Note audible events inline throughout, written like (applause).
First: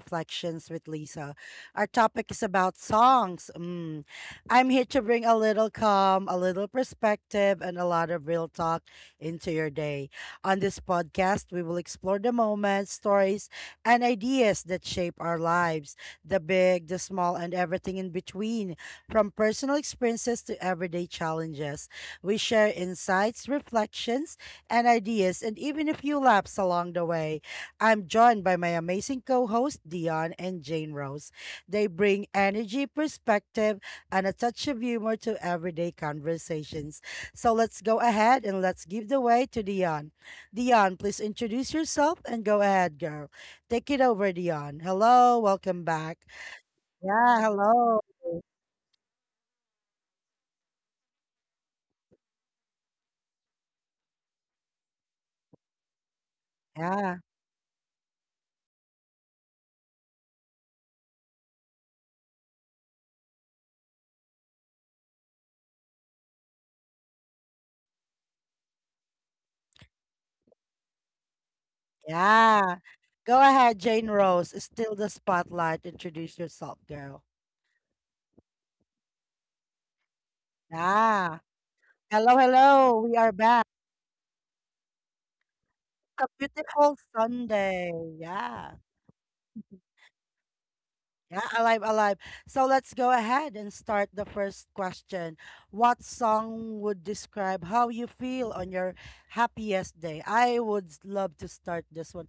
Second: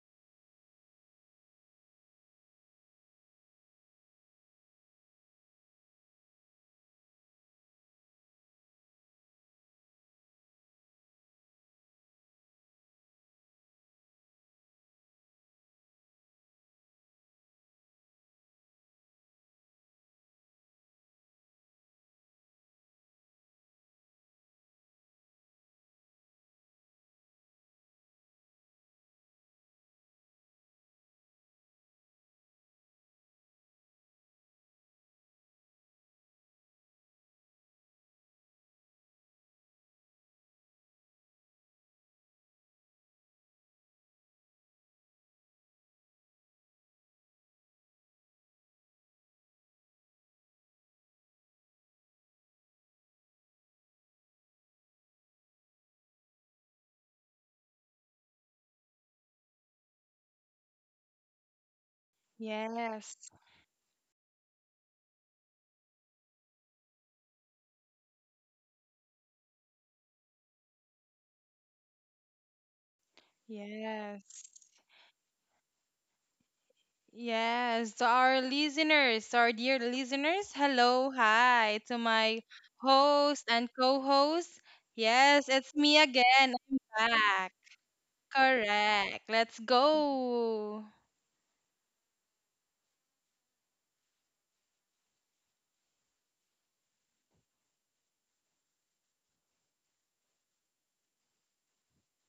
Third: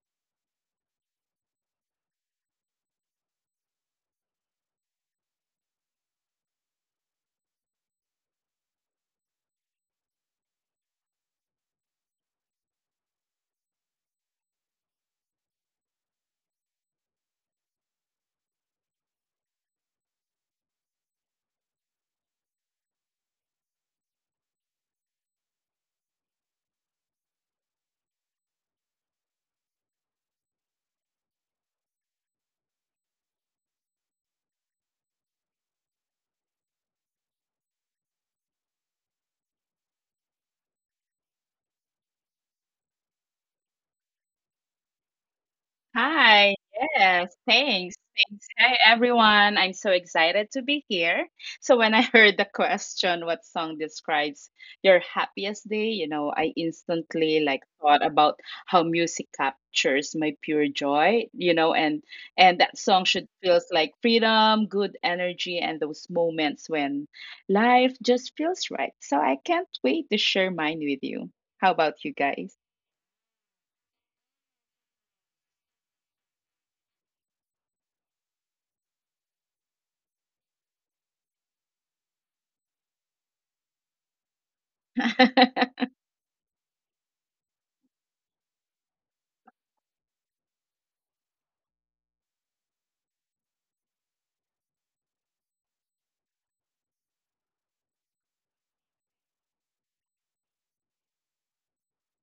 Reflections with Lisa. Our topic is about songs. Mm. I'm here to bring a little calm, a little perspective, and a lot of real talk into your day. On this podcast, we will explore the moments, stories, and ideas that shape our lives, the big, the small, and everything in between, from personal experiences to everyday challenges. We share insights, reflections, and ideas, and even a few laughs along the way. I'm joined by my amazing co hosts, Dion and Jane Rose. They bring energy, perspective, and a touch of humor to everyday conversations. So let's go ahead and let's give the way to Dion. Dion, please introduce yourself and go ahead, girl. Take it over, Dion. Hello, welcome back. Hi, yes, Yeah, thanks. hello. Thanks. Hi, everyone. I'm so excited to be here. So, when I (laughs) heard the question, what song describes your happiest day, I Yeah, instantly like thought about how music captures my pure joy, and that song should Yes, feels like freedom, good energy, and those moments when life just feels right. So, I can't wait to share mine with you. How about you guys? yeah. Go ahead, Jane yes, Rose. Still the spotlight. Introduce yourself, girl. yes. To our listeners, to our dear listeners, hello, Yeah. hi to Hello, my hello. We are host back. and co host. Yes, it's (laughs) me A again. I'm beautiful back. Sunday. Yeah. Correct. Let's go. Yeah, alive, alive. So let's go ahead and start the first question. What song would describe how you feel on your happiest day? I would love to start this one.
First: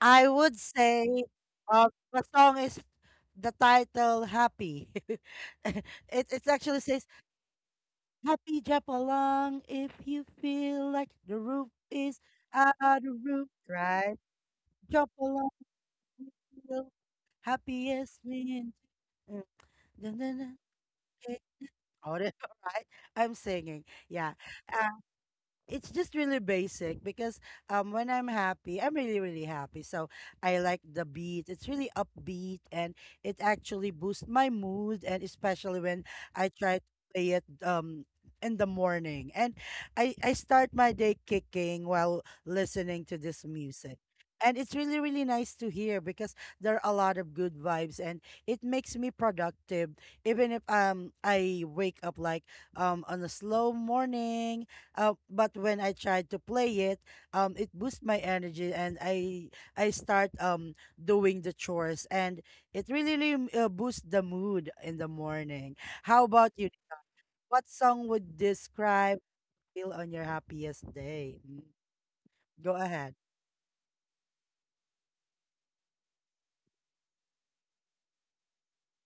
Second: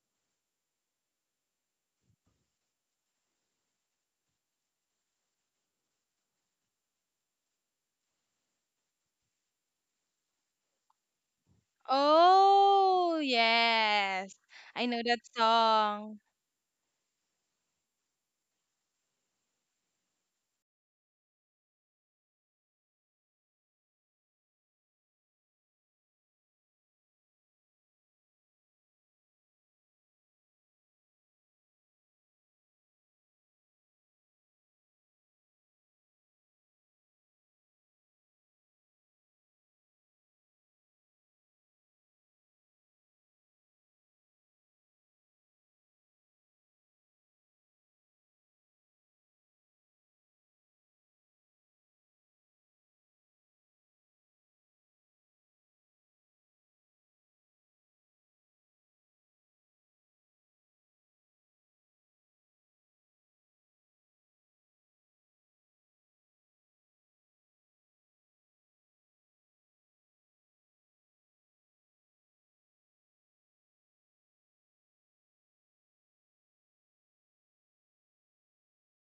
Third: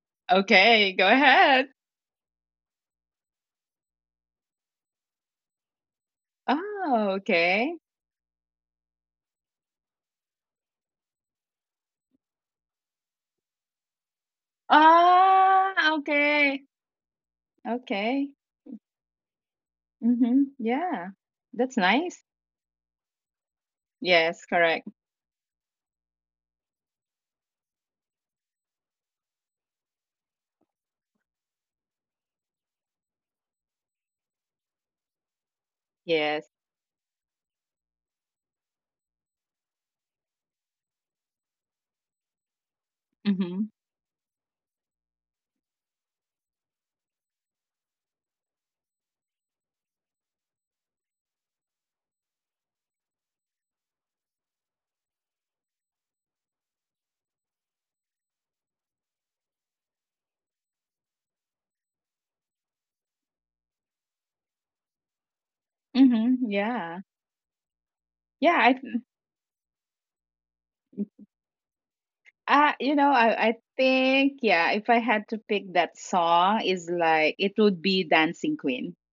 I would Okay, go say ahead. The song is the title Happy. (laughs) it it Oh, actually says okay. Happy Jump Along if you feel like the roof is out of the Oh, roof, right? yes. I know Jump that along. Ah, song. okay. Feel happiest Okay. when uh, dun, dun, Mhm. dun, Yeah. eh, That's all (laughs) all nice. right? I'm singing. Yeah, Yes, correct. it's just really basic because when I'm happy, I'm really really happy. So I like the beat. It's really upbeat and it actually boosts my mood, and especially when Yes. I try to play it in the morning. And I start my day kicking while listening to this Mhm. music. And it's really really nice to hear because there are a lot of good vibes, and it makes me productive even if I wake up like on a slow morning, but when I tried to play it, it boosts my energy, and I start doing the chores, and it really, really boosts the mood in the morning. How Mhm. about you? Yeah. What song would Yeah, I th- describe feel on your happiest day? Mm, go you know, ahead. I think yeah, if I had to pick that song is like it would be Dancing Queen. (laughs)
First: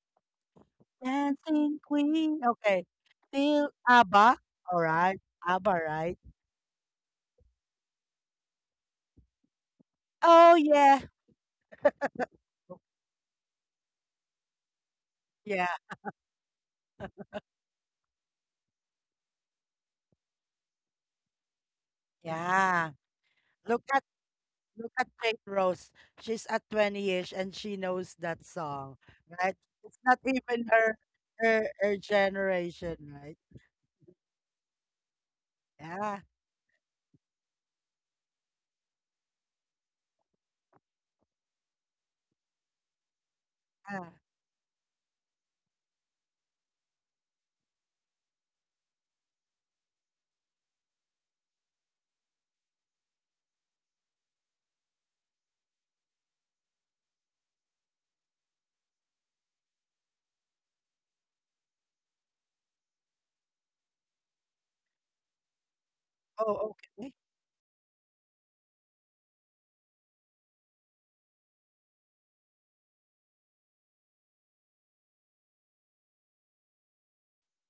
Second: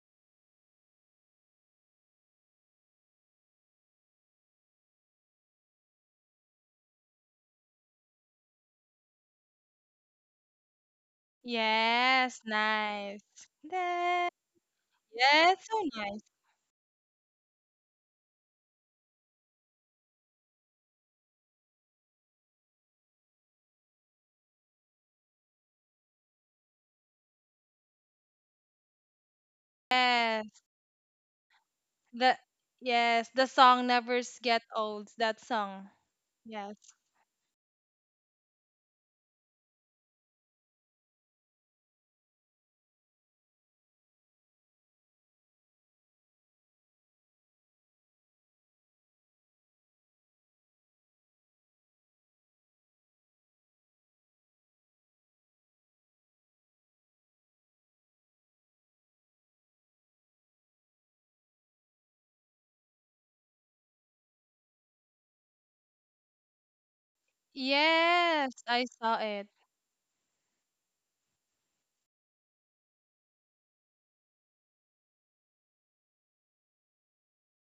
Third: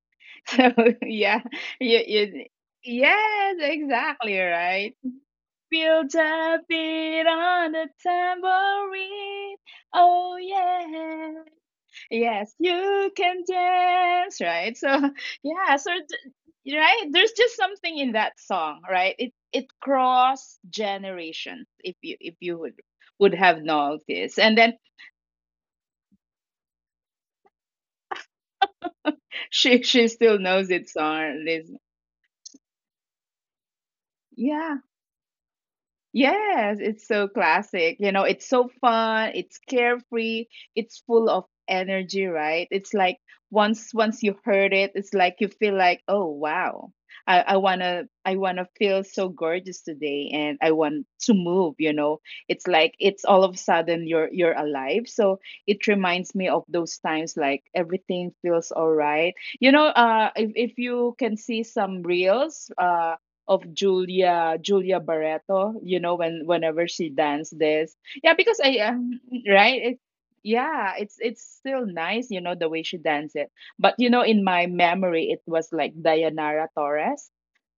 So, yeah. Dancing You, Queen. you, Okay. yes, Feel ABBA. exactly, All right? right. ABBA, Build right? a beat on the tambourine. Oh Oh yeah, yeah. Yes, Yes, you nice. can That, dance, right? So (laughs) yes, yeah, yeah, so nice. Right, there's just something in that song, right? It cross generations, if you yeah. would have Look at, noticed, and then look at Jane Rose. She's at 20-ish and she knows that song, (laughs) right? she It's she not still knows Yes. even it her song. Liz. her The generation, yes, right? the song never get Yeah, old. That song. Yeah, yes, Yes. it's so classic. You know, it's so fun, it's carefree, it's full of energy, right? It's like once yeah. once you heard it, it's like you feel like, "Oh, wow. I want to feel so gorgeous today and I want to move, you know." It's like it's all of a sudden you're alive. So, it reminds me of those times like everything feels all right. If you can see some reels of Julia Barreto, when Oh, whenever she okay. danced this. Yeah, Yes, because I I saw it. right? Yeah, it's still nice, the way she danced it. But you know, in my memory it was like Dayanara Torres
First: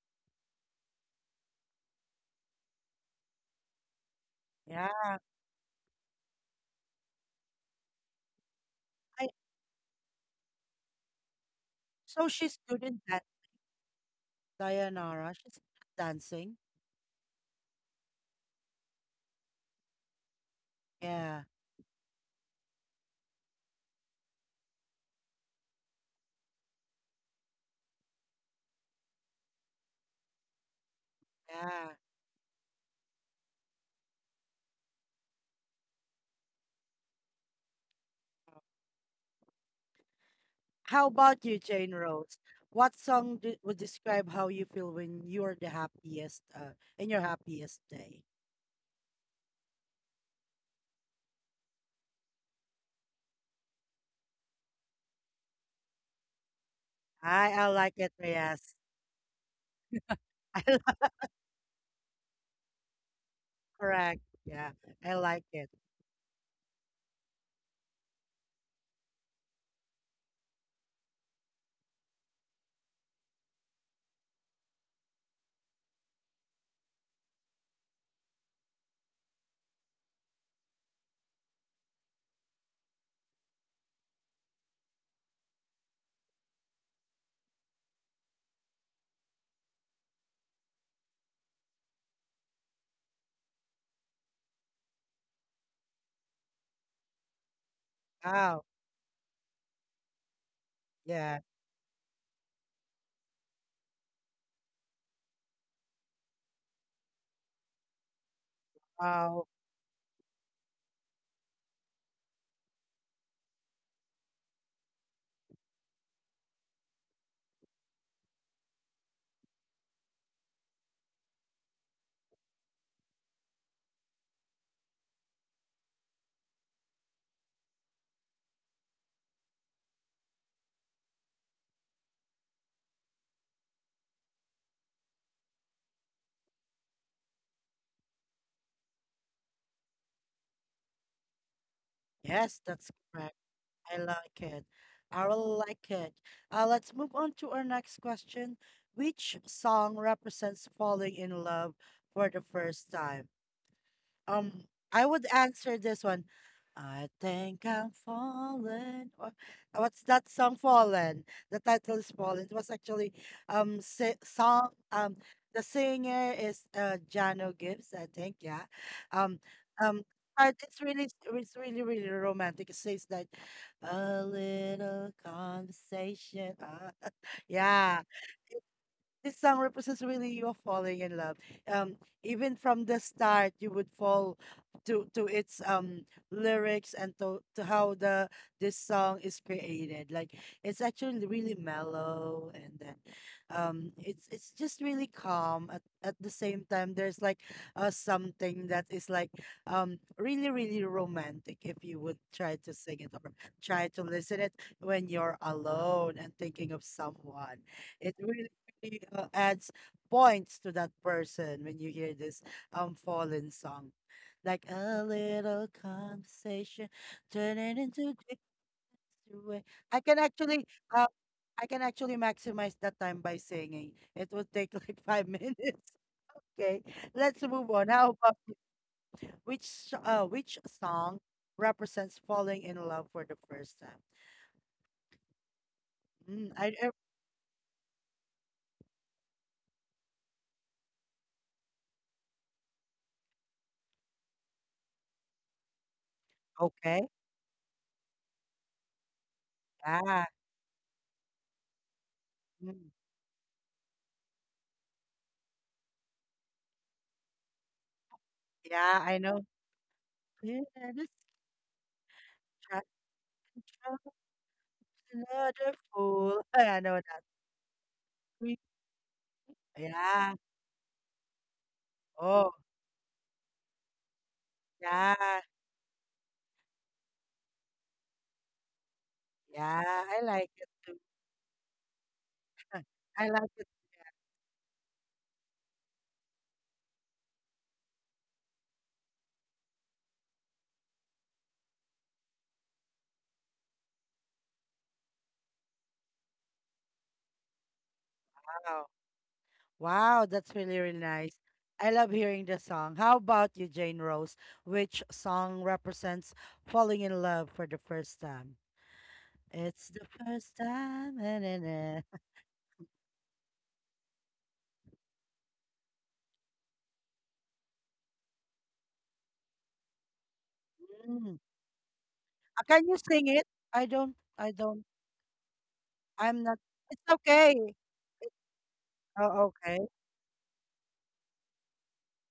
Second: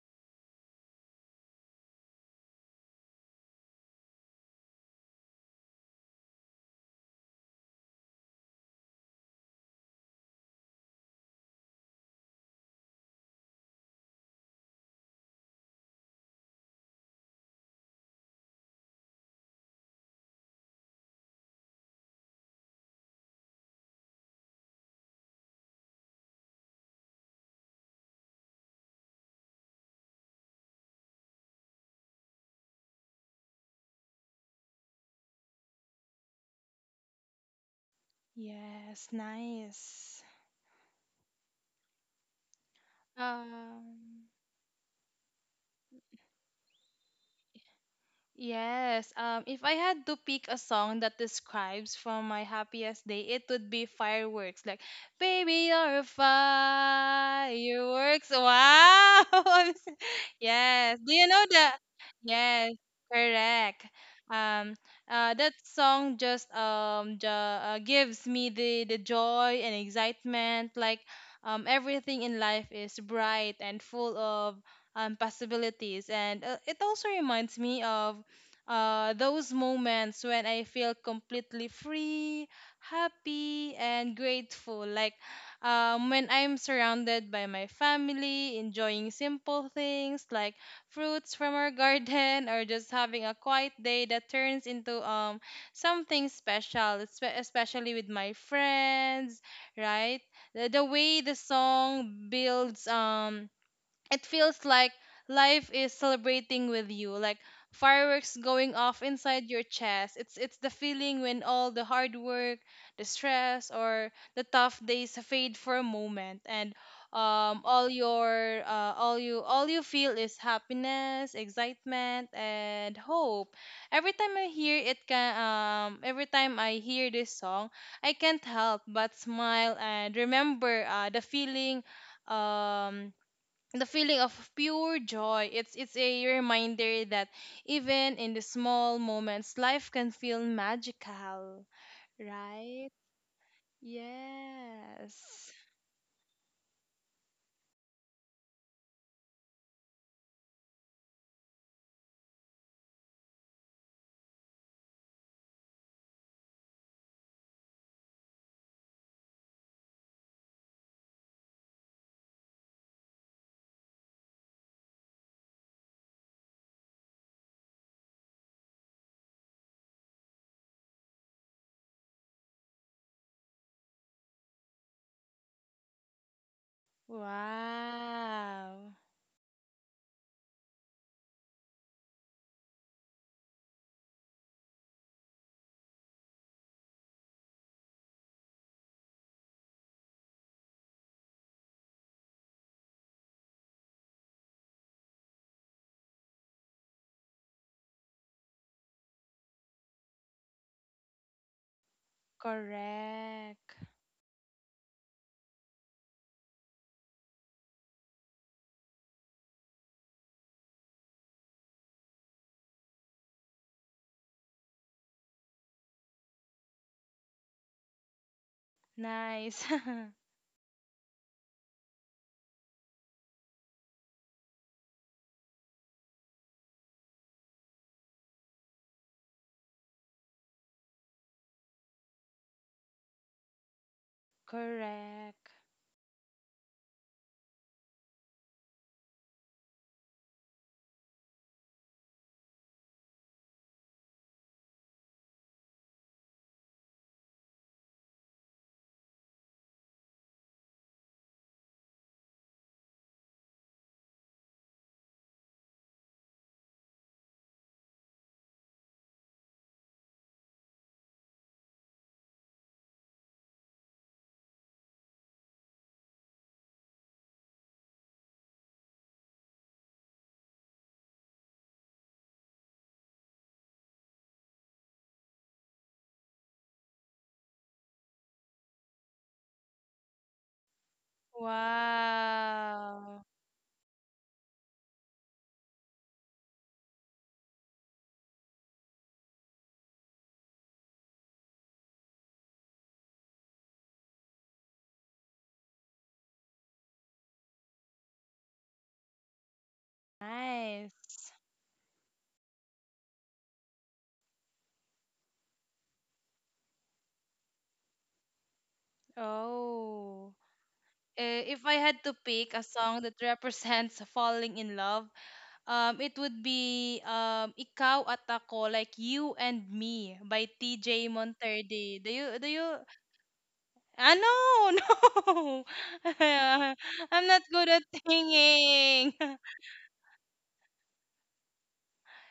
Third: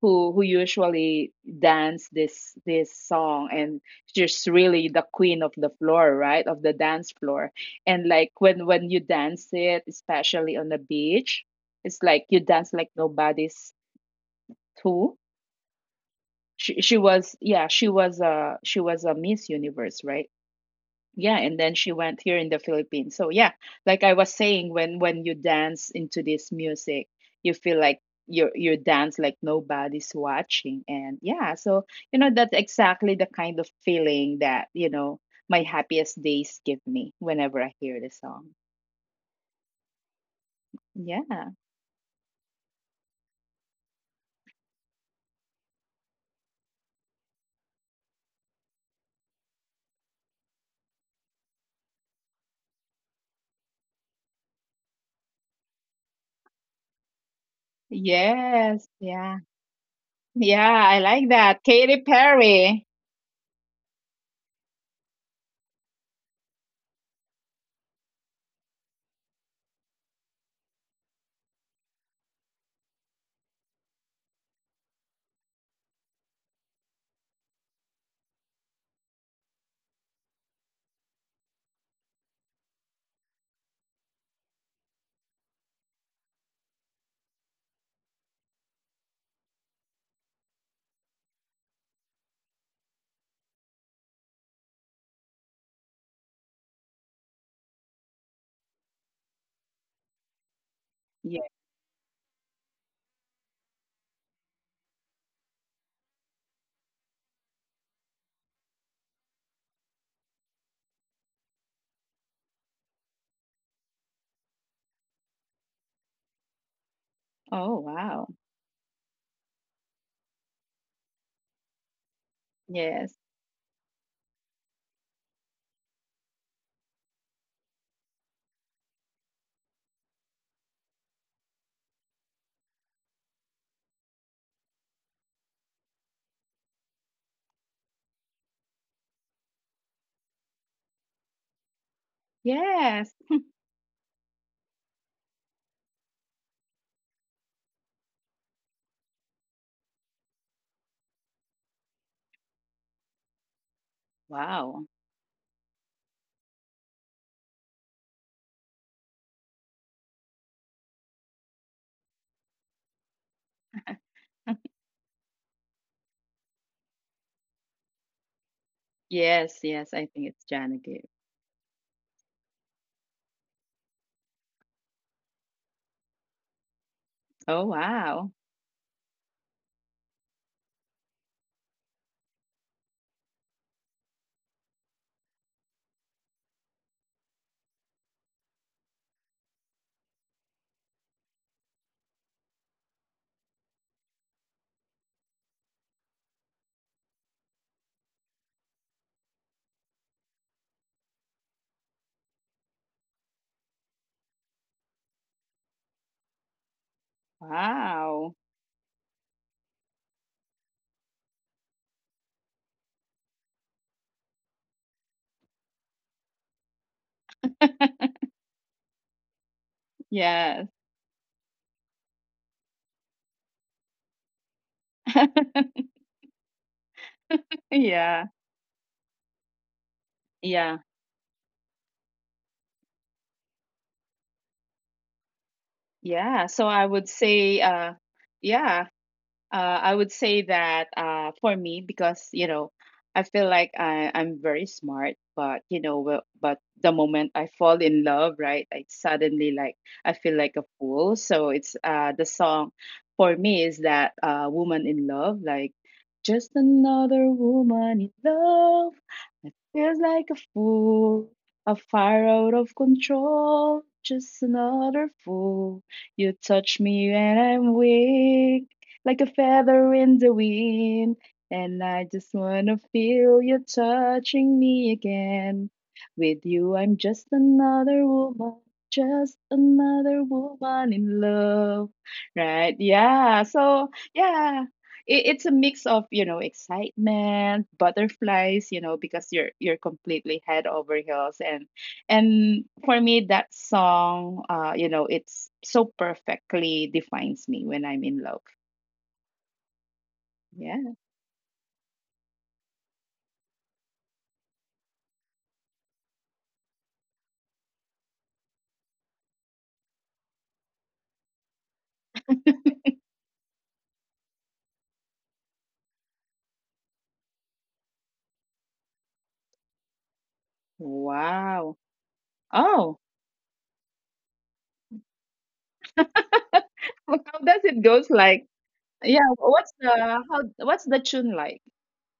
who usually dance this song, and she's really Yeah. the queen of the floor, right? Of the dance floor. And like when you I, dance it, especially on the beach, it's so like you she's good dance in like that, nobody's too Dayanara. She's dancing. she was yeah she was a Miss Universe, right? Yeah, Yeah, and then she went here in the Philippines. So yeah, like I was saying, when you dance into this music, you feel like you dance like nobody's watching, and yeah, so yeah. That's exactly the kind of feeling that my happiest days give me whenever I hear the song. Yes, nice. How about Yeah. you, Jane Rose? What song would Um, describe how you feel when you're the happiest, in your happiest day? yes. If I had to pick a song that describes from my happiest day, it would be fireworks. Like, baby, you're a I like it, fireworks. yes. Yes. Wow, (laughs) Yeah. I'm. (laughs) I Yeah, like Yes. I Do you like know that the? Katy Yes, Perry. correct. correct. Yeah, Um, I like that it. song just gives me the joy and excitement. Like, everything in life is bright and full of possibilities, and it also reminds me of those moments when I feel completely free, happy, and grateful. Like, when I'm surrounded by my family, enjoying simple things like fruits from our (laughs) garden, or just having a quiet day that turns into something special, especially with my Wow. friends, right? The way the Yeah. Yeah. song builds, it feels like life is celebrating with you, like fireworks going off inside Wow. your chest. It's the feeling when all the hard work, the stress, or the tough days fade for a moment, and Oh all wow. your all you feel is happiness, excitement, and Yes. hope. Every time i hear it can um every time I hear this song, I can't help but smile and remember, the feeling, um the feeling of pure joy. It's a reminder that even in the small moments life can feel magical, Yes, right? that's Yes. correct. I like it. Yes. I really like it. Let's move on to our next question. Which song represents falling in love for the first time? Um, Wow. I would answer this one. I think I'm fallen. Or what's that song? Fallen. The title is Fallen. It was actually song. (laughs) The singer is Jano Gibbs. I think yeah. Um, Yes, yes, um, I think it's but it's Janagir. really, it's really really romantic. It says that a little conversation. (laughs) Oh, yeah, wow. Wow. this song represents really you falling in love. Um, even from the start, you would fall to its lyrics and to how the this song is created. Like it's actually really mellow, and then it's just really calm. At the same time, there's like something that is like really really romantic. If you would try to sing it or Correct. try to listen it when you're alone and thinking of someone, it Wow. really really adds points to that person when you hear this fallen song. Like a little conversation, turn it into (laughs) different Nice. way. I can actually Yes. uh, I can actually maximize that time by singing. It would take like (laughs) 5 minutes. (laughs) Okay, let's move on. How Yeah. about which Yeah. song represents falling in love for the first time? (laughs) Correct. Mm, Yeah. So I I would say, yeah, Uh, I would say that for me, because I feel like I'm very smart, but you know, well, but okay. the moment I fall in love, right, I suddenly like Yeah. I feel like a fool. So it's the song Mm, for me is that "Woman in Love," like just another woman in yeah, love. I know. I feels like a Yeah, this. fool, a fire out of control. Just another Another fool. You fool. Oh, yeah, I touch know me that. and I'm We- weak like a feather in Yeah. the wind. And I just Oh, wanna feel you touching me yeah. again. With you, I'm just Yeah. I another like it too. woman in love. Right? (laughs) Wow. I like Yeah. it So, yeah. It's a mix of, you know, excitement, butterflies, because you're completely head over heels, and for me that song you know, it's so perfectly defines me when I'm in love. now. Wow, that's really, Yeah. really Nice. nice. I love hearing the song. How about you, Jane Rose? Which song represents falling in love for the first time? It's the Oh. first time. Na, Eh, na, if I had na. to pick a song that represents falling in love, it would be Ikaw at Ako, like You and Me by TJ Mm. Wow. Monterde. Can you Oh. sing it? I Ah, don't, no, I don't, (laughs) no. I'm not, (laughs) it's (laughs) I'm not How good okay. does at it goes like? singing. Yeah, Oh, (laughs) what's okay. the how what's the tune like?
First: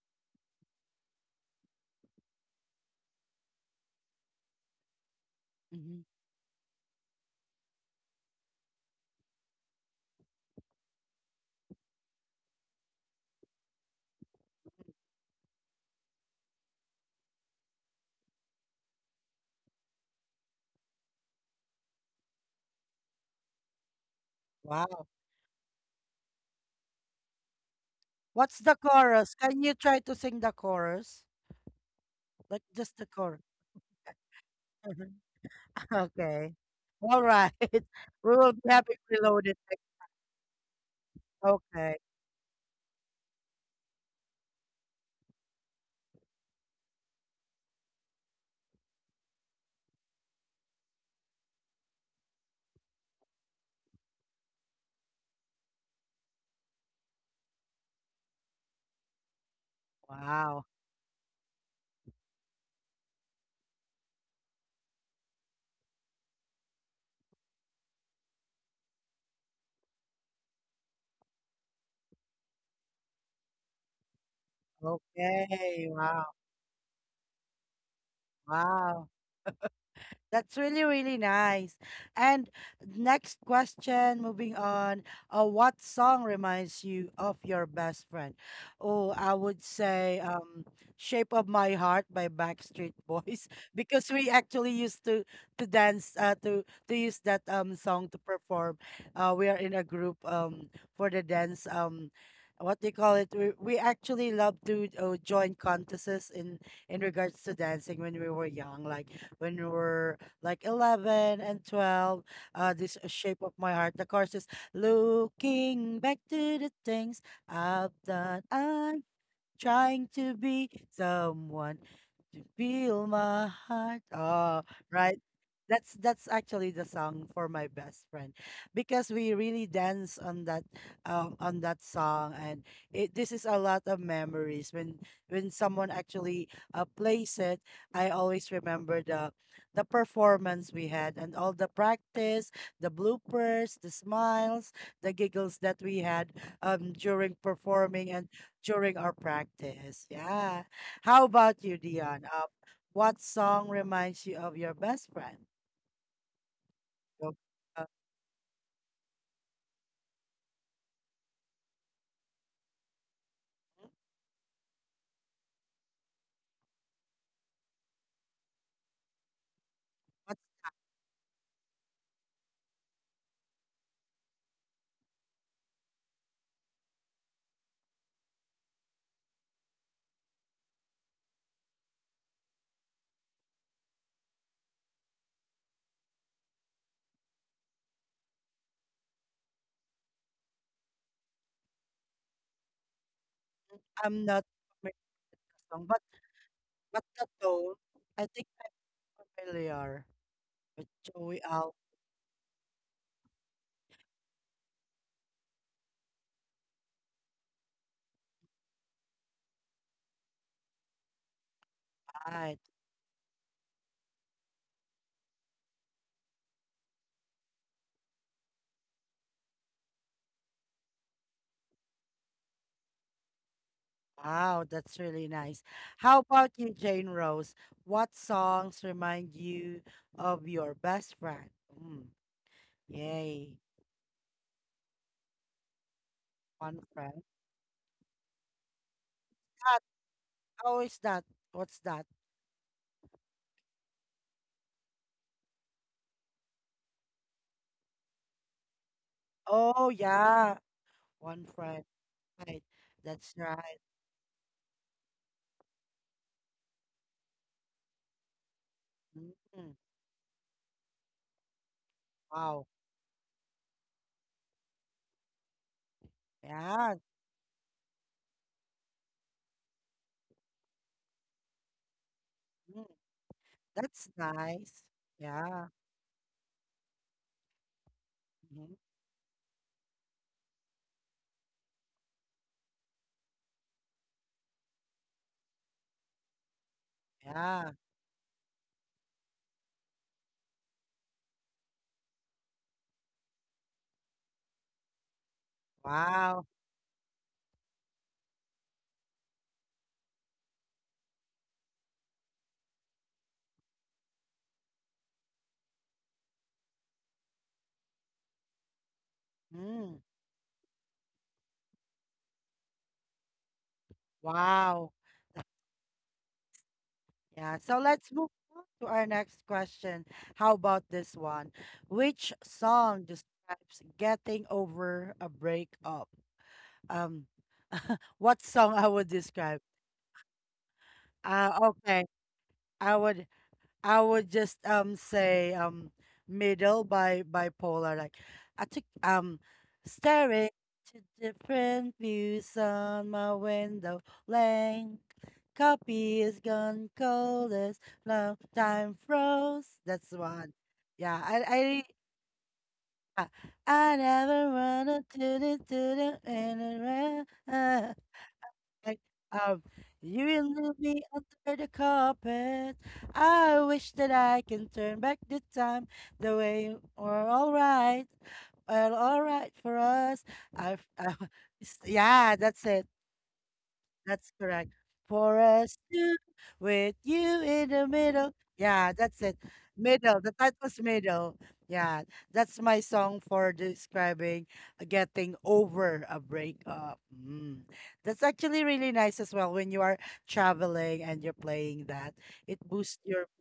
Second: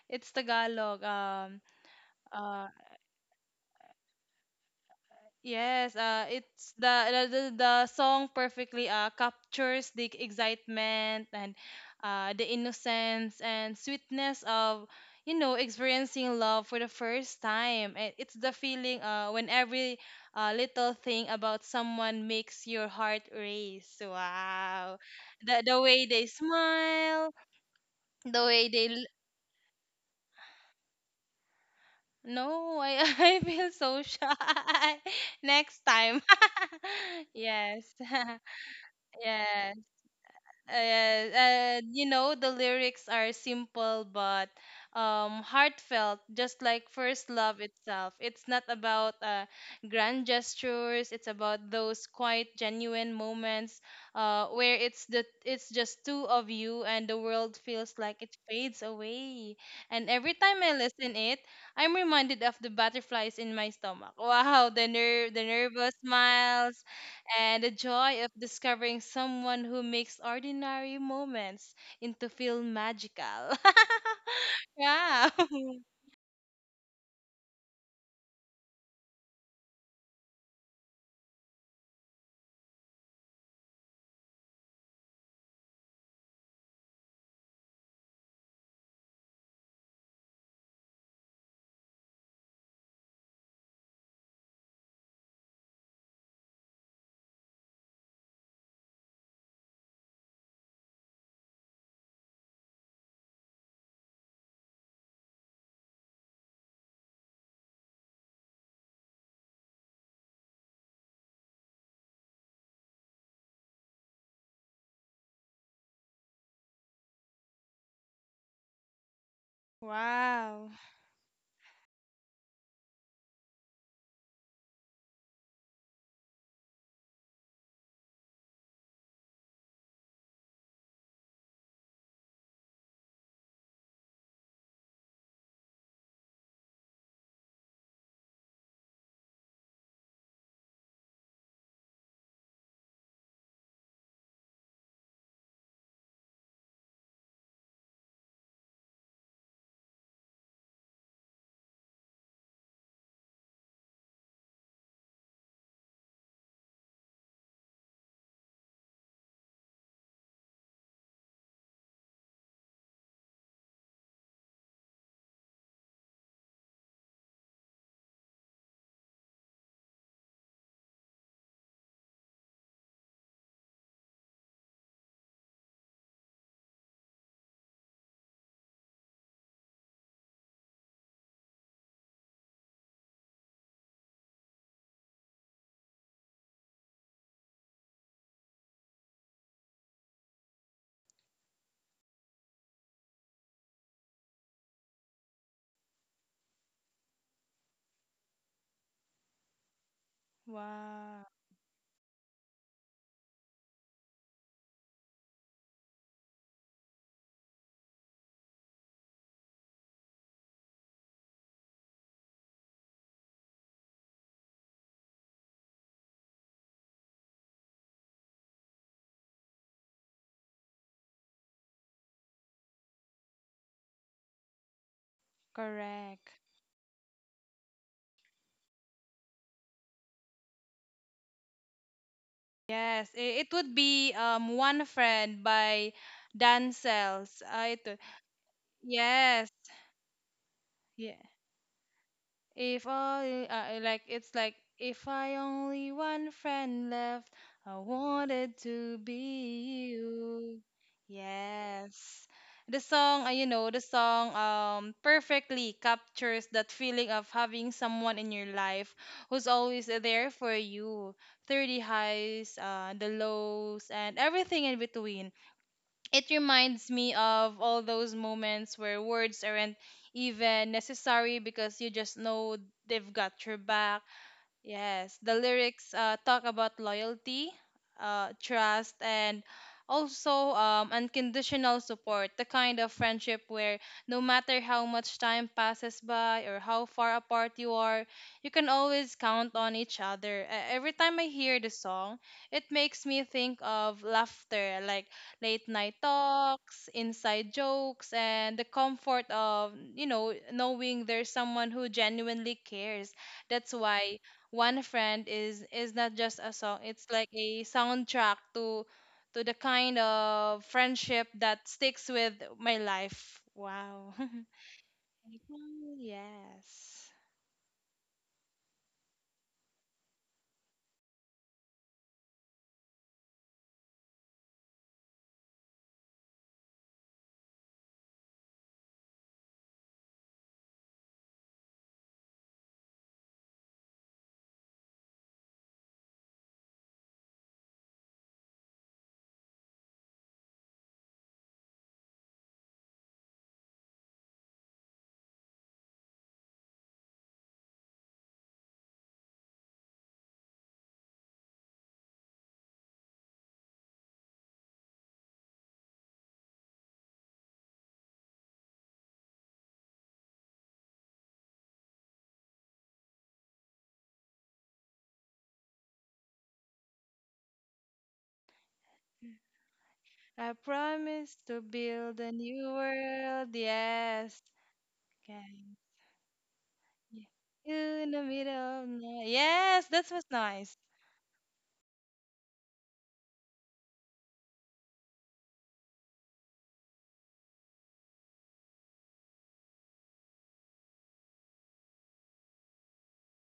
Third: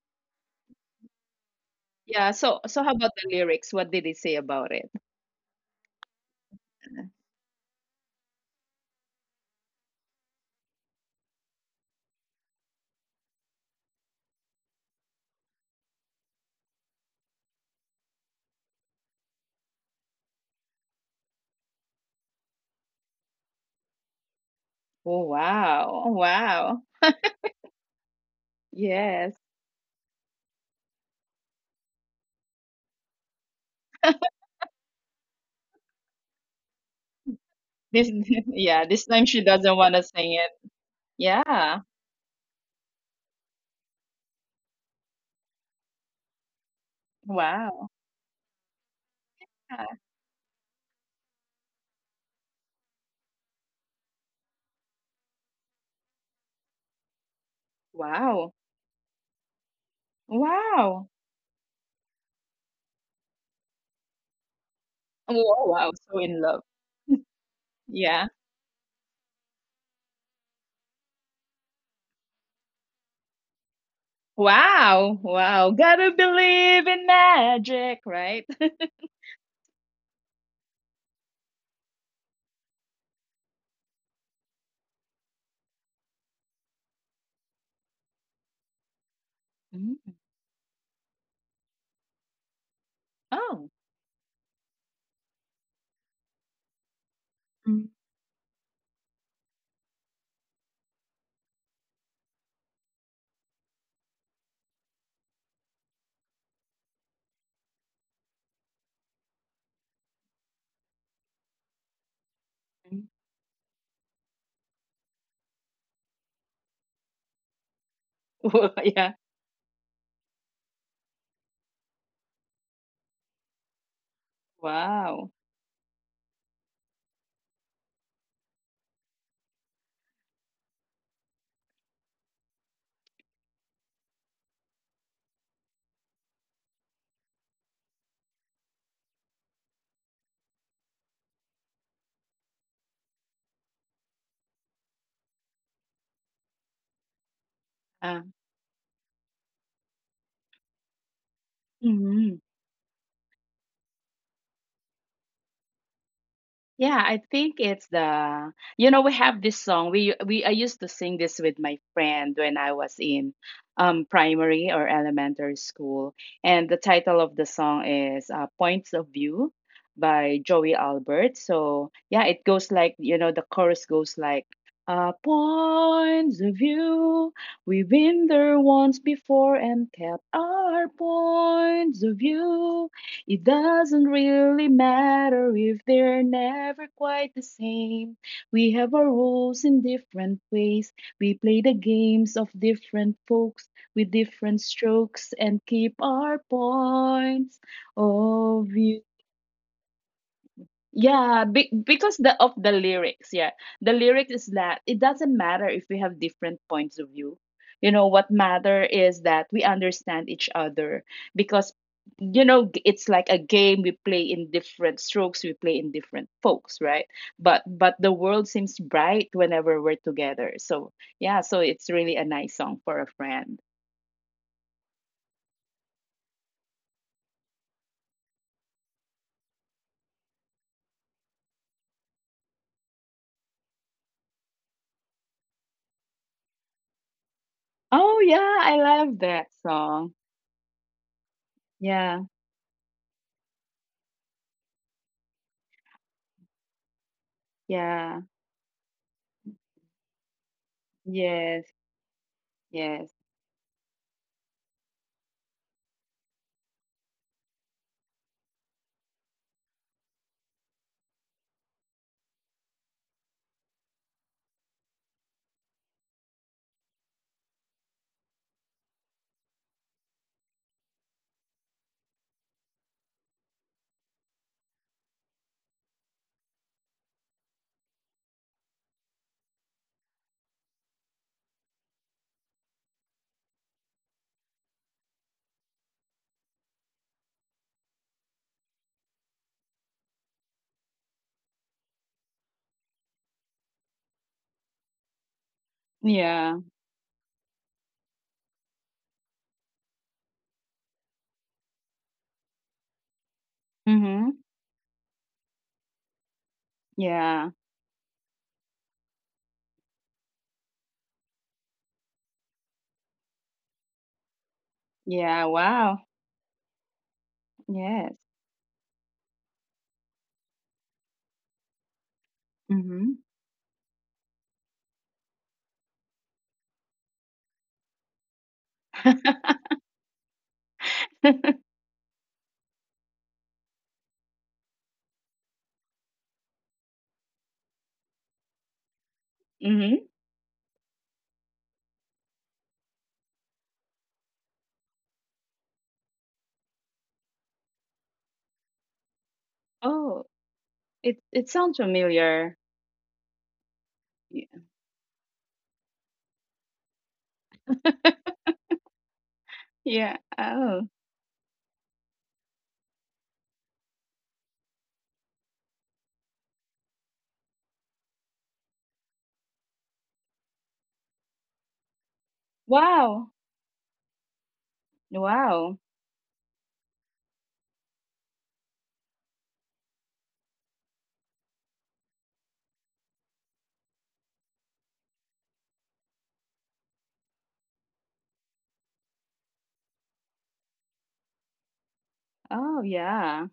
It's Tagalog. Yeah, so uh, so how about the lyrics? What did he say about it? Yes, Hmm. It's the song perfectly, captures the excitement and, the innocence and sweetness of, you know, experiencing love for the first time. It's the feeling, when every, little thing about someone makes your heart race. Wow, Wow. Oh the wow. way Oh, they wow. smile, the What's way the they Yes. chorus? Can you try to sing the chorus? Like no, I just the (laughs) I chorus. feel so shy. (laughs) (laughs) Next time, Okay. All (laughs) right. (laughs) yes. This We (laughs) (laughs) will be yeah, having this time she reloaded. doesn't Yeah, Next- want to sing it. Yeah. and Okay. you know the lyrics are simple but heartfelt, just like first love Wow. itself. It's not about Yeah. grand gestures. It's about those quiet, genuine moments, where it's just two of you and the world feels like it Wow. fades away. And every time Wow. I Wow. listen it, I'm reminded of the butterflies in my stomach. Wow, the Wow, wow, nervous so in love. smiles and the Yeah. joy of discovering someone who makes ordinary moments into feel magical. (laughs) Wow. Yeah. (laughs) Wow. Okay. Gotta Wow. believe in magic, right? (laughs) Wow. That's really, really nice. And next question, moving on. What song reminds you of your best friend? Oh, I would Mm. say Shape of My Heart by Backstreet Boys Oh. (laughs) because we actually used to dance to use that Mm. song to perform. We are in a group for the dance what they call it, we actually love to join contests in regards to dancing when we were young, like when we were like 11 and 12. Uh, this shape of my heart. The chorus is looking back to the things I've done. (laughs) yeah. I trying to be Wow. someone to feel my heart. Oh, Wow. right. That's actually the song for my best friend, because we really dance on that song, and it this is a lot of memories. When someone actually plays it, I always remember the performance we had and all the practice, the bloopers, the smiles, the giggles that we had during Uh, performing and during our practice. Yeah. How about you, Dion? mhm. What song reminds you of your best friend? Yeah, I Go- think it's uh, the we have this song we I used to sing this with my friend when I was in primary or elementary school, and the title of the song is Points of View by But Joey Albert. So, yeah, it goes like you know the chorus goes like points of view. We've been there once before and kept our points of view. It doesn't really matter if they're never quite the same. We have our roles in different ways. We play the games of different folks with I'm not different familiar with strokes and the keep song, our but the points tone, I think of view. I'm familiar with Wow. Joey Yeah, because the of the lyrics, yeah. The lyrics is that it doesn't matter if we have different points of view. You know, what matter is that we understand each other because Alpine. It's like a game we play in different strokes, we play in different folks, right? But the world seems bright whenever we're together. So, yeah, so it's really a nice song for a friend. Wow, that's really nice. How Correct. about you, Jane Rose? What songs remind you of your best friend? Mm, Yes, it yay, would be One Friend by one friend. Dancels. Ah, ito. Oh, yeah, I love that Yes. That, song. how is Yeah. that? What's that? Yeah. If only, like it's like if I only one friend left, I Yeah. wanted to Oh, be yeah, you. one Yes. friend. Yes. Right, The Yes. song, that's you know, right. the song, perfectly captures that feeling of having someone in your life who's Mm, always there for you through the highs, wow, the lows, and everything in between. It reminds yeah, me of all those moments where words aren't even necessary because you just know mm, they've got your back. that's nice. Yes, the Yeah, lyrics, talk about loyalty, mhm, trust, and also, unconditional support, the kind of friendship where no matter how much time passes by or how far apart yeah, you are, you can always count on each other. Every time I hear the song, it makes me think of laughter, like late night wow, Yeah. talks, inside jokes, and the comfort of, you know, knowing there's someone who genuinely cares. That's why Mhm. one friend is not just a song. It's like a Yeah. soundtrack to the kind mm, of friendship that sticks with my life. Wow. wow. Yeah, (laughs) wow. Yes, Yeah, so let's Yes. move on to our next question. How about this one? Which song Mhm. describes getting over a breakup? Um, what song I would describe? Okay, I would, I would just say middle by bipolar. Like I took Mhm. (laughs) staring to different views on my window length. Copy is gone cold as long time froze. That's Oh, one. Yeah, it I it I sounds familiar. yeah. I never Yeah. wanna do it to the (laughs) like, um Yeah. you leave Oh, me under the carpet. I wish that I can turn back the time the way we're all right. Well, all right for us. I I, I, promise to (laughs) build a yeah, that's new it. wow. world. That's Yes, correct. For okay, Wow. us two, with you in the in the middle. middle of Yeah, that's night. it. Yes, that Middle. was The nice. title's middle. Yeah, that's my song for describing getting over a breakup. Mm. That's actually really nice as well when you are traveling and you're playing that. It Oh, boosts your, yeah.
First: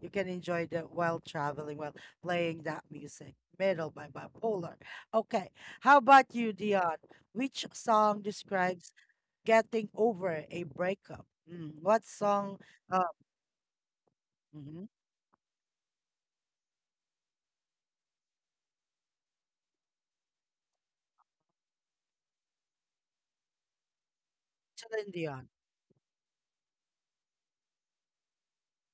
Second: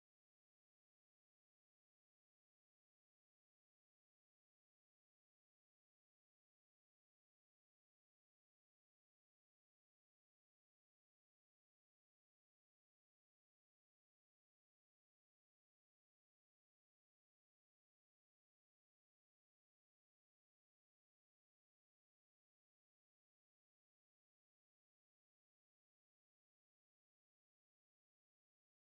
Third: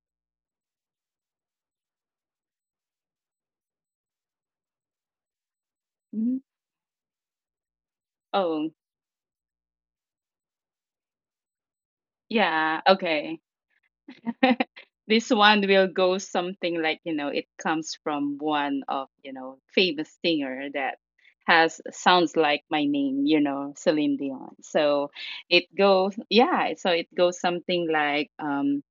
you can enjoy that while traveling, while playing that music. Middle by Bipolar. Okay, how about Mhm. you, Dion? Which song Oh, describes getting over a breakup? Mm, what song? yeah, Uh, okay. (laughs) mm-hmm. This one will go something like it comes from one of famous singer that has sounds like my name, you know, Celine Dion. So Celine Dion. it goes yeah, so it goes something like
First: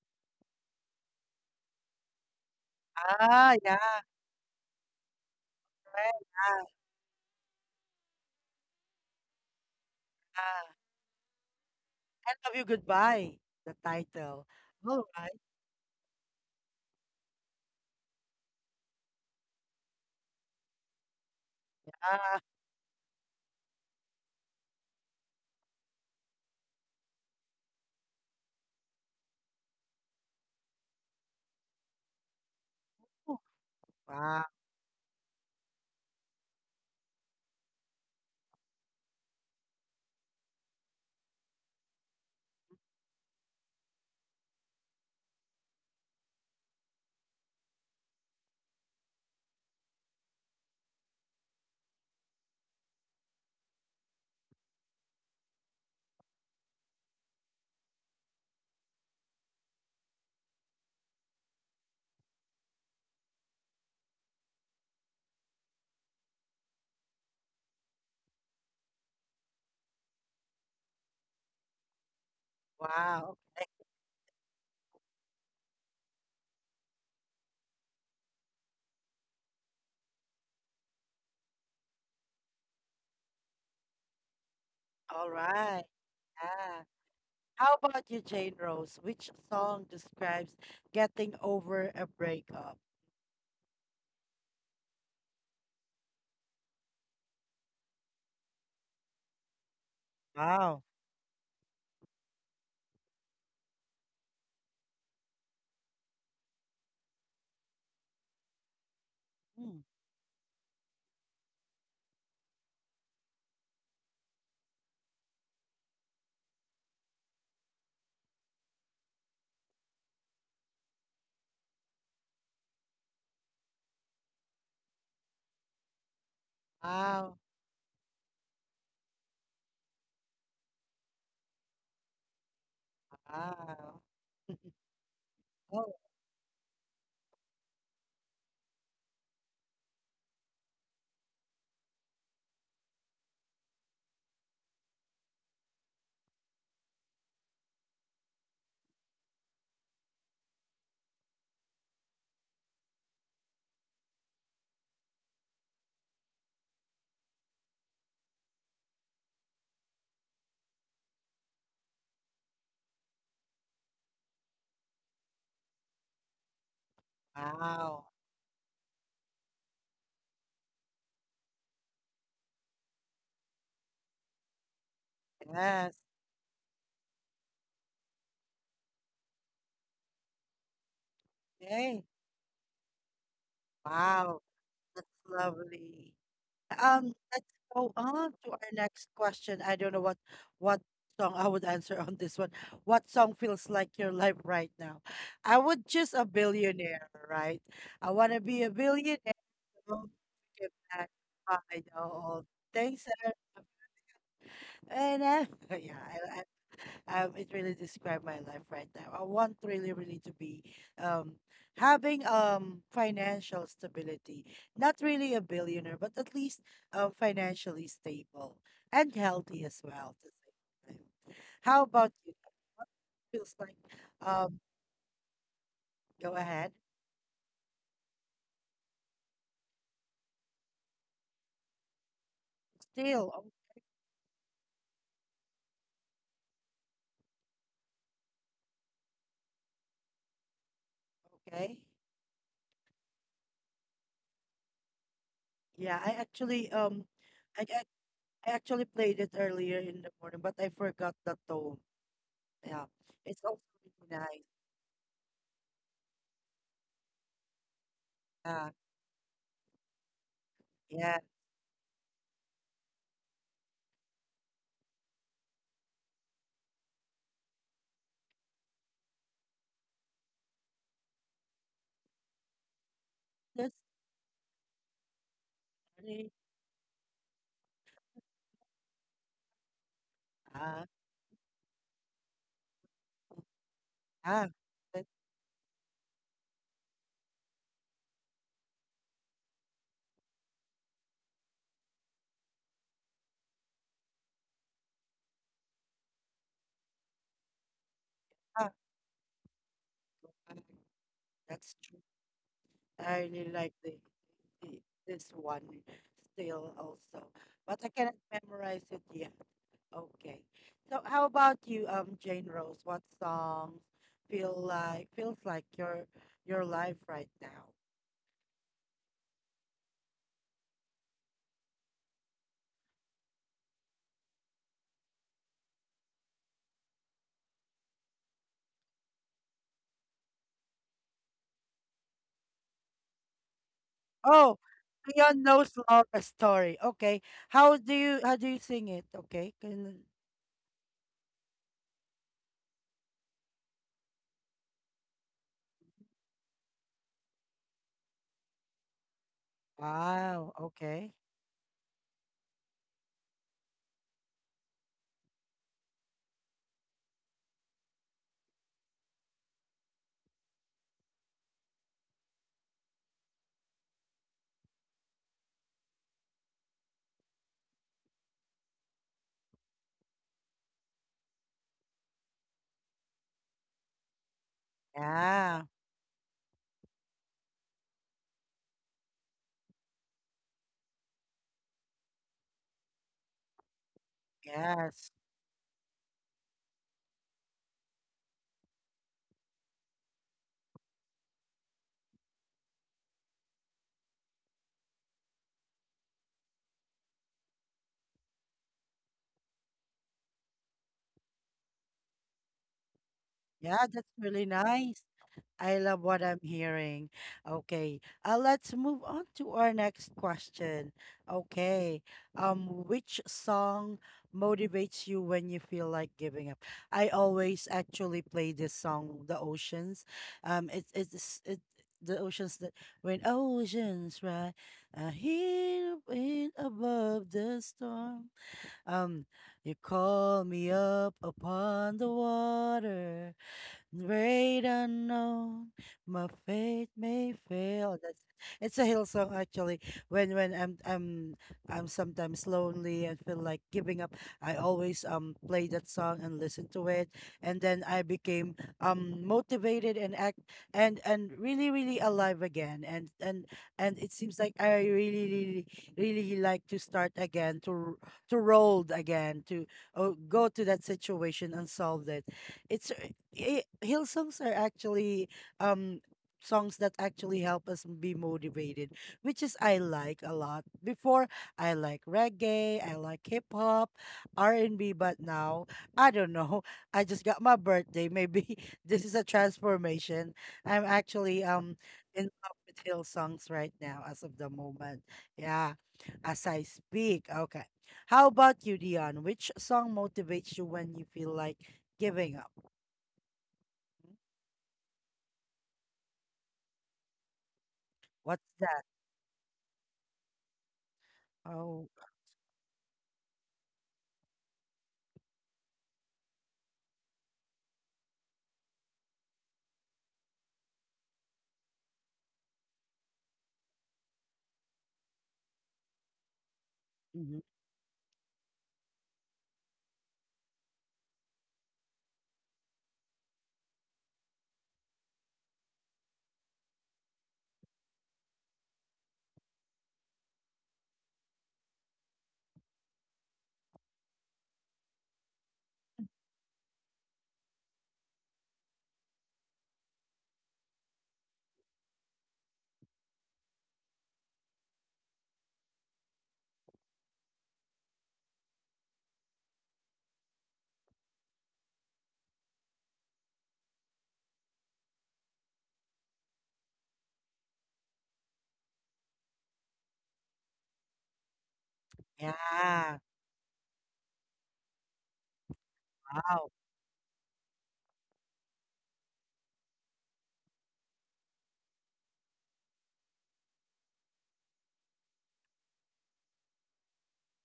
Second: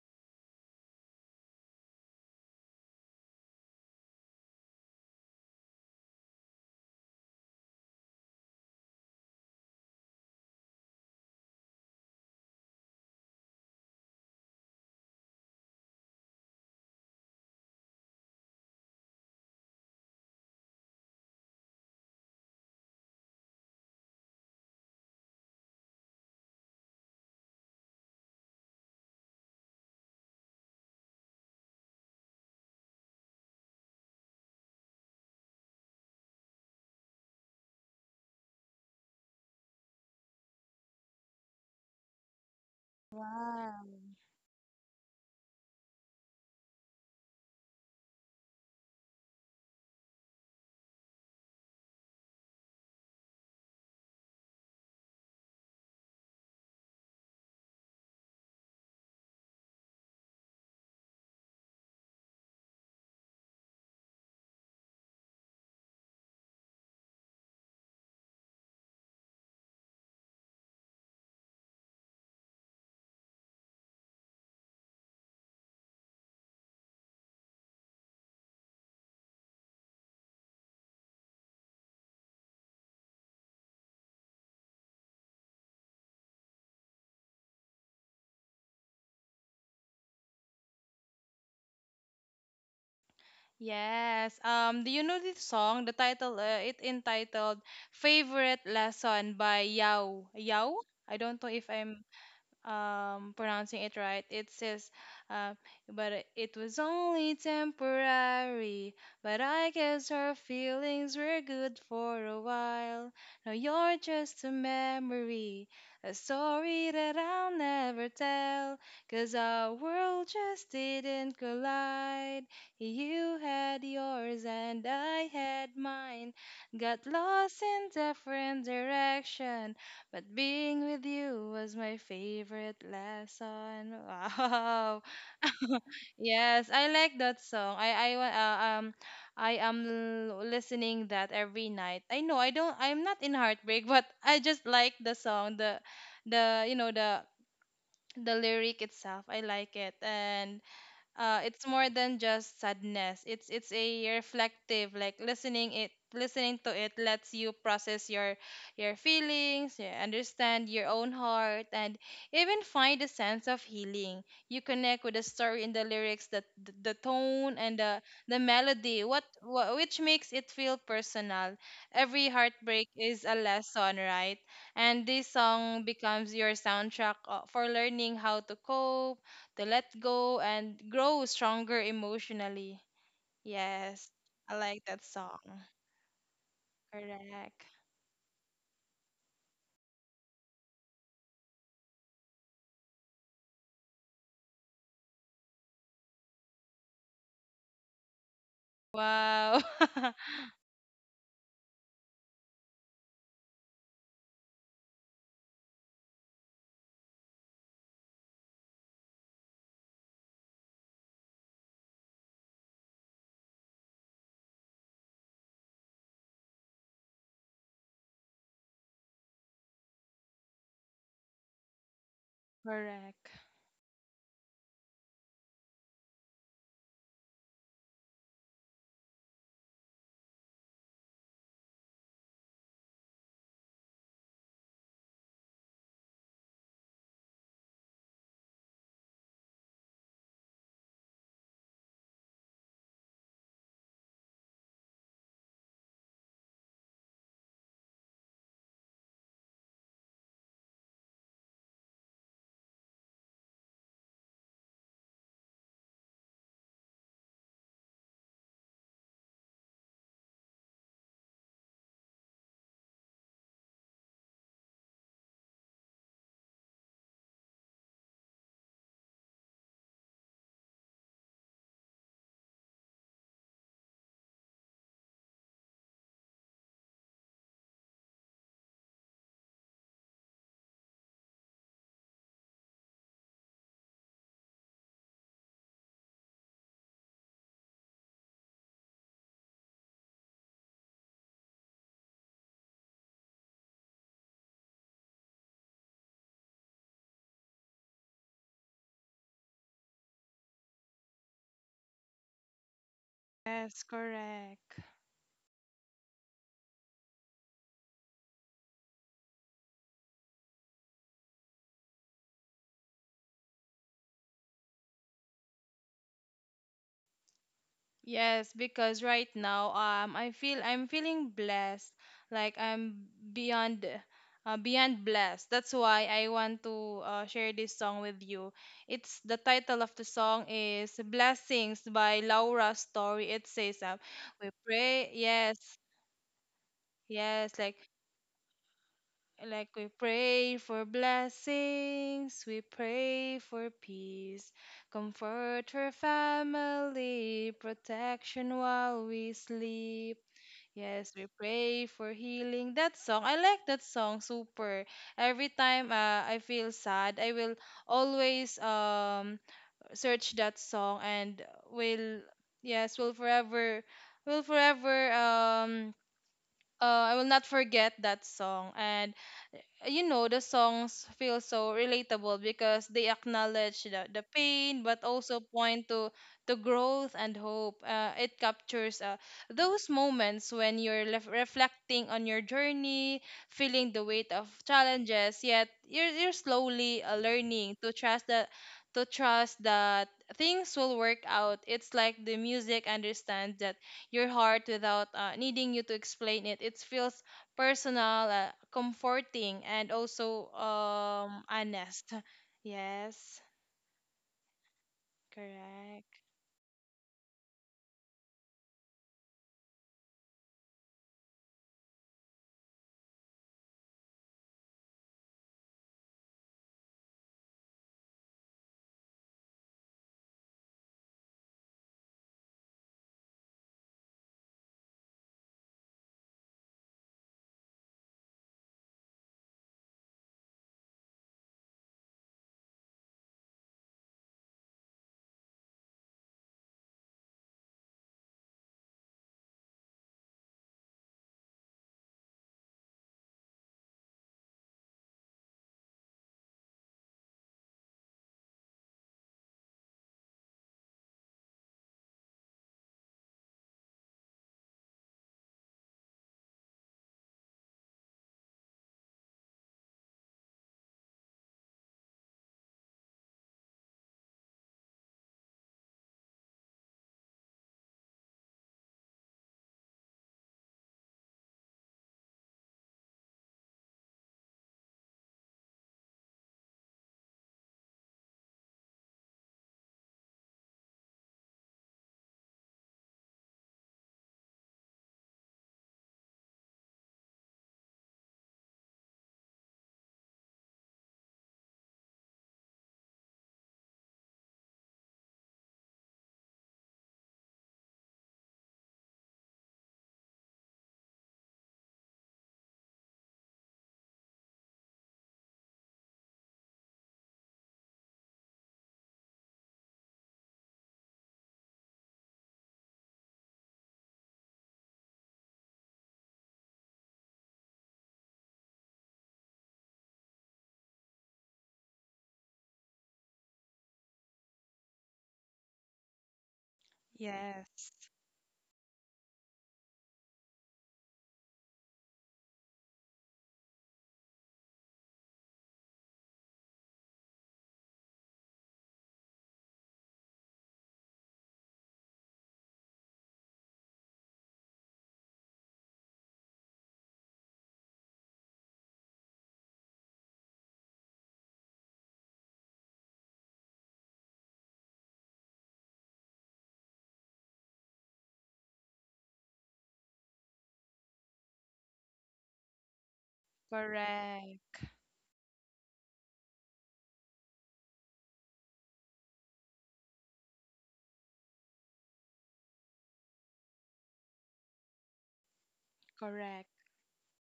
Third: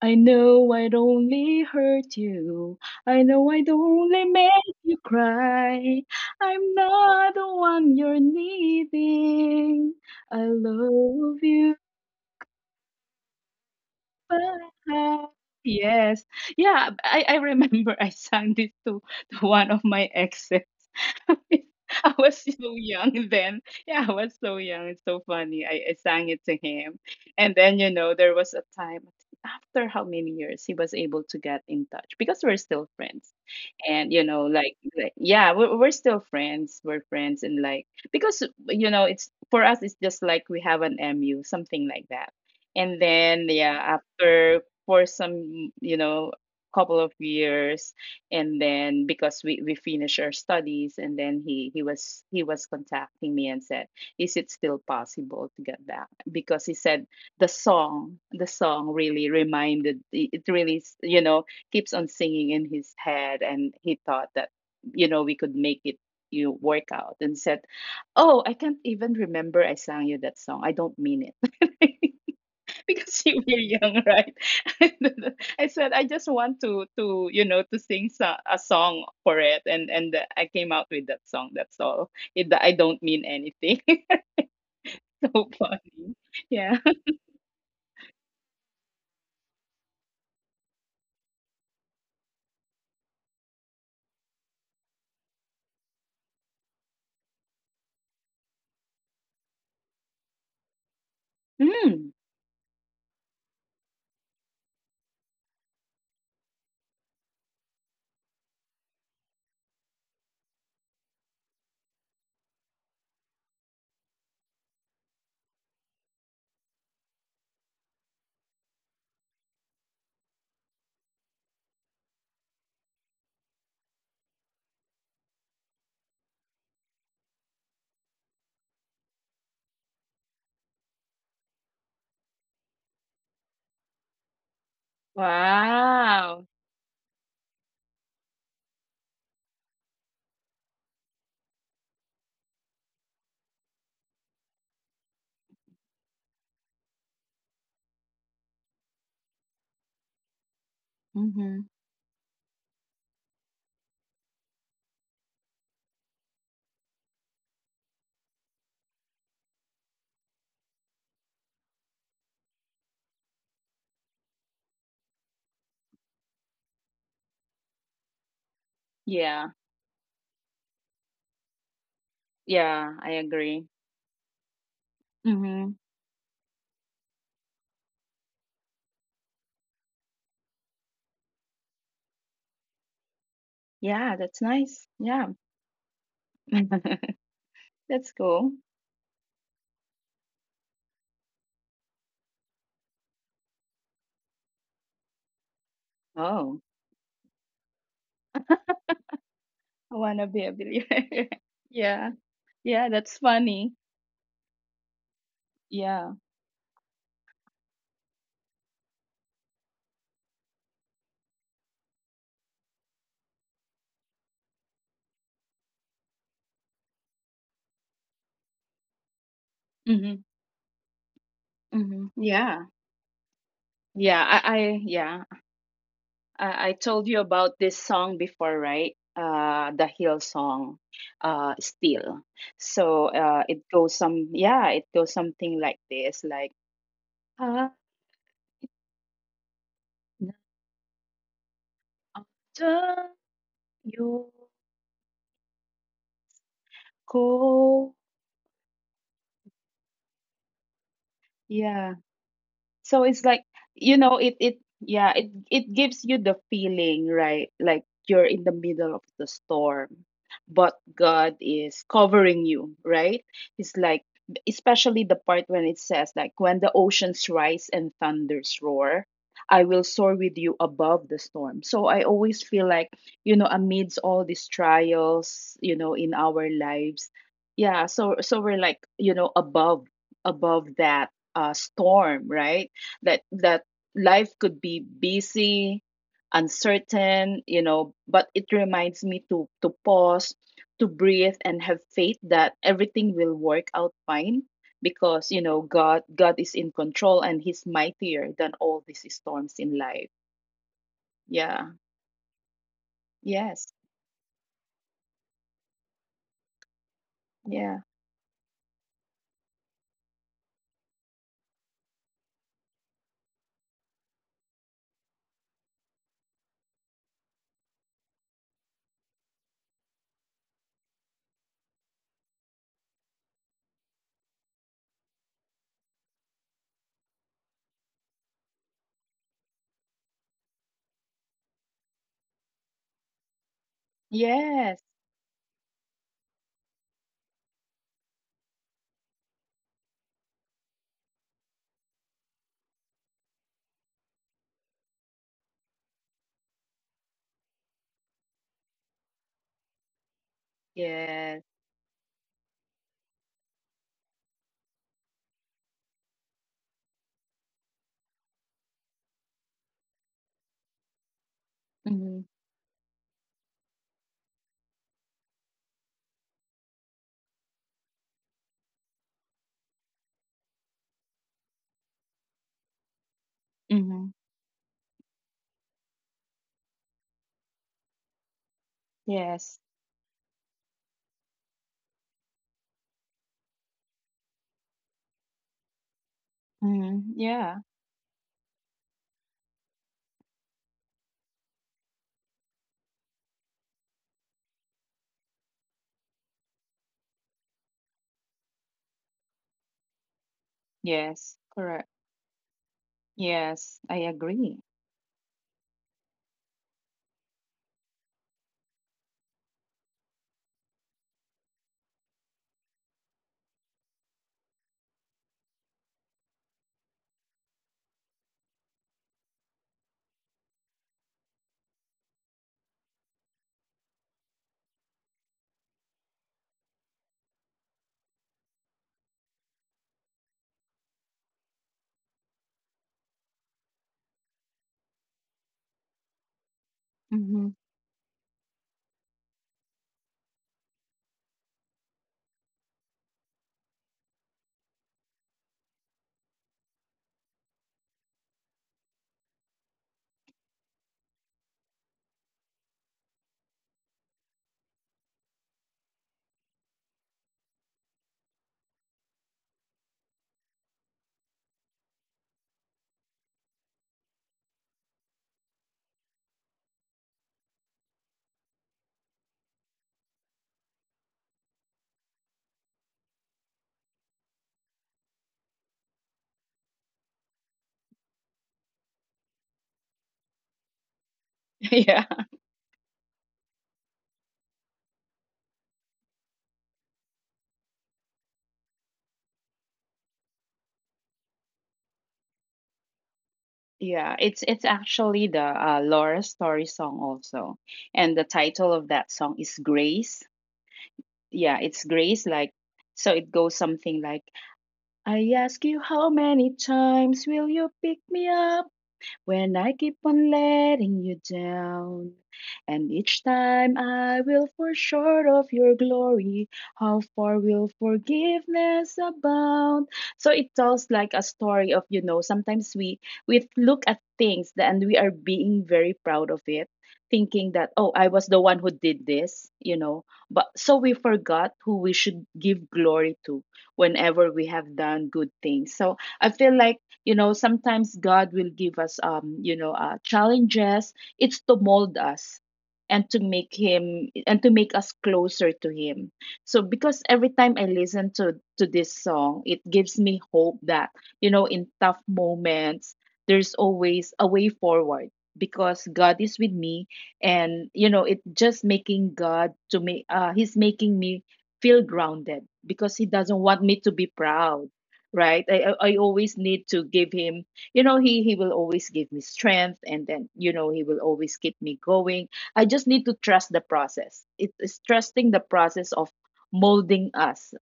I know I'd only hurt you. I know Ah, I'd yeah, only make you cry. right. Ah, I'm not the one you're needing. I ah. love you. I love you. Goodbye. The title. All Bahay. right. Yes. Yeah, I remember I sang this to one of my exes. (laughs) I was Ah, so young then. Yeah, I was so young. It's so funny. I sang it to him. And then, you know, there was a time after how many years he was able to get in touch because we're still friends. whew. And you know Wow, like yeah we're still friends, we're friends, and like because it's for us it's just like we have an mu something like that. And then Wow. yeah after for some couple of years. And then because we finished our studies, and then he was contacting me and said, is it still possible to get back, because he said the song really reminded it really keeps on singing in his head, and he thought that we could make it work out. And said, oh, I can't even remember I sang you that song. I don't mean it. (laughs) Because you wow. were young, right? (laughs) I said I just want to to sing a song for it, and I came out with that song. That's all it, I don't mean anything. (laughs) All So right. funny. Yeah. Yeah. How about you, Jane Rose? Which song describes getting over a breakup? Yes. Do you know this song? The title, it entitled "Favorite Lesson" by Yao. Yao? Wow. I don't know if I'm Mm. Pronouncing it right. It says, uh, but it was only temporary, but I Mm, guess our feelings were good for a while. Now you're just a memory, a story that I'll never tell. 'Cause our world just didn't collide, you had yours and I had mine, got wow. lost in different directions, but being with you was my favorite lesson. Wow. Wow. (laughs) Oh, Wow. Yes, I like that song. I am listening that every night. I know I'm not in heartbreak, (laughs) but I just like the song, the you know the lyric itself. I like it. And, it's Hmm. more than just sadness. It's a reflective, like listening to it lets you process your feelings, you understand your own heart, and even find a sense of healing. You connect with the story in the lyrics, the tone, and the wow. the melody, Yeah. what which makes it feel personal. Every heartbreak Yeah, I is a agree. lesson, right? And this Mm-hmm. song Yes. becomes your soundtrack, for learning how to cope, to let go, and grow stronger Hey. emotionally. Yes, Yeah, that's Wow. I like nice. that That's Yeah. song. lovely. (laughs) Let's Correct. go That's on cool. to our next question. I don't know what song I would answer (laughs) on this one. What song feels like your life right now? I would just a Oh, billionaire, right? I want to be a billionaire. Wow. I Oh, wanna (laughs) be a give back. billionaire. (laughs) I know Yeah. all Yeah, things. that's funny. And (laughs) Yeah. yeah, it really described my life right now. I want really, really to be um having financial stability. Not really a billionaire, but at least financially stable and healthy as well Mhm. at the same time. How Mhm. about you? Yeah. Correct. It feels like Yeah, I um I yeah. go I ahead. told you about this song before, right? Uh, the Hill song, uh, Still. So, Still, oh, it goes some yeah, it goes something like this, like ah, na- okay. ah, done you Yeah, I actually I, I go. I actually played it earlier in the morning, but I forgot the tone. Yeah. Yeah, So it's like, it's also really it nice. it yeah, it gives you the feeling, right? Like you're in the Yeah, middle of the storm, but yeah, God is covering you, right? It's like especially the part when it says like when the oceans rise and thunders roar, I will soar with you above the storm. So I always feel like, that's amidst all these trials, in really, our lives, yeah, so so we're like, above uh, that storm, right? That life yeah. could be That's busy, uncertain, but it reminds me to pause, to breathe, and have faith that everything will work out fine because God God is in control, and He's mightier than tough. all these storms in life. Uh, Yeah. that's true. I really Yes. like Yes, correct. the this one still also, Yeah. but I cannot memorize it yet. Okay. So how about you, Jane Rose? What songs feel like, feels like your life right now? Yes, because right now, I feel I'm feeling blessed. Like I'm beyond, beyond blessed. That's why I want to, share this song with you. It's the title of the song is Blessings by Laura Story. It says, we Oh, Yes. pray. Beyond Knows Yes. Laura's story. Okay. Yes, like How do you, how do you sing it? Okay. like we Can pray for blessings, we pray for peace, comfort for family, protection while we sleep. wow. Okay. Yes, we Yes. pray for healing. That song, I like that song super. Every time, I feel sad, I will always, search that song, and will, Mm-hmm. yes, will forever, I will not forget that song. And, you know the songs feel so relatable because they acknowledge Mm-hmm. the pain but also Yeah. point to growth and hope. It captures, Yes. those moments when you're reflecting on your journey, feeling the weight of Yes. challenges, yet you're slowly, Mm-hmm. Yeah. learning to trust that, to trust that things will work out. It's like the music understands that your heart without, needing you to explain it. It feels personal, comforting, and also, Yes, correct. honest. (laughs) Yes, Yes, Yeah, I that's really agree. nice. I love correct. what I'm hearing. Okay, let's move on to our next question. Okay, which song motivates you when you feel like giving up? I always actually play this song, The Oceans. Um, it's it's it, the oceans that when oceans rise, I hear the wind above the storm. Um, you call me up upon the water. Great unknown, my faith may Mm-hmm. fail. Oh, That's it's a hill song actually. When I'm sometimes lonely and feel like giving up, I always play that song and listen to it, and then I became motivated and act and really really alive again. And it seems like I really really really like to start again to to roll again to oh, go to that situation and solve it it's Hill songs are actually um songs that actually help us be motivated, which is I like a lot. Before I like reggae, I like hip hop, R and B, but now I don't know. (laughs) I just got my birthday. Maybe (laughs) this is a transformation. I'm actually (laughs) Yeah. in love with hill songs right now as of the moment. Yeah, as I speak. Okay. How about you, Dion? Which song motivates you when you feel like giving up? Yeah, it's actually the Laura Story song also, and the What's title that? of that song is Grace. Yeah, it's Oh. Grace. Like, so it goes something like, "I ask you, how many times will you pick me up when I keep on letting you down. And each time I will fall short of your glory, how far Mhm. will forgiveness abound?" So it tells like a story of, sometimes we look at things that, and we are being very proud of it, thinking that, oh, Yes, I was the one who did this. But so we forgot who we should give glory to whenever we have done good things. So I feel like you know sometimes god will give us you know challenges it's to mold us and to make us closer to him. So because every time I listen to this song it gives me hope that you know in tough moments there's always a way forward because god is with me. And you know it just making god to me he's making me feel grounded because he Yeah. doesn't want me to be proud. correct, Right, I always need Wow. to give him, you know, he will always give me strength, and then you know he will always keep me going. I just need to trust the process. It is trusting the process of correct. molding us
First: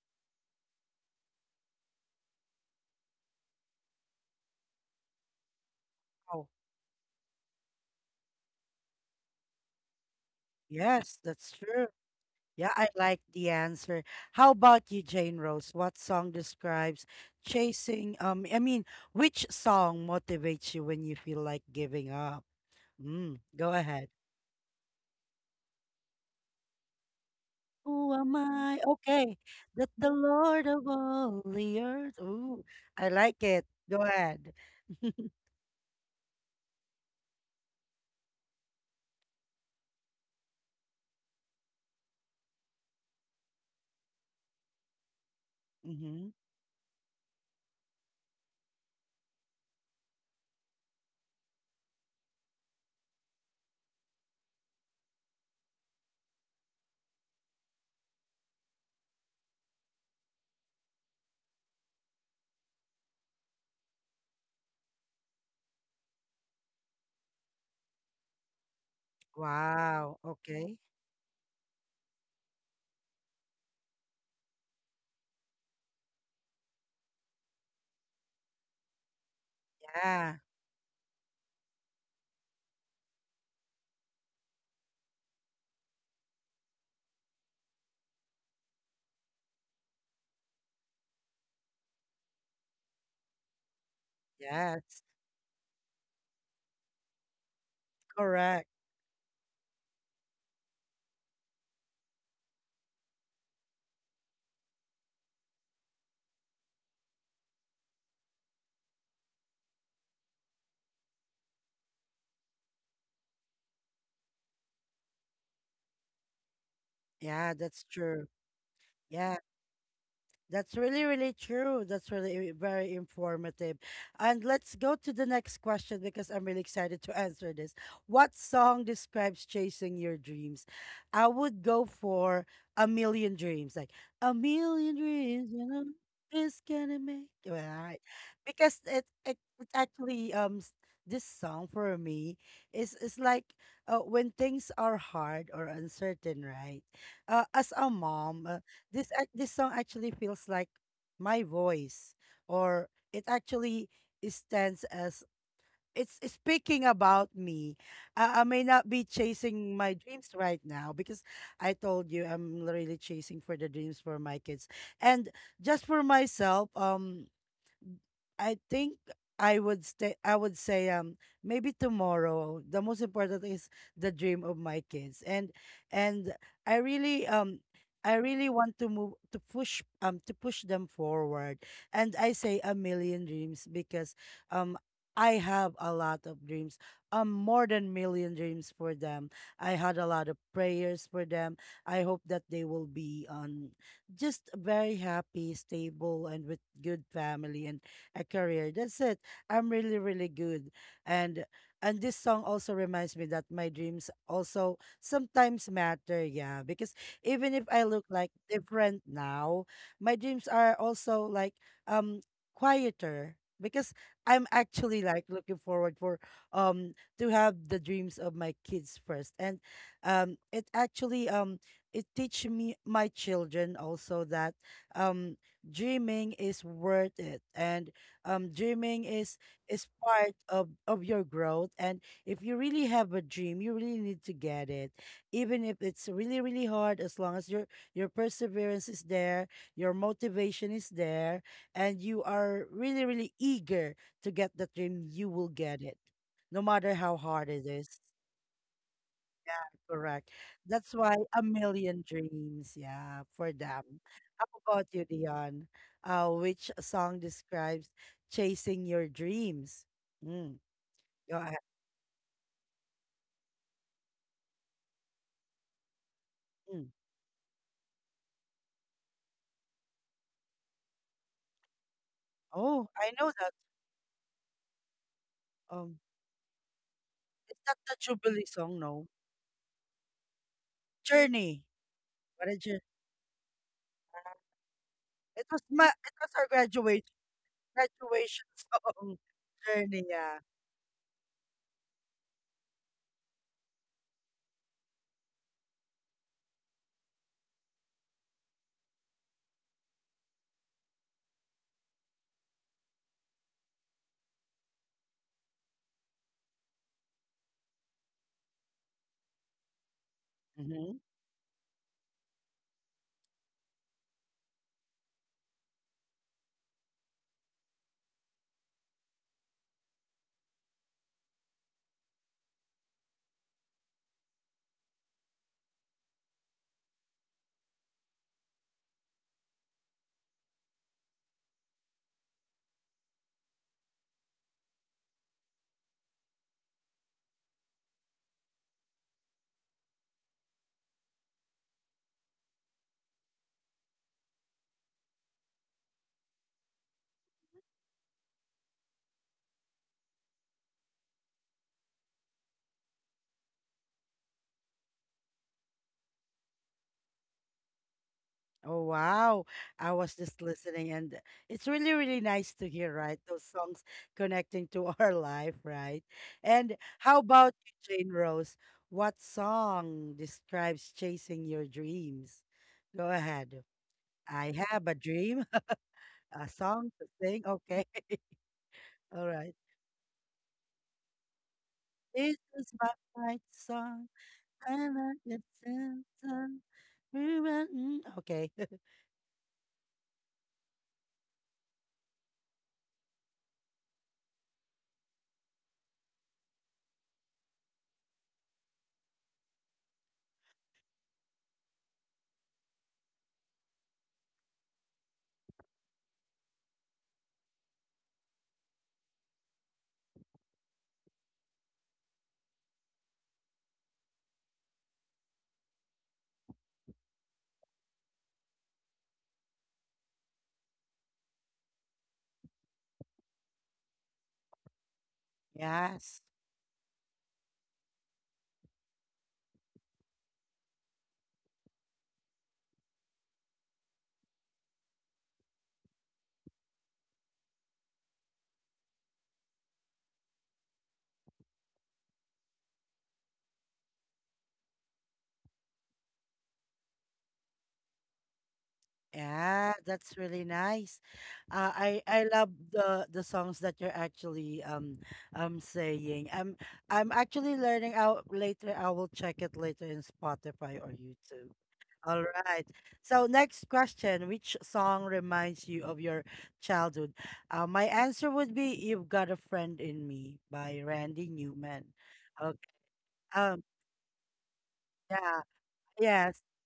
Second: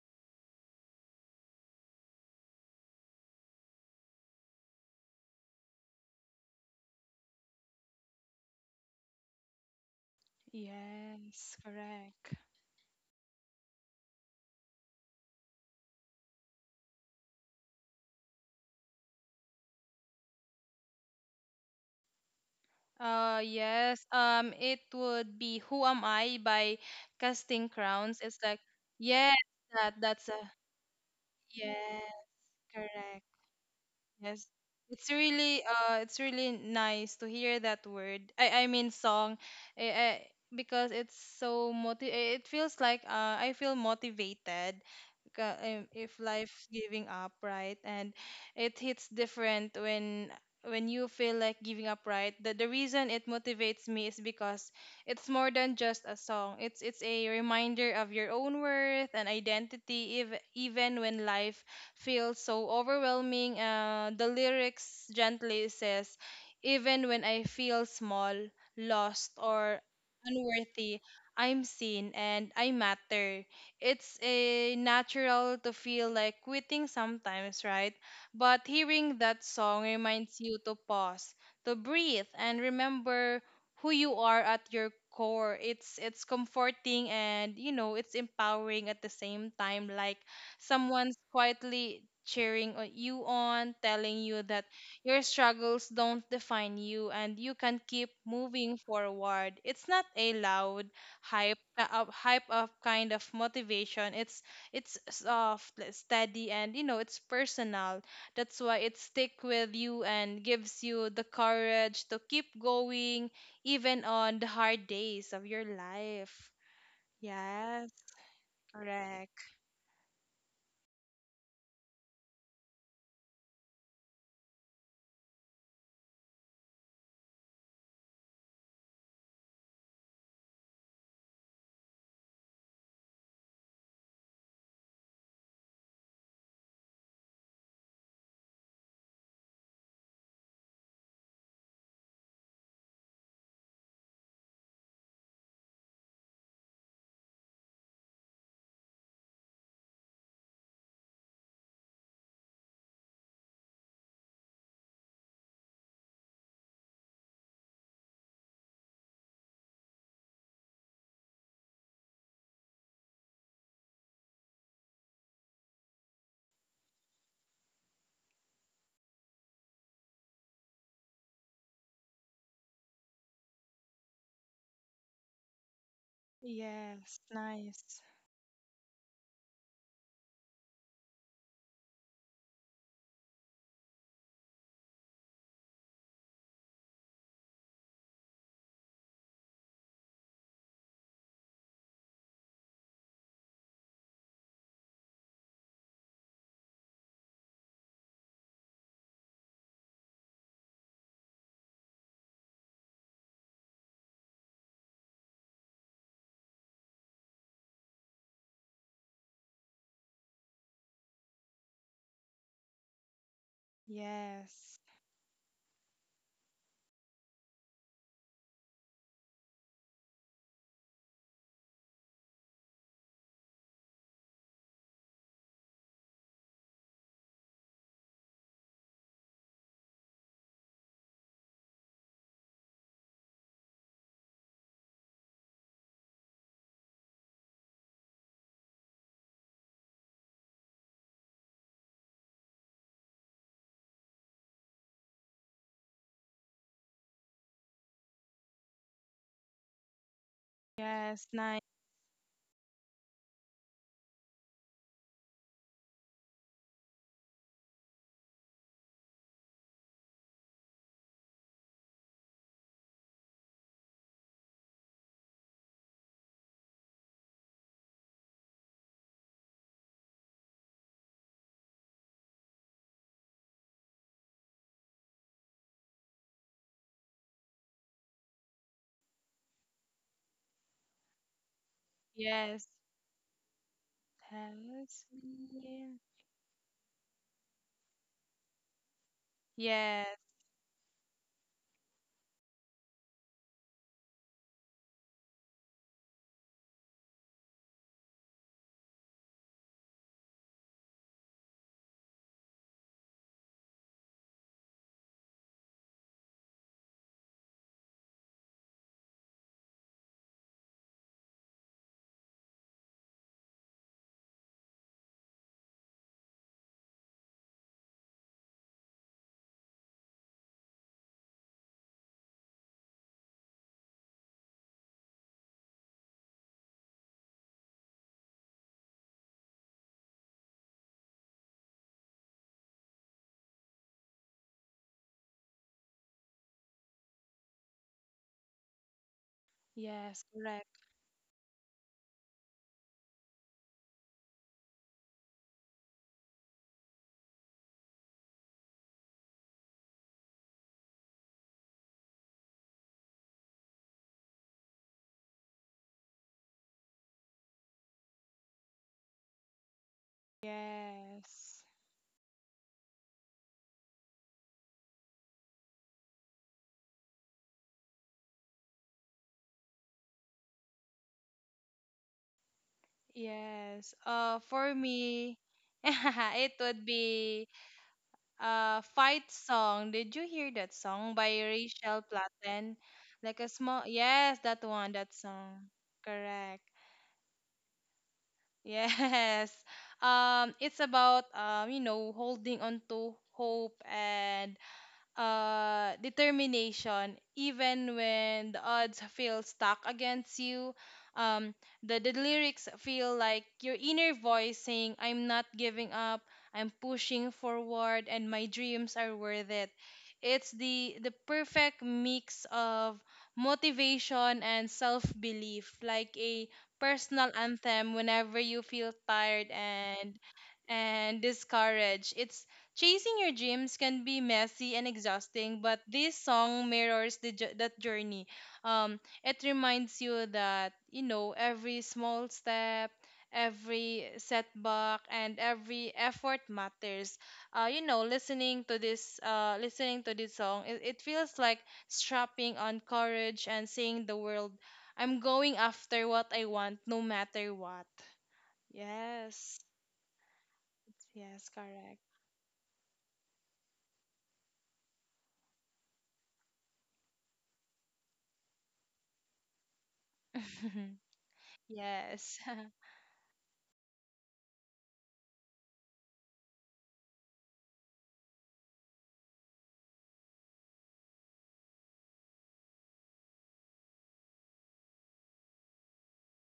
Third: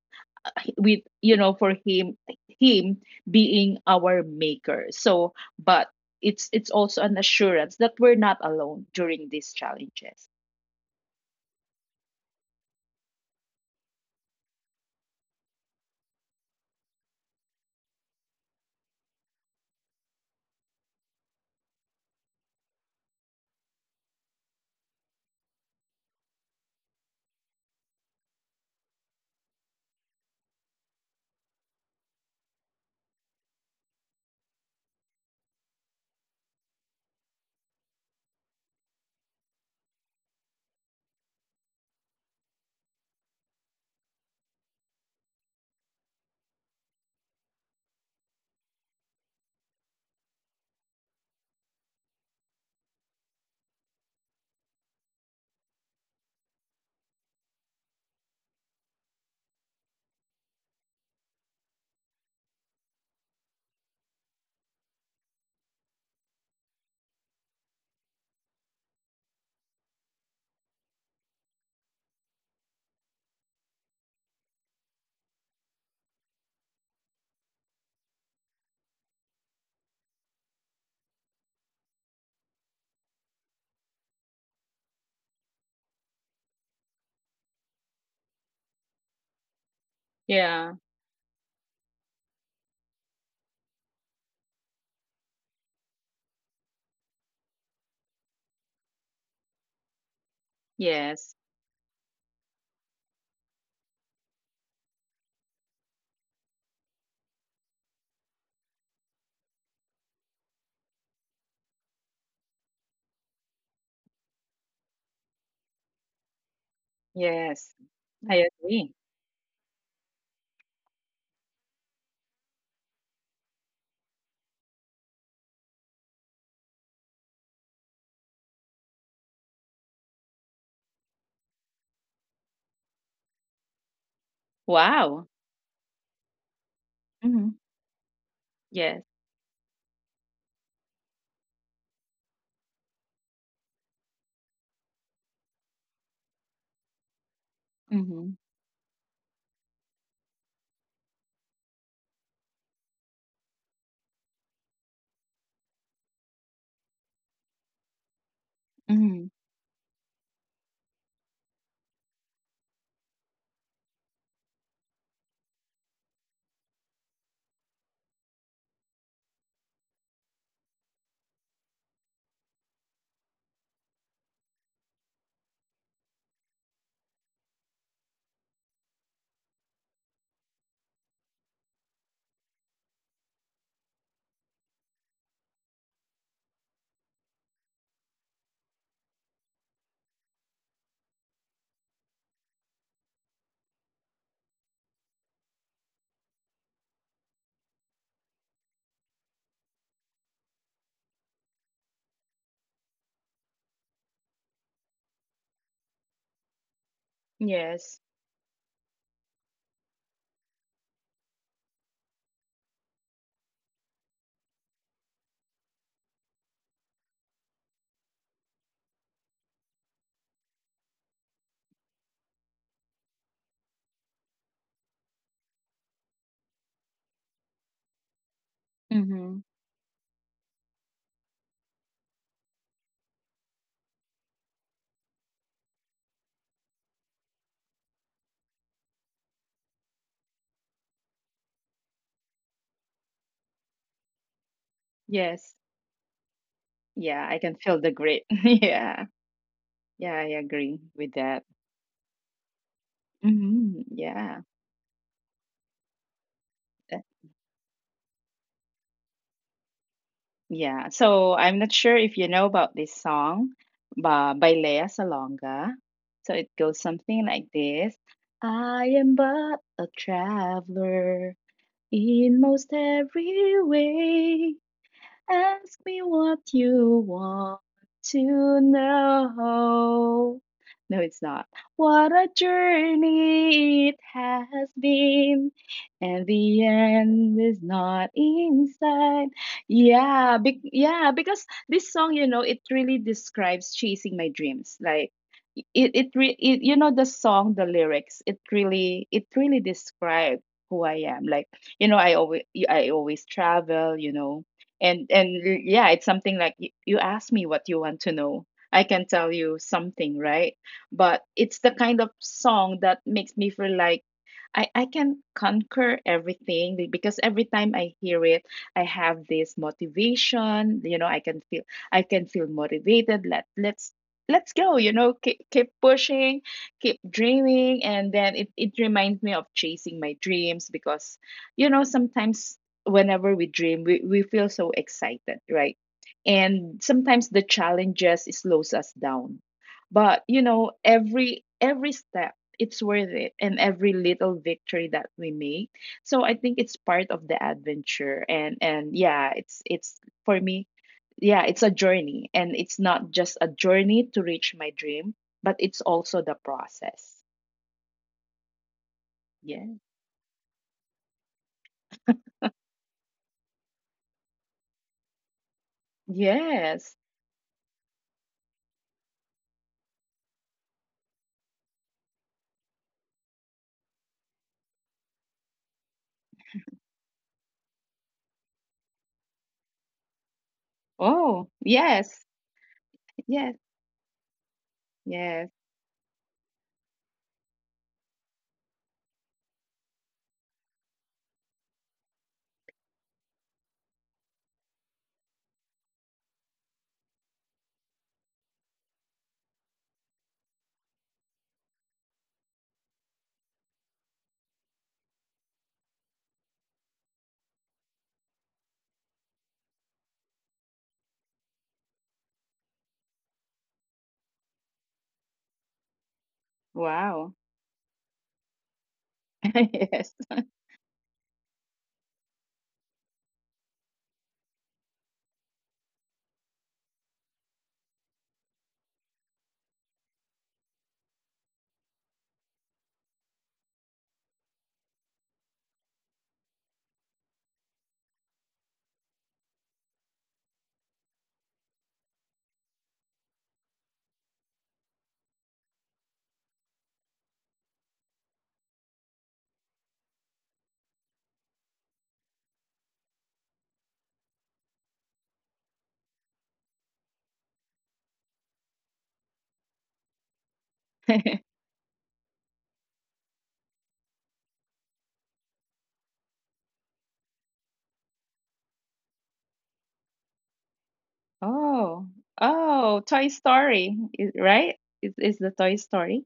with you know for him, him being our maker. So but Oh, it's also an assurance that we're not alone during these challenges. yes, that's Yes, true. correct. Yeah, I like the answer. How about you, Jane Rose? What song describes chasing? I mean, Which song motivates you when you feel like giving up? Mm, Uh, go ahead. yes, it would be Who Am I by Casting Who Crowns. am It's like, I? Okay, yes, that that the that's a Lord of all the earth. yeah, Ooh, I correct. like it. Go ahead. Yes. It's (laughs) really, it's really nice to hear that word. I mean song, eh, eh, because it's it feels like, I feel motivated, if Mhm. life giving up, right? And it hits different when, you feel like giving up, right? The reason it motivates me is because it's more than just a song. It's a reminder of your own worth and identity if, even when life feels so overwhelming. The lyrics gently says, even when I feel small, lost, or Wow. Okay. unworthy, I'm seen and I matter. It's a natural to feel like quitting sometimes, right? But hearing that song Yeah. reminds you to pause, to breathe, and remember who you are at your core. It's comforting, and you know it's empowering at the same time. Like Yeah. someone's quietly cheering you on, telling you that Yeah. Yes. your struggles don't define you and you can keep Correct. moving forward. It's not a loud Yes. Hype up kind of motivation. It's soft, like, steady, and you know, it's personal. That's why it stick with you and gives you the courage to keep going even on the hard days of your life. Yeah. That's Yes, Yes. true. I agree. Yeah. correct. That's really, really true. That's really very informative. And let's go to the next question because I'm really excited to answer this. What song describes chasing your dreams? I would go for A Million Dreams, like A Million Dreams, Wow. you know, this gonna make. Well, Hmm. all right. Because it, Yes. it it actually this song for me is like when things are hard or uncertain, right? As a mom, Hmm. This this song actually feels like my voice, or it actually stands as it's speaking about me. I may not be Hmm. chasing my dreams right now because I told you I'm really chasing for the dreams for my kids, and just for myself. I think I would say, maybe tomorrow. The most important is the dream of my kids. And I really Yes, um nice. I really want to move to push, to push them forward. And I say a million dreams because um I have a lot of dreams. More than million dreams for them. I had a lot of prayers for them. I hope that they will be just very happy, stable, and with good family and a career. That's it. I'm really, really good. And and this song also reminds me that my dreams also sometimes matter, yeah. Because even if I look Yes. like different now, my dreams are also like um quieter, because I'm Yes. actually like looking forward for, um to have the dreams of my kids first. And it actually it teach me, my children also, that um dreaming is worth it, and dreaming Mm-hmm. is (laughs) part of your growth. And if you really have a dream, you really need to get it, even if it's really really hard. As long as your perseverance is there, your motivation is there, and you are really really eager to get the dream, you will Yes. get it, no matter how Yeah, hard I it can feel is. the grit. (laughs) Yeah. Yeah, Correct. I agree That's why with Yes. a that. Nice. million dreams, yeah, for them. Mm-hmm. How Yeah. about you, Dion? Which That- song describes chasing your dreams? Mm, Yeah. go So ahead. I'm not sure if you know about this song by Lea Salonga. So it Mm. goes something like this. I am but a traveler in most Oh, I know that. every way. Ask Um, me what you it's want not the Jubilee to song, no. know. No, it's not. Journey. What a What did Yes. you? journey it has Tells It been, was my. me. It was and our the graduation end is not graduation (laughs) in song. sight. Journey. Yes. Yeah. Yeah, because this song, you know, it really describes chasing my dreams. Like it, you know, the song, the lyrics, it really describes who I am. Like you know, I always travel. You know, and yeah it's something like you ask me what you want to know, I can tell you something, right? Mm-hmm. But it's the kind of song that makes me feel like I can conquer everything because every time I hear it, I have this motivation. You know, I can feel motivated. Let's let's go. You know, keep pushing, keep dreaming, and then it reminds me of chasing my dreams because you know sometimes whenever we dream, we feel so excited, right? And sometimes the challenges slows us down. Yes. But you know, Correct. Every step it's worth it, and every little victory that we make. So I think it's part of the adventure, and yeah, it's for me, yeah, it's a journey and it's not just a journey to reach my dream, but it's also the process. Oh wow. Yeah. I was just listening and it's Yes. really really nice to hear, right? Those songs connecting to (laughs) our life, right? And Yes. how about you, Jane Rose? What song describes chasing your dreams? Go ahead. Yes. I For have a dream, me, (laughs) a (laughs) it song would to sing. be Okay. a (laughs) All fight right. song. Did you hear that song by Oh, Rachel This yes. is Platten? my right Like a Yes. small. song. Yes, that I one. like That it. Yes. song. Since I- Correct. we were- mm. Okay. (laughs) Yes. (laughs) It's about, you know, holding on to hope and, determination, even when the odds feel stuck against you. Um, the lyrics feel like your inner voice saying, I'm not giving up, I'm pushing forward, and my dreams are worth it. It's the perfect mix of motivation and self belief, like a personal Wow. anthem whenever you feel tired (laughs) and Yes. Discouraged. It's. Chasing your dreams can be messy and exhausting, but Yes. this song mirrors that journey. It reminds you that, you know, every small step, every setback, and every effort matters. You know, listening to this song, it feels like strapping on courage and saying the world, I'm going after what I want, no matter what. Yes, Yeah, that's really nice. yes, Uh, I correct. I love the songs that you're actually saying. I'm actually learning out later. I will check it later in Spotify or (laughs) YouTube. (laughs) All Yes. right. (laughs) So next question, which song reminds you of your childhood? My answer would be "You've Got a Friend in Me" by Randy Newman. Oh, Okay. oh, Um. Toy Story, is right? Yeah. Is the Toy Yes. Story?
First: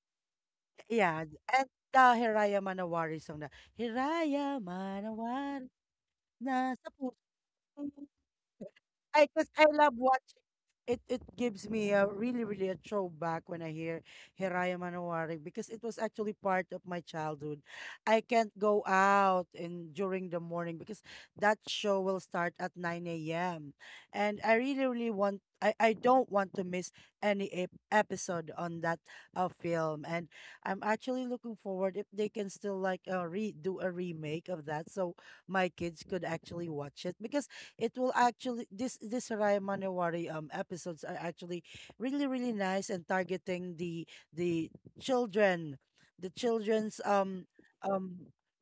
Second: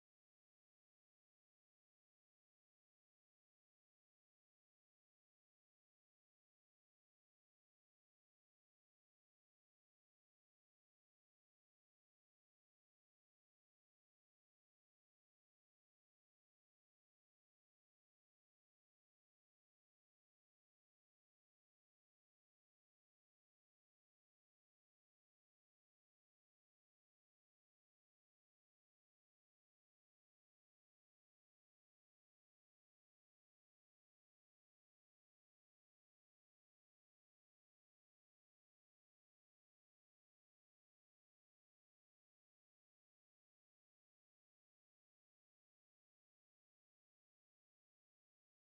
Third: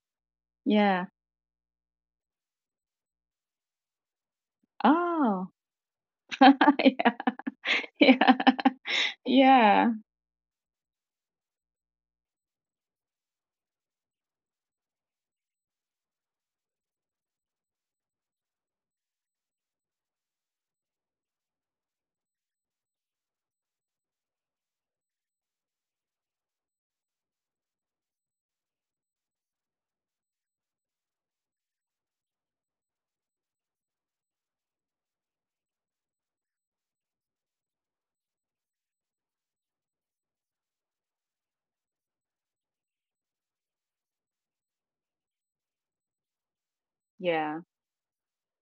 Yeah. Yeah, and the Hiraya Manawari song na, Hiraya Oh, Manawari, (laughs) nasa yeah, puso. yeah, I cause I yeah, love watching. It gives me a really really a throwback when I hear Hiraya Manowari because it was actually part of my childhood. I can't go out in during the morning because that show will start at 9 a.m. and I really really want I don't want to miss any episode on that film. And I'm actually looking forward if they can still like re do a remake of that so my kids could actually watch it, because it will actually, this Soraya Manewari episodes are actually really really nice and targeting the children, the children's yeah. um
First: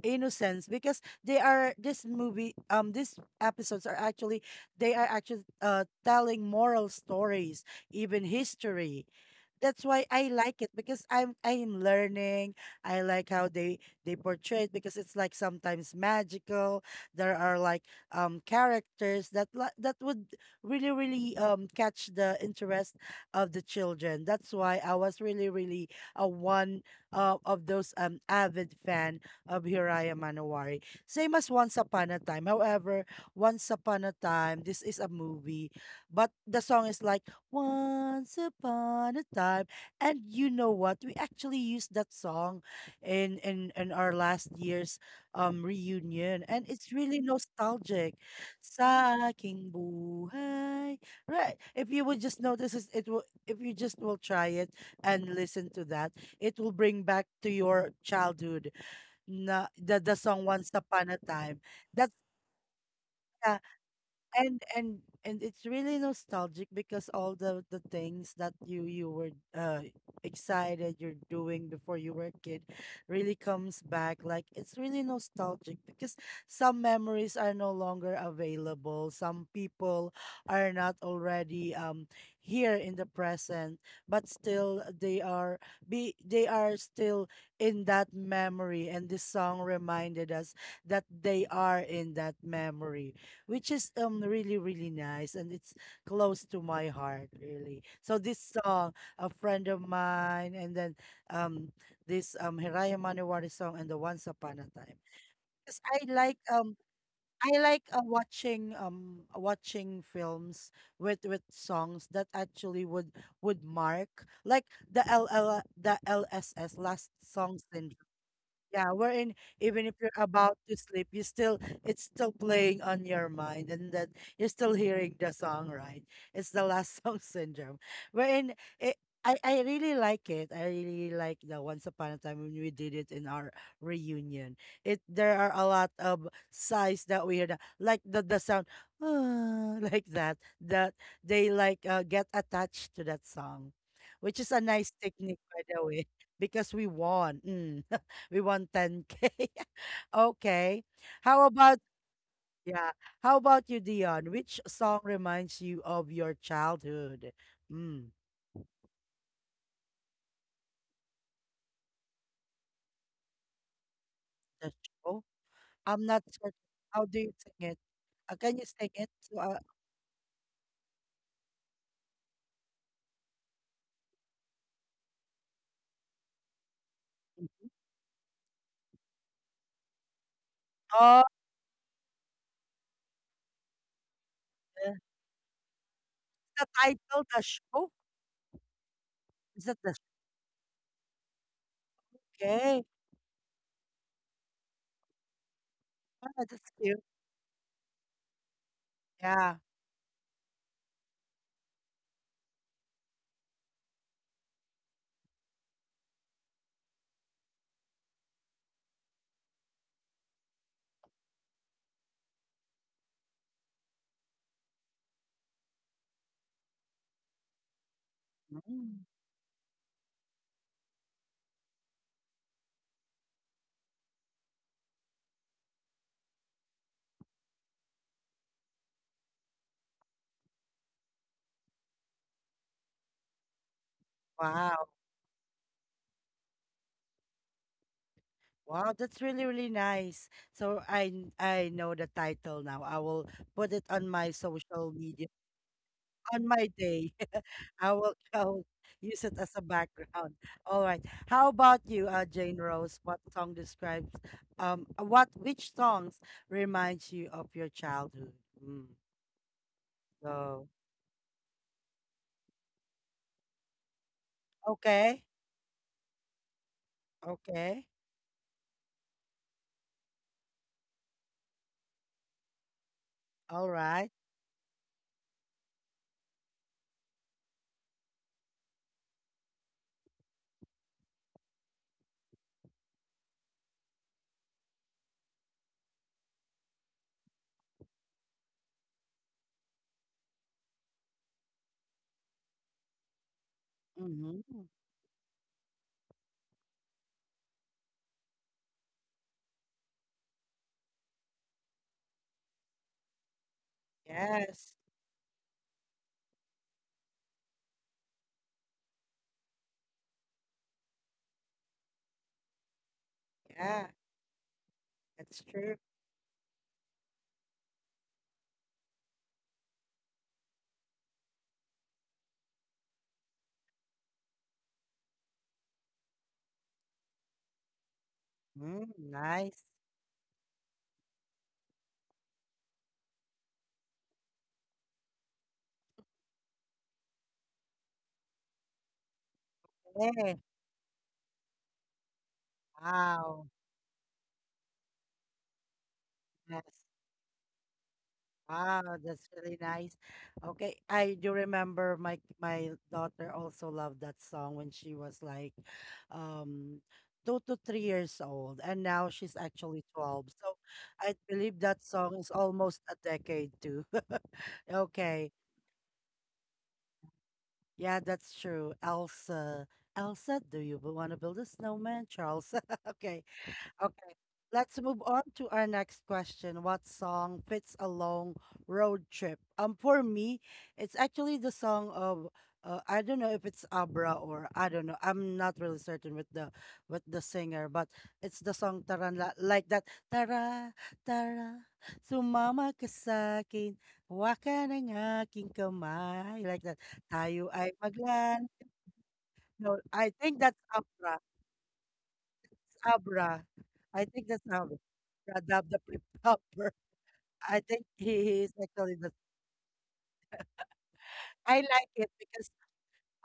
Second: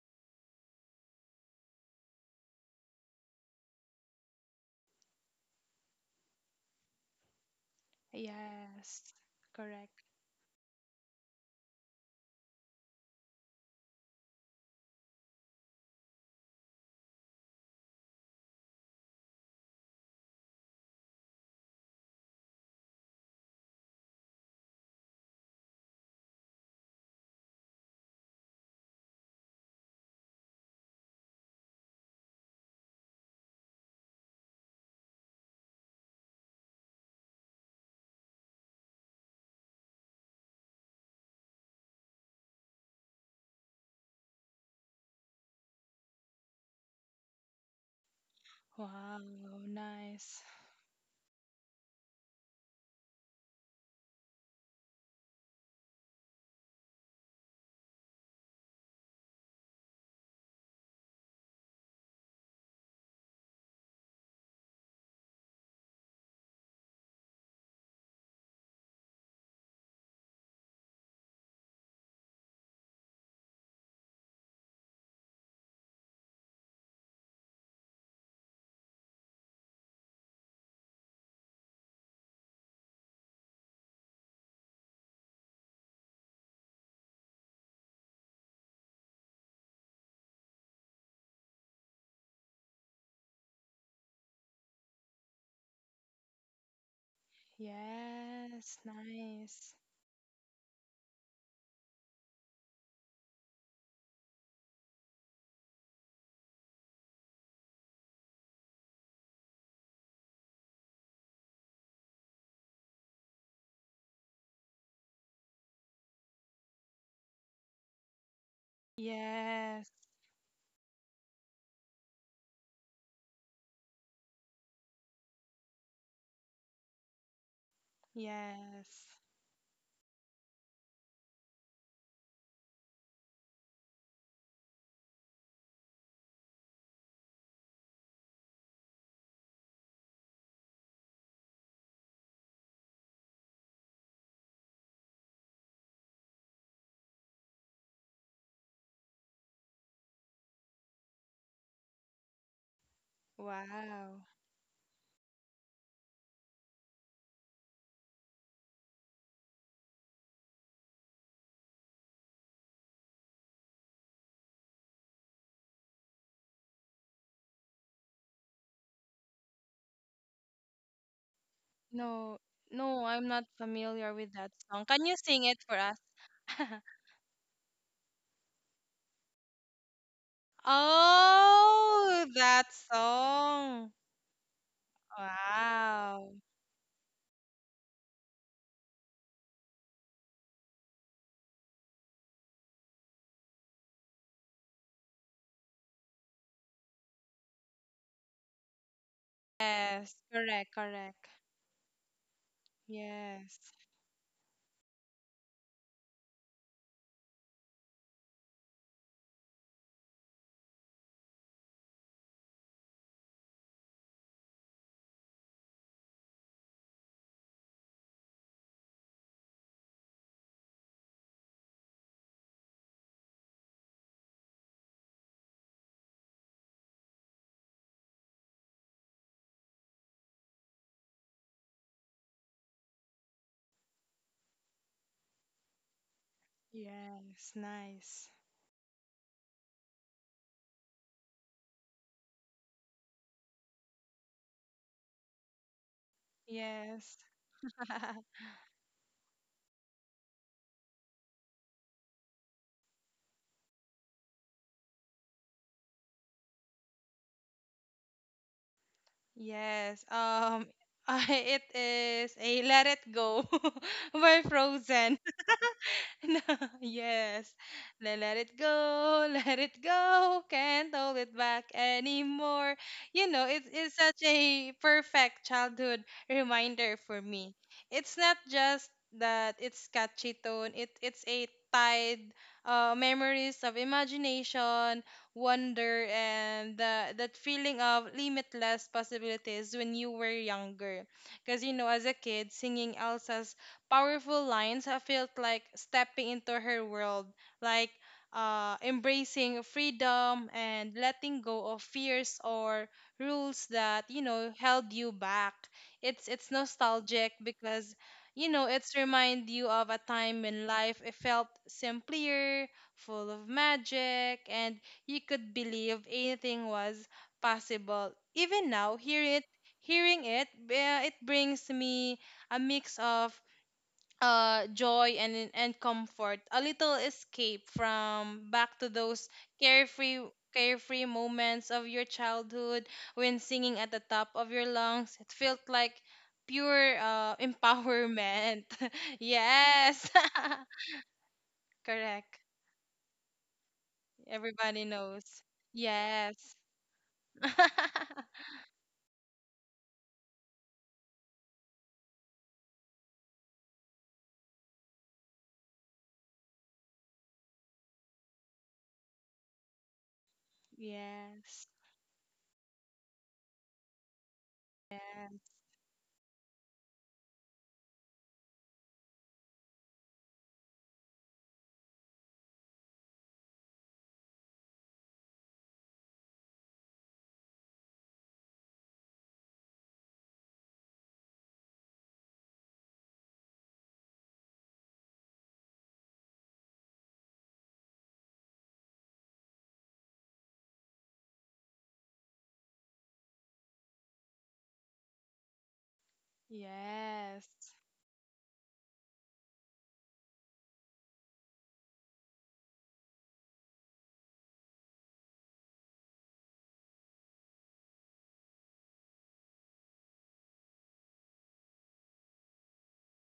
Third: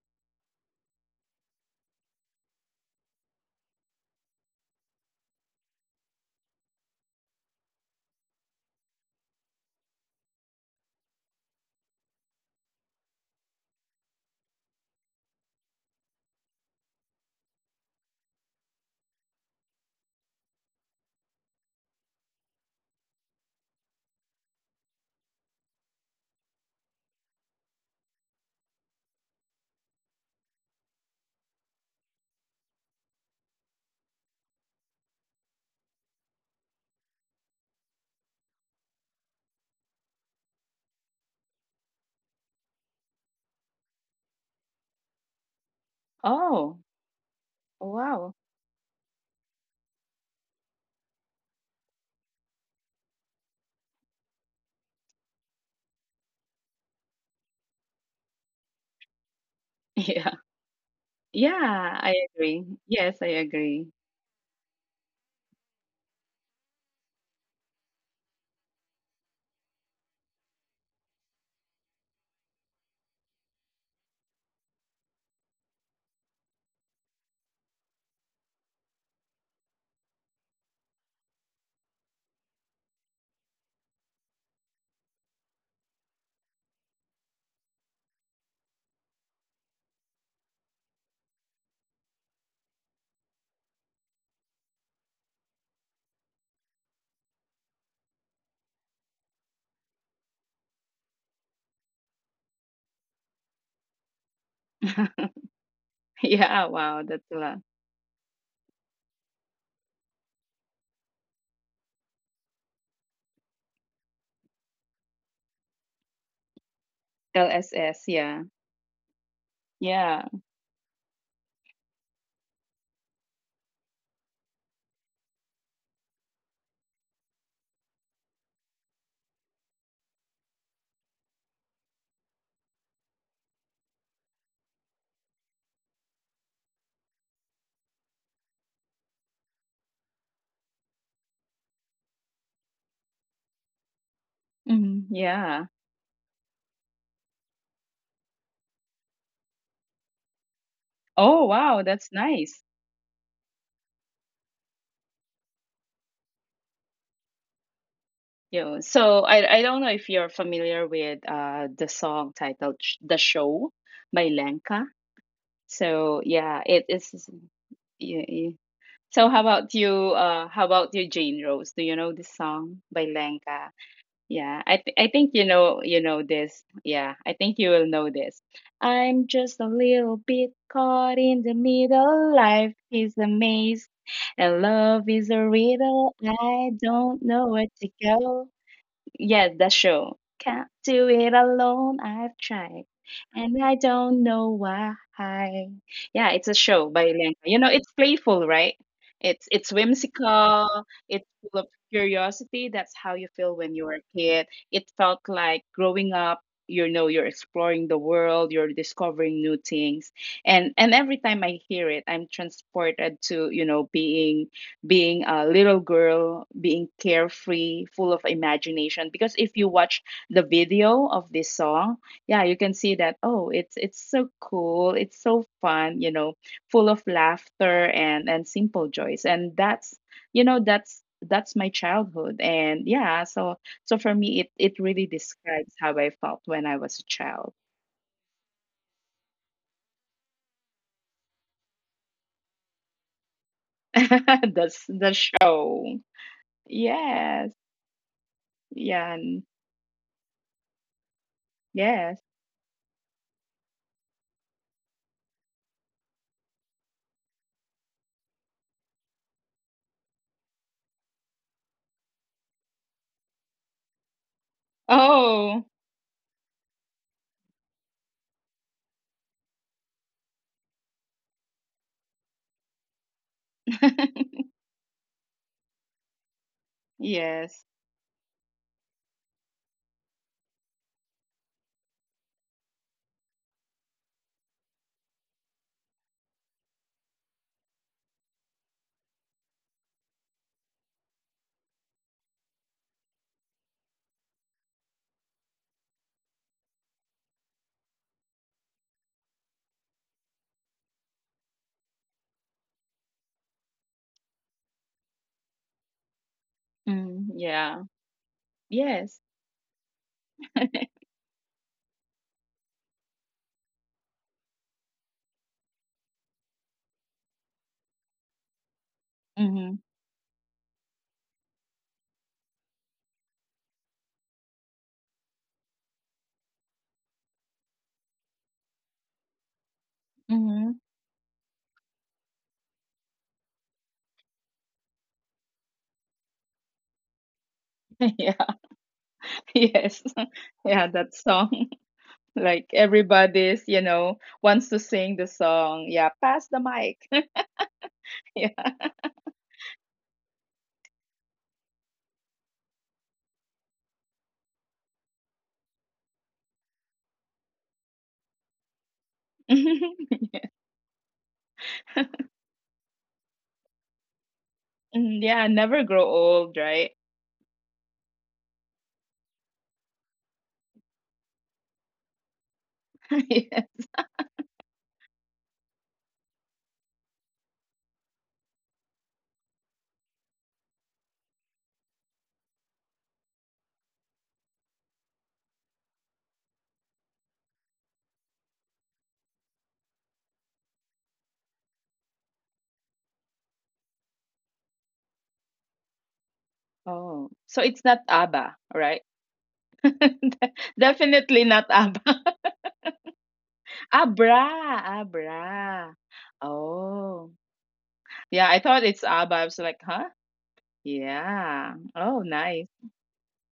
innocence, because they are this movie these episodes are actually, they are actually telling moral stories, even history. Yes. That's Correct. why I like it, because I'm learning. I like how they portray it, because it's like sometimes magical. There are like characters that that would really really catch the interest of the children. That's why I was really really a one of those avid fan of Hiraya Manowari. Same as Once Upon a Time. However, Once Upon a Time this is a movie, but the song is like once upon a time. And you know what? We actually used that song in our last year's reunion, and Oh, it's really nostalgic. wow. Wow. Saking Nice. buhay. Right. If you would just notice it, it will, if you just will try it and listen to that, it will bring back to your childhood. Na, the Yeah, song Once Upon a Time. yeah. That's, I agree. Yes, I agree. And it's really nostalgic, because all the things that you were uh excited you're doing before you were a kid really comes back. Like, it's really nostalgic because some memories are no longer available, some people are not already here in the present, but still they are, be they are still in that memory, and this song reminded us that they are in that memory, which is really really nice, and it's close to my heart really. So this Yes. song, a friend Nice. of mine, and then um this Hiraya Manewari song and the Once Upon a Time. (laughs) Cause I like Yeah. um Wow, that's a lot. I like watching watching films with songs that actually would mark, like, the L L the LSS last songs LSS. in, Yeah, yeah, wherein Yes. even if yeah. you're about to sleep, you still, it's still playing on your mind, and that you're still hearing the song, right? It's the last (laughs) song syndrome. Wherein it, Yes. I really like it. I really like the Once Upon a Time when we did it in our reunion. It there are a lot of sighs that we heard, like the sound "Ah," (laughs) like that. That they like get attached to that song. Which is a Mhm, nice technique yeah. by the way, (laughs) because we won. Mm. We want 10K. (laughs) Okay. Oh, How wow, about, that's nice. yeah. How about you, Wow. Dion? Which song reminds you of your childhood? Mm, Yeah, so I don't know if you're familiar with the song titled "The Show" by Lenka. the show? So I'm not yeah, sure. it is. How do you sing it? Yeah. Can you sing So it? how So, about you? How about you, Jane Rose? Do you know this No, song by no, I'm not Lenka? familiar with Yeah, that I song. Can think you sing it for you us? know this. Yeah, I think you will know this. I'm just a little bit caught in oh, the middle. Oh, Life that is a maze, song. and love yeah, is a riddle. Wow. I the don't know title, where The to Show? go. Yes, that's Is that true. the. Can't do it alone. I've tried, Okay. and I don't know why. Yeah, it's a Oh, show that's by cute. Lenka. You know, it's playful, right? It's Yeah. Yes. whimsical. Correct. It's Correct. full of curiosity. That's how you feel when you were Yes. a kid. It felt like growing up. You know, you're exploring the world. You're discovering new things, and every time I hear it, I'm transported to you know being being a little girl, being carefree, full of imagination. Because if you watch the video of this song, yeah, you can see that oh, it's so cool, it's so fun, you know, full of laughter and simple joys. And that's you know that's my childhood. And yeah, so so for me, it really Wow. describes how I felt when I was a child. Yes. Nice. Wow, that's really, really nice. So I know the title now. I will put it on my (laughs) social That's media the show. on my day. Yes. Yes, I will (laughs) (laughs) go use it as a Yan. background. All right. How about you, Yes. Jane Rose? What song describes what which songs reminds you of your childhood? Mm. Yes. So (laughs) it is a Let It Go (laughs) by Frozen. okay, Oh. (laughs) No, yes. okay, Let it go, (laughs) let it go. Can't hold it back anymore. You know, it all is right. such (laughs) a perfect childhood reminder for me. Yes. It's not just that it's catchy tone. It's a tied memories of imagination, wonder, and the that feeling of limitless possibilities when you were younger. Because you know, as a kid, singing Elsa's powerful Mm-hmm. lines, I felt like stepping into her world, like embracing freedom and letting go of fears or rules that you know Yes, held you back. It's Mm, nostalgic yeah. because you know it's Yes. remind you of a time when (laughs) life it felt simpler, full of yeah, magic, and you that's could true. believe anything was possible. Even now, Mhm. hearing it, it brings me a mix of joy and comfort, a little escape from back to Mm, those nice. carefree Mhm. carefree moments of your childhood when singing at the top of your lungs. It felt like pure (laughs) Yeah. empowerment. (laughs) Yes. yes, Yeah. (laughs) Yeah, that (laughs) song. (laughs) correct. Like everybody's, Wow. you know, wants to Everybody sing the knows. song. Yeah, pass the Yes. Yes. mic. (laughs) (laughs) Yeah. Wow, that's really nice. Okay, I do remember my my daughter also loved that song when she was like um 2 to 3 years old, and now she's actually 12. (laughs) So I believe yes. Yeah. that song is almost a decade too. (laughs) Mm, yeah, Okay, Yes. never grow old, right? yeah, that's true. Elsa, Elsa, do you want to build a snowman, Charles? (laughs) (laughs) Okay, Yes. okay, let's move on to our next question. What song fits a long road trip? For me, it's actually the song of I don't know if it's Abra or I don't know. I'm not really certain with the singer, but it's the song Taran like that. Tara, tara, sumama ka sa akin, hawakan ang aking kamay like that. Oh, so Tayo Yes. it's ay not ABBA, maglan. right? (laughs) No, De- I think that's Definitely Abra. not ABBA. (laughs) Abra. I Abra, think that's Abra. Radab Abra. the Prepper. Oh, (laughs) I think yeah, he I he is thought it's actually ABBA. the. I was like, huh? Yeah. I like Oh, it nice. because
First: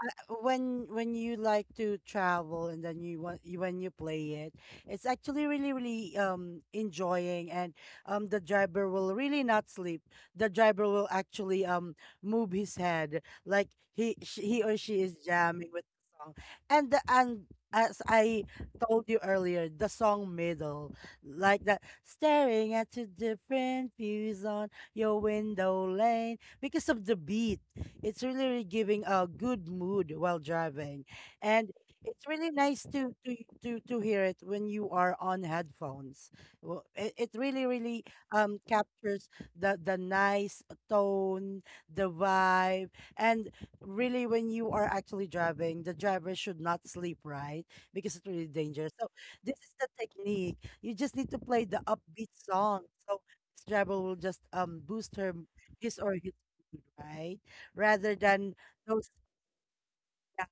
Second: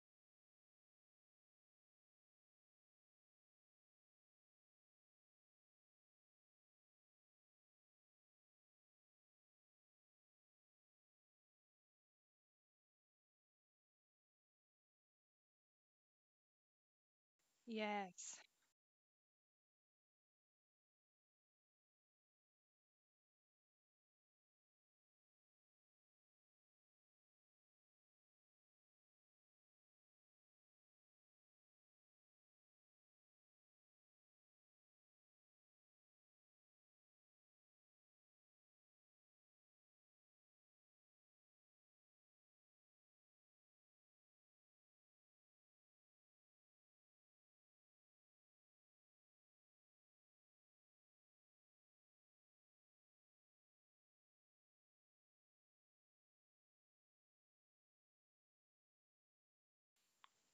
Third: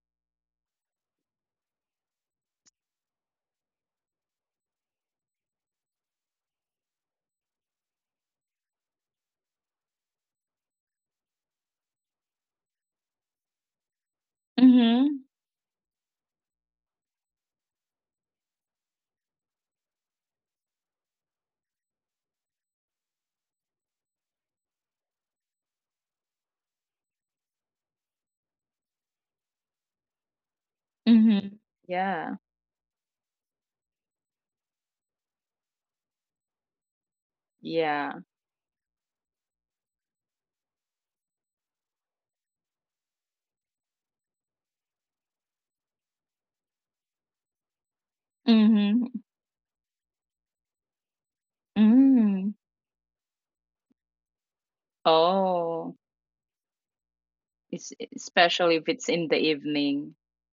when you like to travel and then you want you, when you play it it's actually really enjoying. And the driver will really not sleep. The driver will actually move his head like he or she is Mhm. jamming with the song. And the and as Yes. I told you earlier, the song middle like that, staring at two different views on your window lane. Because of the beat, it's really, really giving a good mood while driving. Mhm. And it's Yeah. really nice to to hear it when you are on headphones. Well, it really, really Yeah. Captures the nice tone, the vibe, and really when you are actually driving, the driver should not sleep, right? Because it's really dangerous. So Mhm. this is the technique. You just need to play the upbeat Mm. song. So this driver will just boost her Oh, his or his mood, right? it's Rather than especially if it's those, in the evening. yeah,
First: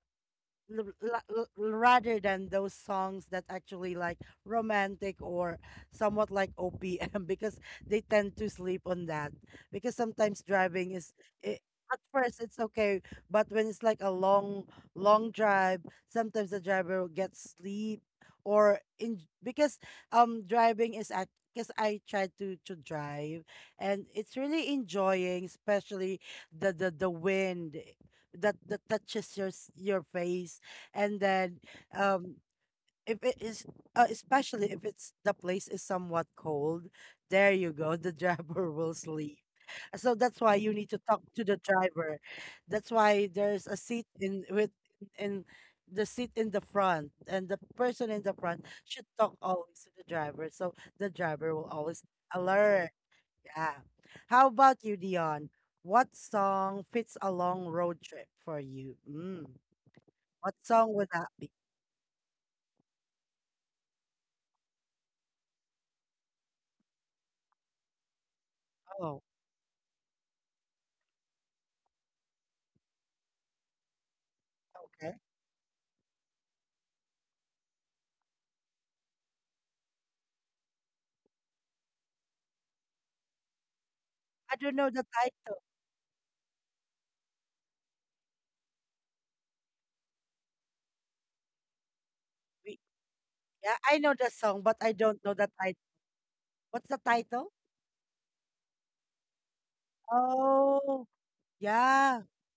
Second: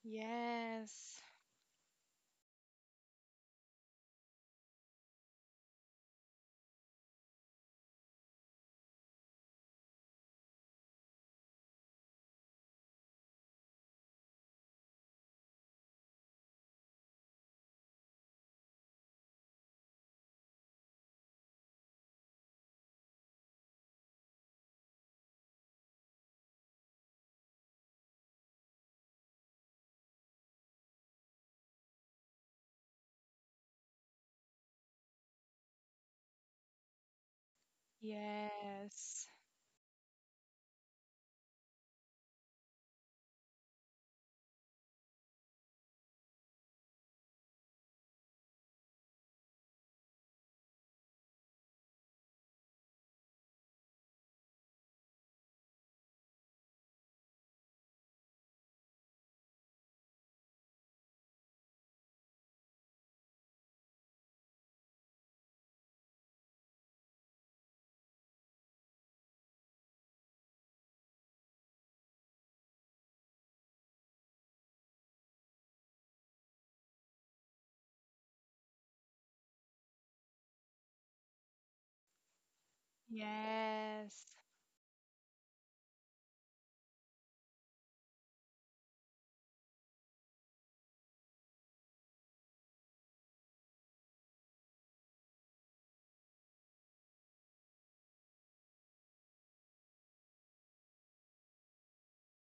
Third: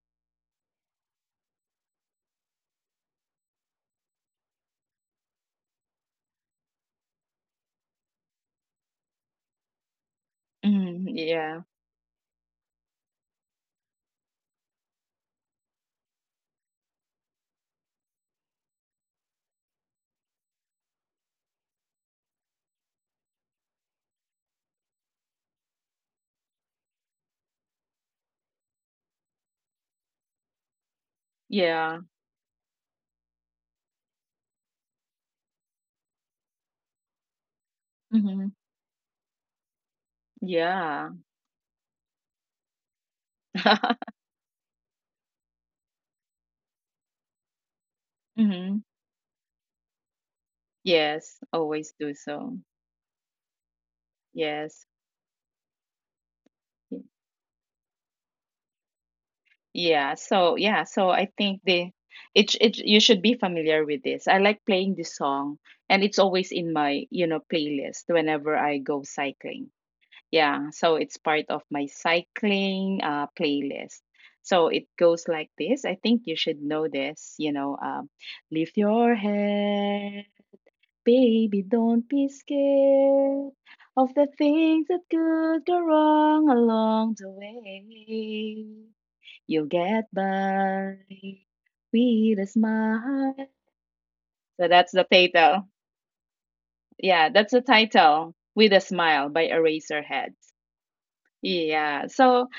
Yes. Rather than those songs that actually like romantic or somewhat like OPM (laughs) because they tend to sleep on that. Because sometimes driving Mm, is I yeah. at first it's okay, but when it's like a long long drive, sometimes the driver will get sleep or in. Because driving is act because I tried to drive, and it's really enjoying, especially the wind that that touches your your face. And then Yeah. um if it is especially if it's the place is somewhat cold, there you go, the Mhm. driver (laughs) will Yes. sleep. So that's why you need to talk Yeah. to the driver. That's why there's a seat (laughs) in with in the seat in the front, and the person in the front Mhm. should talk always to the driver so the driver Yes, will always always do so. alert. Yeah. How about you, Yes. Dion? What song Y- fits a long road trip for you? Mm. Yeah. What So, song yeah, would so that I be? think the it you should be familiar with this. I like playing this song, and it's always in my, you know, playlist whenever I go Oh. cycling. Yeah, so it's part of my cycling playlist. So it Okay. goes like this. I think you should know this, you know, lift your head, baby, don't be scared of Yes. the I don't things know that the title. could go wrong along the way. You'll get by with a We, smile. yeah, I know the song, So but that's I the don't know the title. title. What's the Yeah, title? that's the title, With a Smile by Eraserheads. Oh, Yeah. yeah, So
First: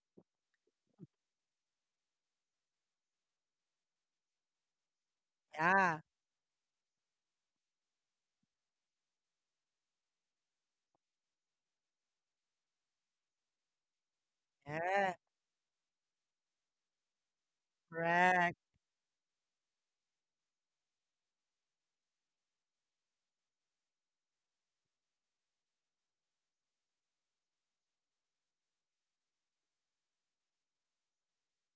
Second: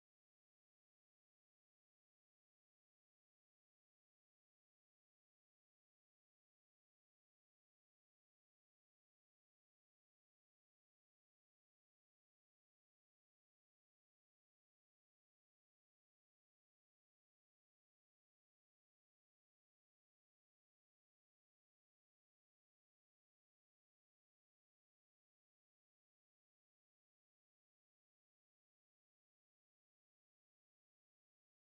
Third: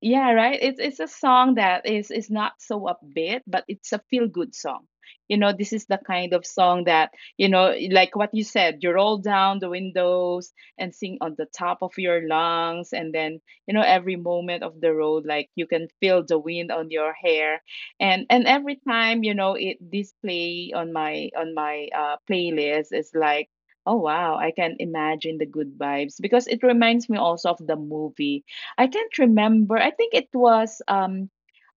yeah, right. It's a song that is not so upbeat, but it's a feel good song. You know, this is the yeah, kind of song that, you know, like what you said, you roll down the windows and sing on the top of your lungs and then, you know, every moment of the yeah, road like you can feel the wind on your hair. And correct. every time, you know, it this play on my playlist is like oh wow, I can imagine the good vibes because it reminds me also of the movie. I can't remember. I think it was um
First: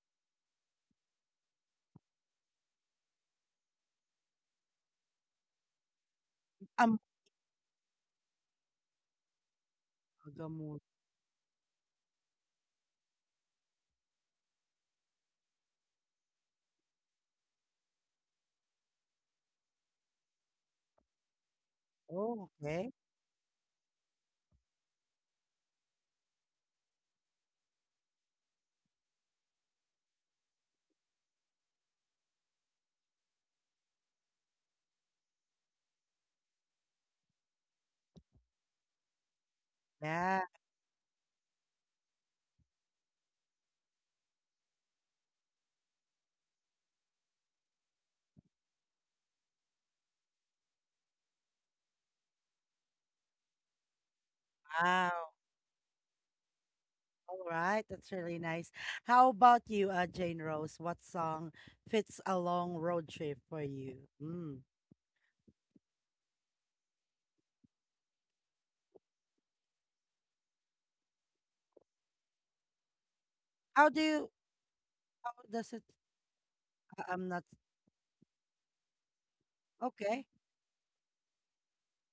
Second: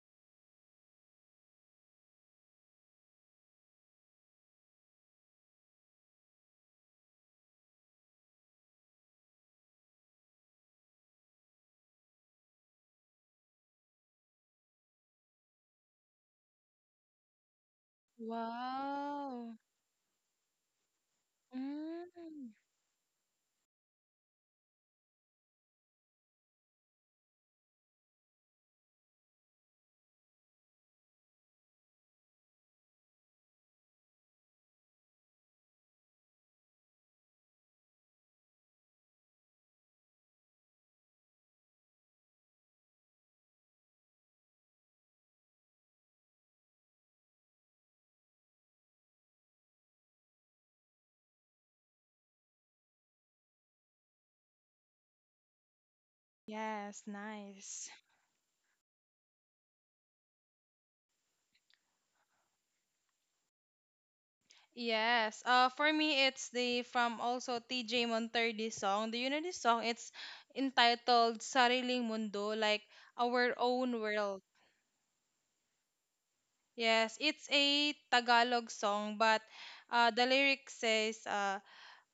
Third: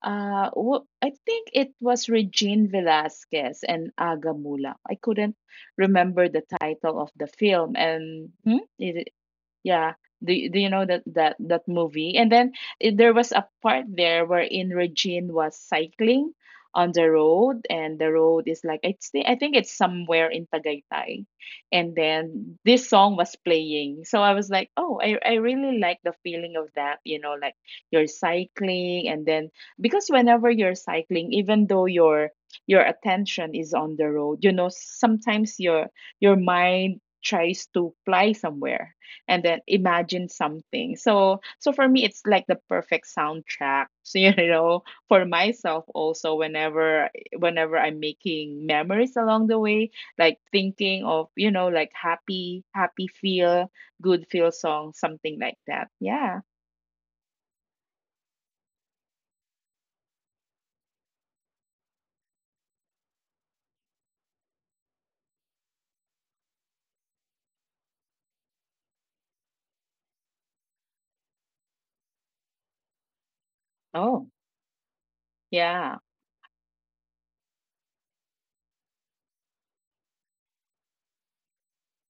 uh wh- I think it was Regine Velasquez and Aga Mula. I couldn't remember the title of the film, and hmm? It yeah. Do you Amalgamot. know that that movie? And then there was a part there wherein Regine was cycling on the road, and the road is like I Wow. think it's somewhere in Tagaytay, and Oh, Mm. then okay. this song was playing. So I was like, oh, I really like the feeling of that. You know, like you're cycling, and then because whenever you're cycling, even though your attention is on the road, you know, sometimes your mind tries to fly somewhere and then imagine Yeah, something. So so for me it's like the perfect soundtrack. So (laughs) you know, for myself also whenever whenever I'm making memories along the way, like thinking of, you know, like happy feel, good feel song, wow. something like that. Yeah. Yes, All right, nice. that's really nice. How about you, Jane Rose? What song fits a long road trip for you? Mm. Yes. For me, it's the from also TJ Monterde song. Do you know this song? It's entitled "Sariling Mundo," like our How own do Oh. you, world. how does it, Yeah. Yes, I'm not, it's a Tagalog song, but the okay, lyric says,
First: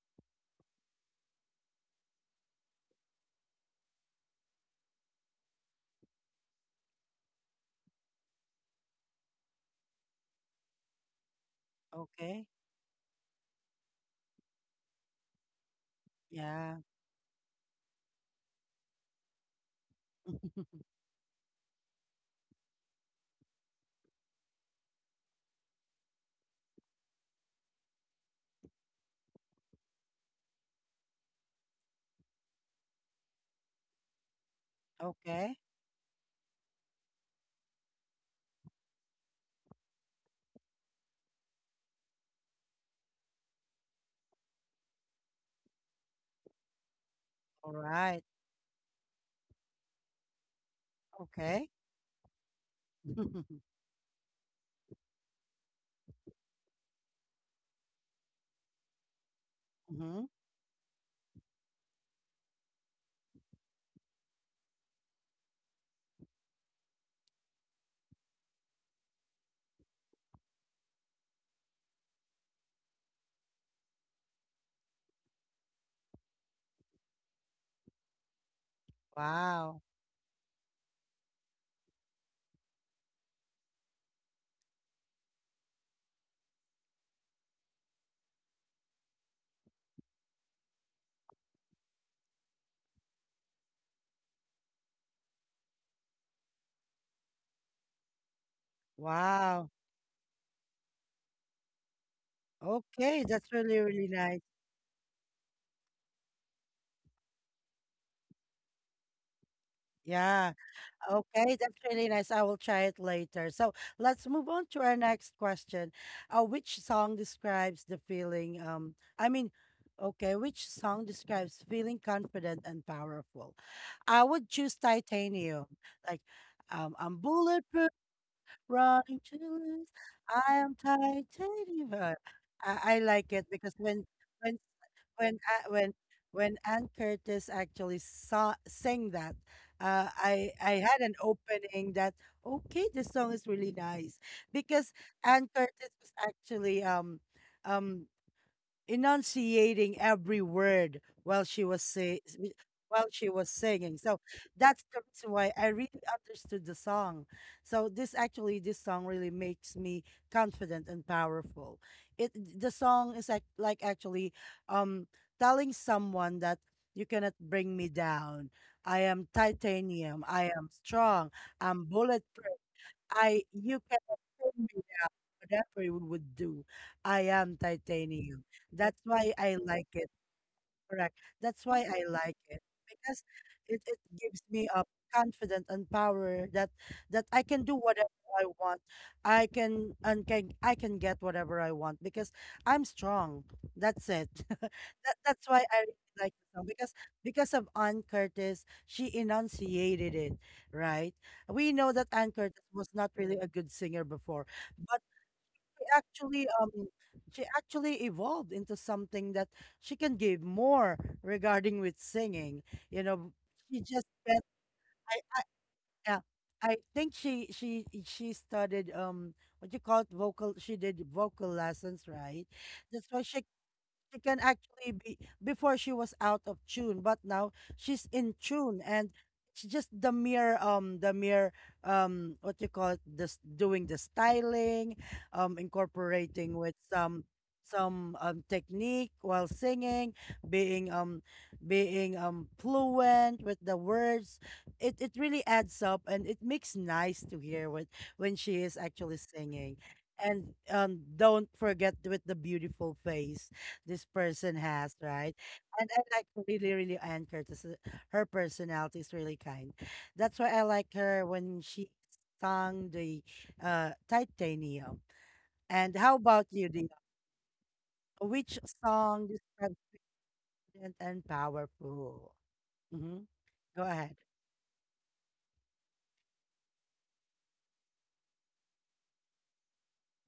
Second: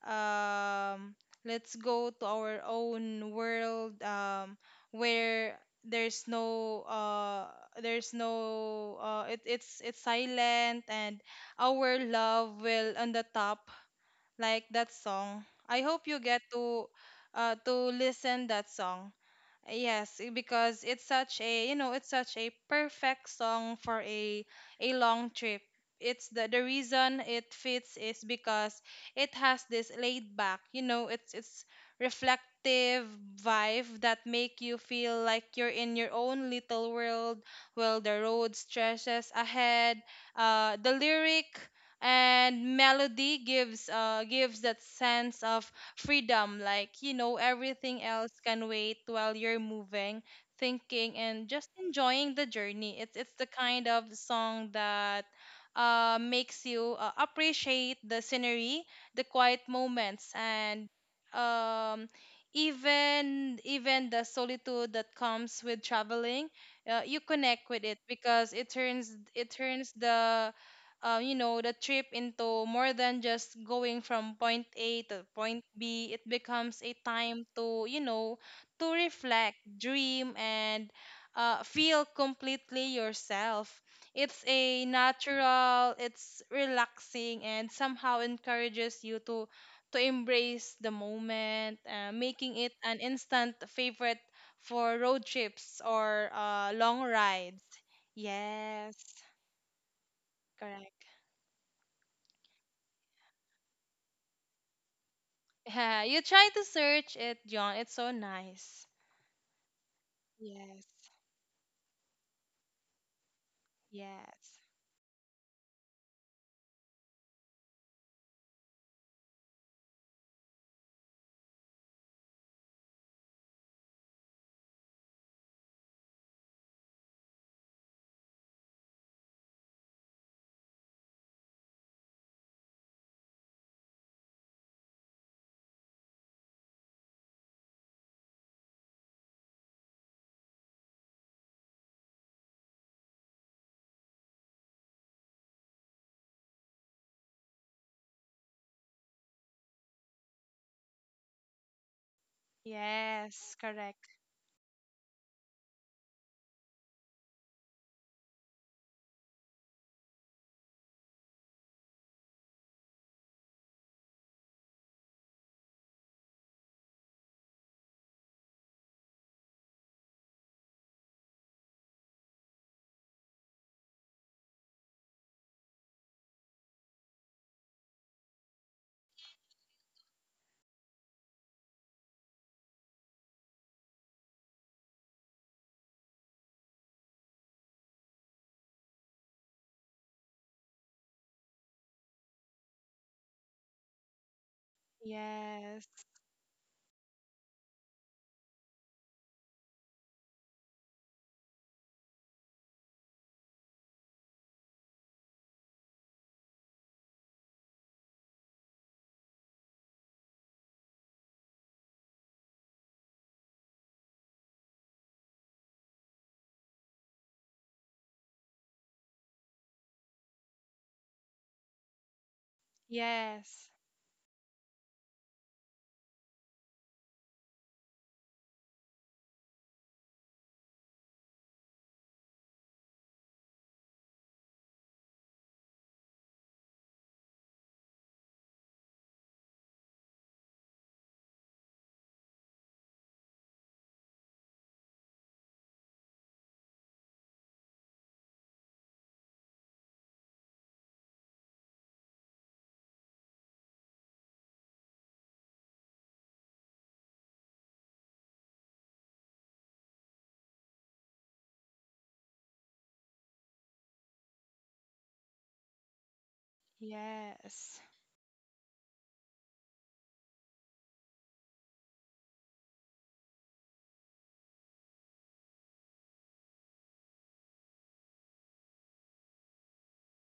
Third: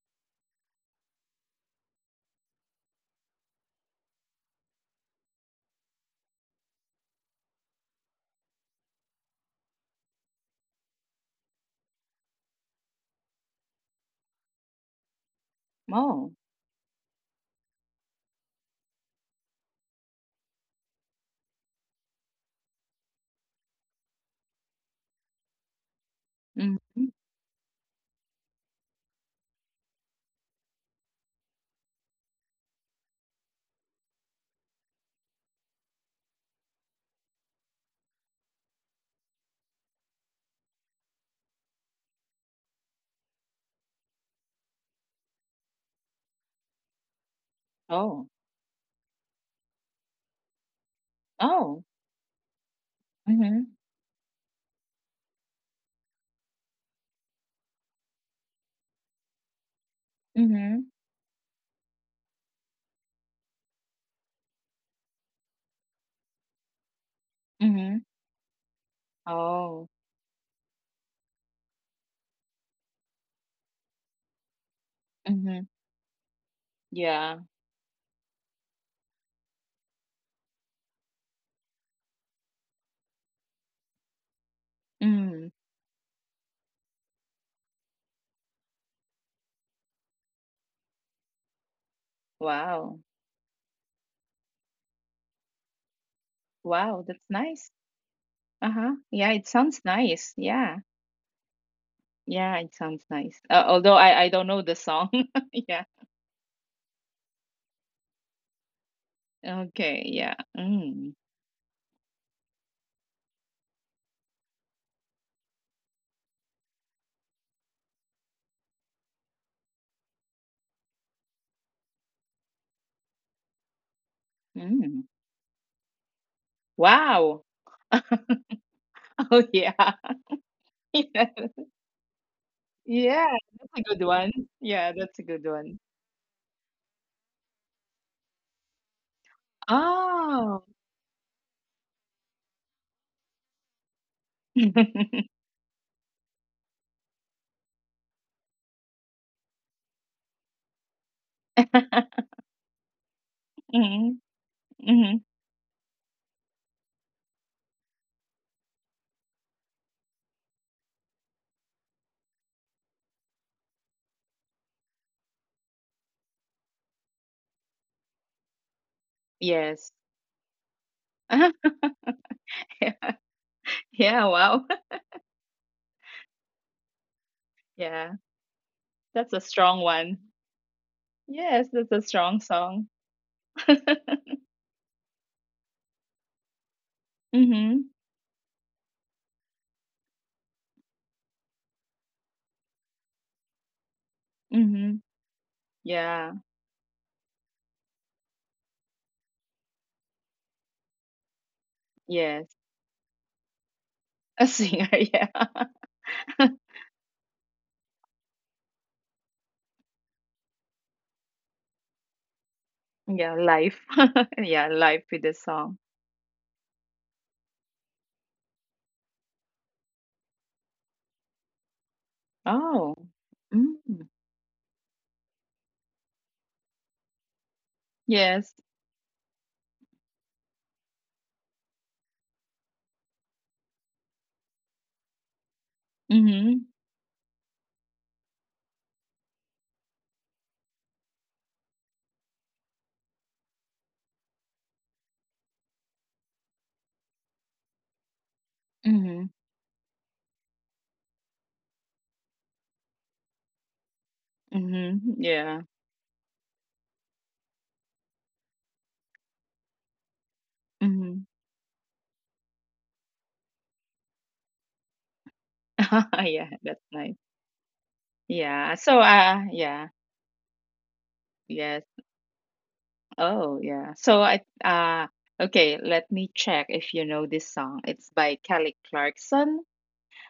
um, let's go to our own world where there's no it's it's silent and our okay, love will on the top like that song. I hope you Oh. get yeah, to listen that song. Yes, (laughs) because it's such a, you know, it's such a perfect song for a long trip. It's the Hmm. reason it fits is because it has this laid back, you know, it's reflective vibe that make you feel okay, like you're in your own little world while the road stretches ahead. The lyric and melody gives gives that sense of freedom like you know all everything right, Oh. else can wait while you're moving thinking and okay. just Oh. enjoying the journey. It's the Mm-hmm. (laughs) kind of song that makes you appreciate the scenery, the quiet Mm-hmm. moments, Mm-hmm. and um, even the solitude that comes with traveling. You connect with it Mm-hmm. because it Oh. turns the you know, the trip into more than just going from point A to point Mm-hmm. B. It becomes a Yeah. time to, you know, to reflect, Wow. dream, and feel completely yourself. It's a Mm. natural, it's relaxing, and somehow encourages you to embrace the moment, making it an Wow. instant favorite for road trips or long Wow, that's rides. nice. Yes, Uh-huh. Yeah, it Wow. sounds nice. Yeah. correct. Yeah, it sounds Okay, nice. that's really, Although really I nice. don't know the song. (laughs) Yeah. Yeah, you try to search it, John. It's so nice. Okay. Yeah. Yeah. Yes. Mm. Okay, that's really nice. I will try it later. So let's move Yes. on to our next question. Which song describes the feeling? I mean, okay, which song describes feeling confident and powerful? I would choose Mm. Titanium. Like, I'm Wow. bulletproof, running (laughs) to Oh yeah. lose. I am (laughs) Yeah. titanium. I like Yeah, it because that's a good one. when Yeah, that's a when good A- one. when when Ann Curtis actually saw sang that, Oh. I had an opening that okay, this song is really nice because (laughs) Ann Curtis was actually um enunciating every word while she was say while she was Yes, singing. correct. Mm-hmm. So that's the Mm-hmm. reason why I really understood the song. So this actually this song really makes me confident and powerful. It the song is like actually um telling someone that you cannot bring me down. I am Yes. titanium. I am strong. (laughs) I'm bulletproof. Yeah. I you cannot Yeah, wow. (laughs) whatever you would do, I am Yeah. titanium. That's why That's a I strong like it. one. Correct. That's Yes, why that's I a like strong it song. because (laughs) it gives me a confidence and power that that I can do Mm-hmm. whatever I want. I can and can I can get whatever I want because I'm strong. That's it. (laughs) that, Mm-hmm. that's why I Yes. really like Yeah. the song because of Ann Curtis, she enunciated it right. We know that Ann Yes. Curtis was not really a good singer before, A singer, (laughs) yeah. she actually um (laughs) she actually evolved into something that she can give more regarding with singing, you know. Yeah, live. She just (laughs) spent Yeah, live with the I song. yeah, I think she studied what you call it vocal, she did vocal lessons, right? Oh. That's why Yes. Mm. she can actually be, before she was out of tune, but now she's in Yes. tune. And it's just the mere what you call it this doing the styling, incorporating Mhm. with some technique while singing, being being fluent with the words. It really adds up and it makes nice to hear when she is actually Mhm. singing. And don't forget with the beautiful face this person has, Mhm. right? Yeah. And I like really, really Anne Curtis. Her personality is really kind. That's why I like Mhm. her when she sung the Titanium. And how (laughs) Yeah, about you, that's Dion? nice. Yes. Which Yeah. So, song is yeah. confident and Yes. powerful? hmm Oh, Go yeah. ahead. So I okay, let me check if you know this song. It's by Kelly Clarkson.